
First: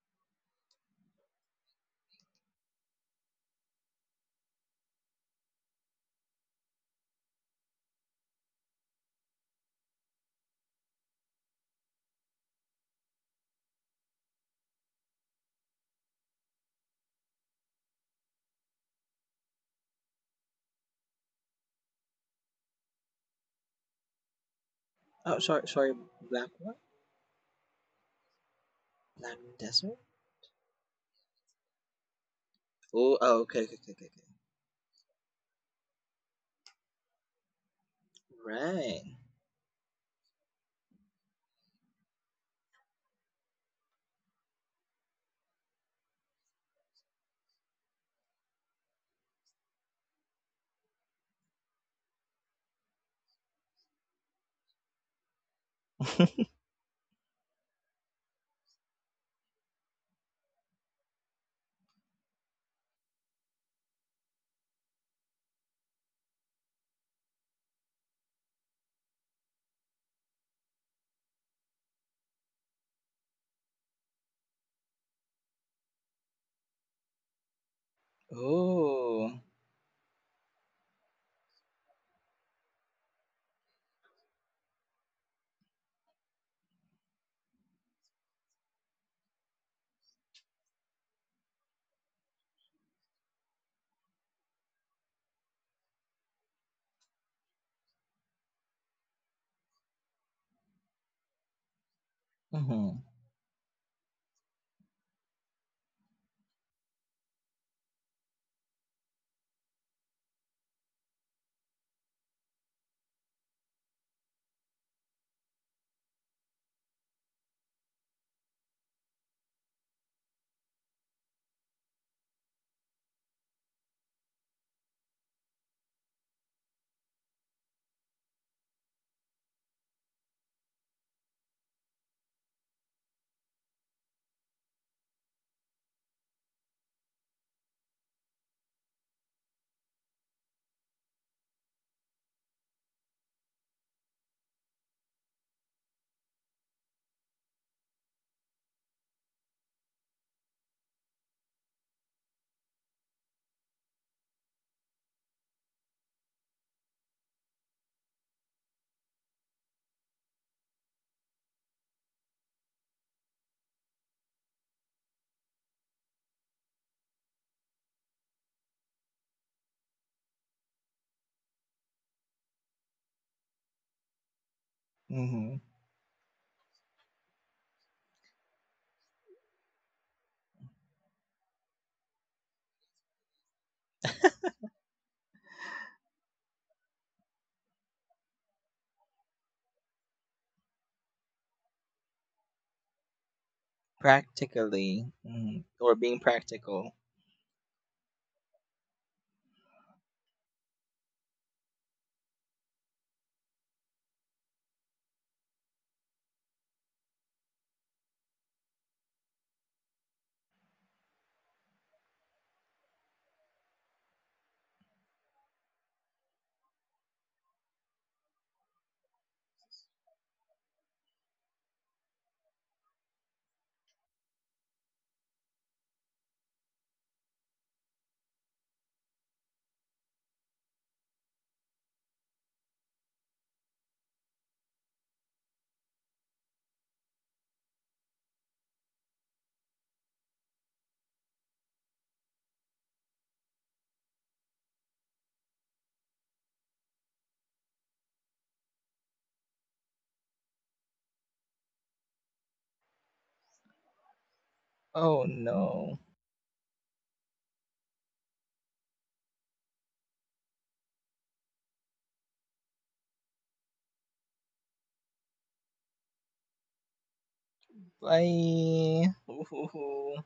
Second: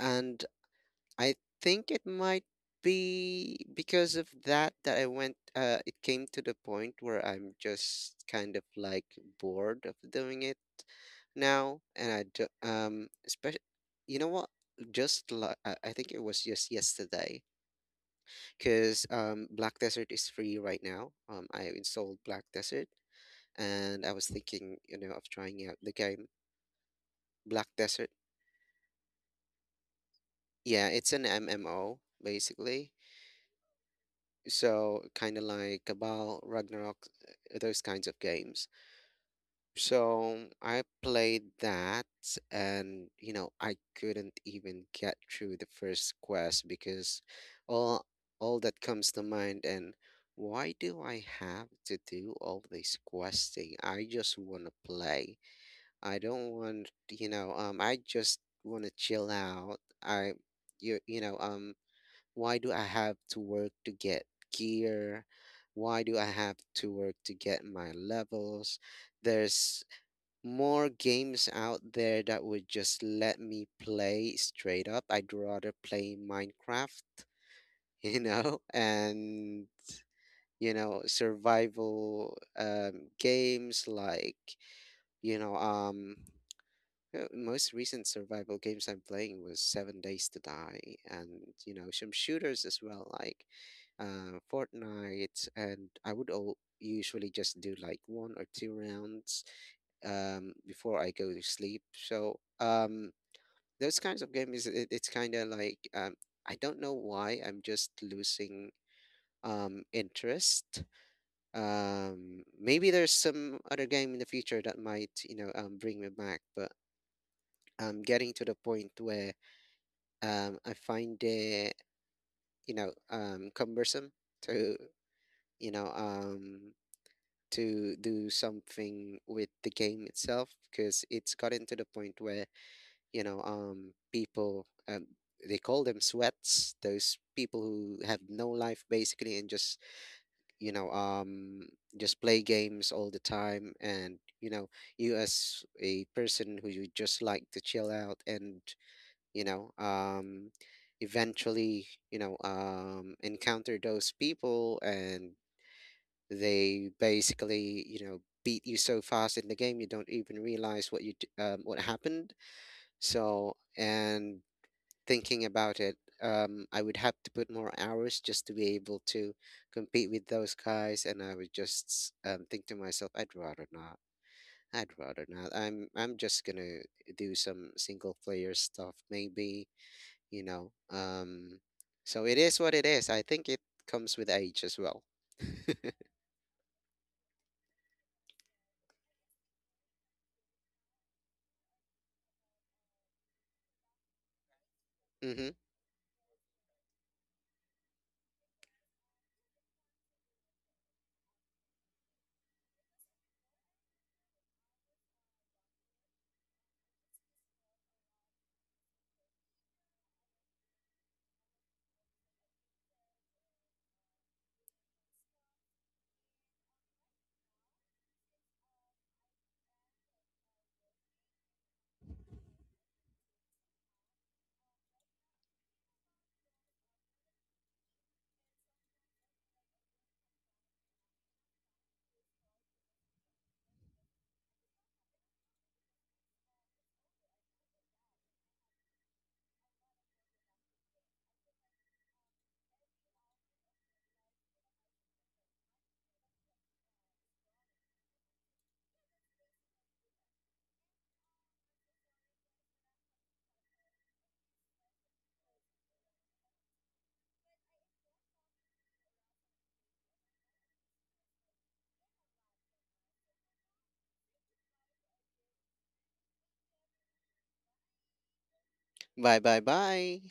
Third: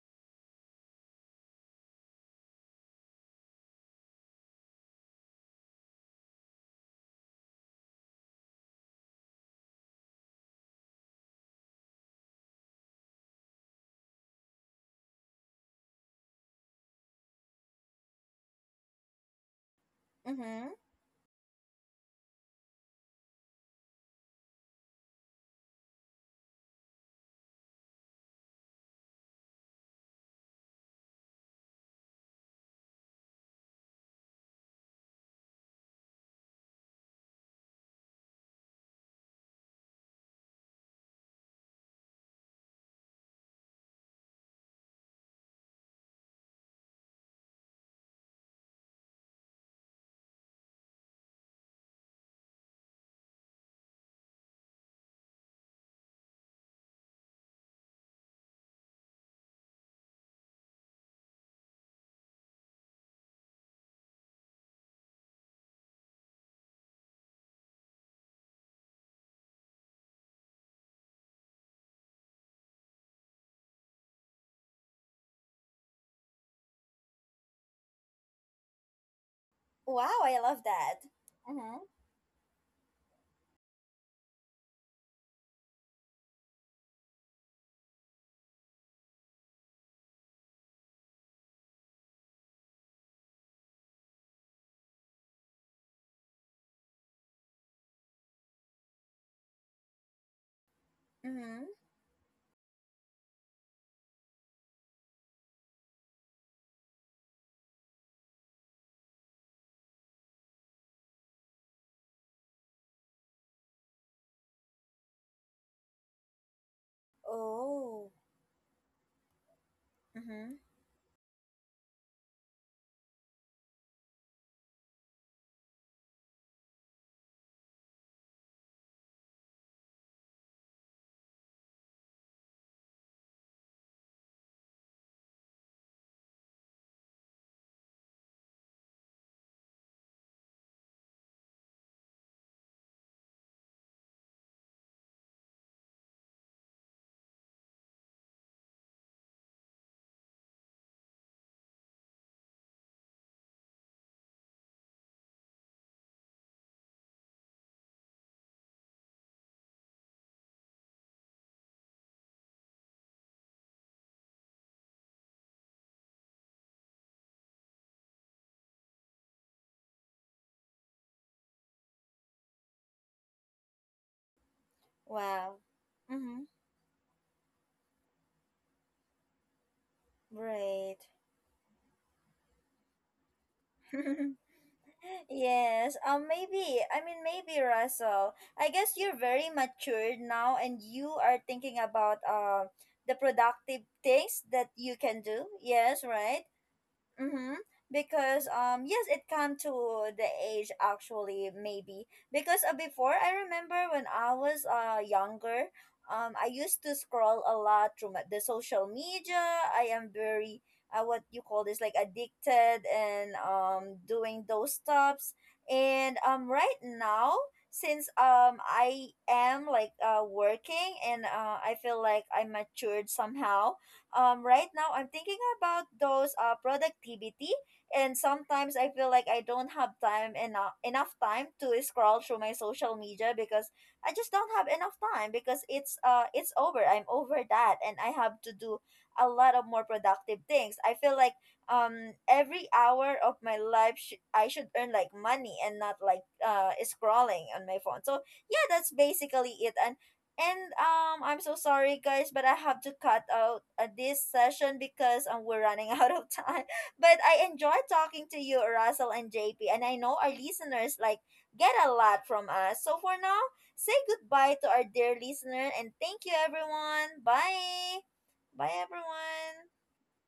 Speaker 2: And I think it might be because of that, that I went it came to the point where I'm just kind of like bored of doing it now. And I do, um, especially, you know what, just like, I think it was just yesterday, because um, Black Desert is free
Speaker 1: Mhm.
Speaker 2: right now, um, I installed Black Desert, and I was thinking, you know, of
Speaker 3: Oh,
Speaker 2: trying
Speaker 3: sorry,
Speaker 2: out the
Speaker 3: sorry.
Speaker 2: game.
Speaker 3: Black what?
Speaker 2: Black Desert.
Speaker 3: Black desert?
Speaker 2: Yeah, it's an MMO basically.
Speaker 3: Oh, oh, okay, okay, okay, okay.
Speaker 2: So kind of like Cabal, Ragnarok, those kinds of
Speaker 3: Okay.
Speaker 2: games.
Speaker 3: Right.
Speaker 2: So I played that, and you know, I couldn't even get through the first quest because all all that comes to mind and why do I have to do all this questing? I just want to play. I don't want, you know, um, I just want to chill out. I, you know, um, why do I have to work to get gear? Why do I have to work to get my levels? There's more games out there that would just let me play straight up. I'd rather play Minecraft, you know,
Speaker 3: Oh.
Speaker 2: and
Speaker 1: Wow, I love
Speaker 2: you
Speaker 1: that.
Speaker 2: know,
Speaker 1: Mhm.
Speaker 2: survival games like, you know, um, most recent survival games I'm playing was Seven Days to Die, and you know, some shooters as well, like Fortnite. And I would all usually just do like one or two rounds, before I go to
Speaker 1: Mhm.
Speaker 2: sleep. So
Speaker 3: Mhm.
Speaker 2: those kinds of games, it's kind of like I don't know why I'm just losing, interest. Maybe there's some other game in the future that might, you know, bring me back, but I'm
Speaker 1: Oh.
Speaker 2: getting to the point where,
Speaker 1: Mhm.
Speaker 2: I find it, you know, cumbersome to, you know, to do something with the game itself, because it's gotten to the point where, you know, people, they call them sweats, those people who have no life basically, and just, you know, just play games all the time, and, you know, you as a person who you just like to chill out, and you know um eventually, encounter those people, and they basically, you know, beat you so fast in the game you don't even realize what happened. So, and thinking about it, um, I would have to put more hours just to be able to compete with those guys, and I would just, think to myself, I'd rather not.
Speaker 3: Mhm.
Speaker 1: Wow.
Speaker 2: I'm just
Speaker 1: Mhm.
Speaker 2: gonna do some single player stuff maybe, you know.
Speaker 1: Great.
Speaker 2: So it is what it is. I think it comes with age as well.
Speaker 1: Yes, maybe. I mean, maybe Russell, I guess you're very matured now, and you are thinking about the productive things that you
Speaker 3: Practically,
Speaker 1: can
Speaker 2: Mm-hmm.
Speaker 1: do.
Speaker 3: mhm, or
Speaker 1: Yes,
Speaker 3: being
Speaker 1: right.
Speaker 3: practical.
Speaker 1: Mm-hmm. Because yes, it come to the age actually, maybe because before, I remember when I was younger, I used to scroll a lot through my, the social media. I am very what you call this, like addicted and doing those stuffs. And right now, since I am like working, and I feel like I matured somehow, right now I'm thinking about those productivity. And sometimes I feel like I don't have time enough time to scroll through my social media because I just don't have enough time, because it's over, I'm over that, and I have to do a lot of more productive things. I feel like every hour of my life I should earn like money, and not like scrolling on my phone. So yeah, that's basically it. And I'm so sorry, guys, but I have to cut out this session because
Speaker 3: Oh
Speaker 1: we're running
Speaker 3: no.
Speaker 1: out of time. But I enjoy talking to you, Russell and JP, and I know our listeners like get a lot from us. So for now, say goodbye to our dear listener, and thank you, everyone. Bye, bye,
Speaker 3: Bye.
Speaker 2: Bye bye
Speaker 1: everyone.
Speaker 2: bye.
Speaker 3: Ooh.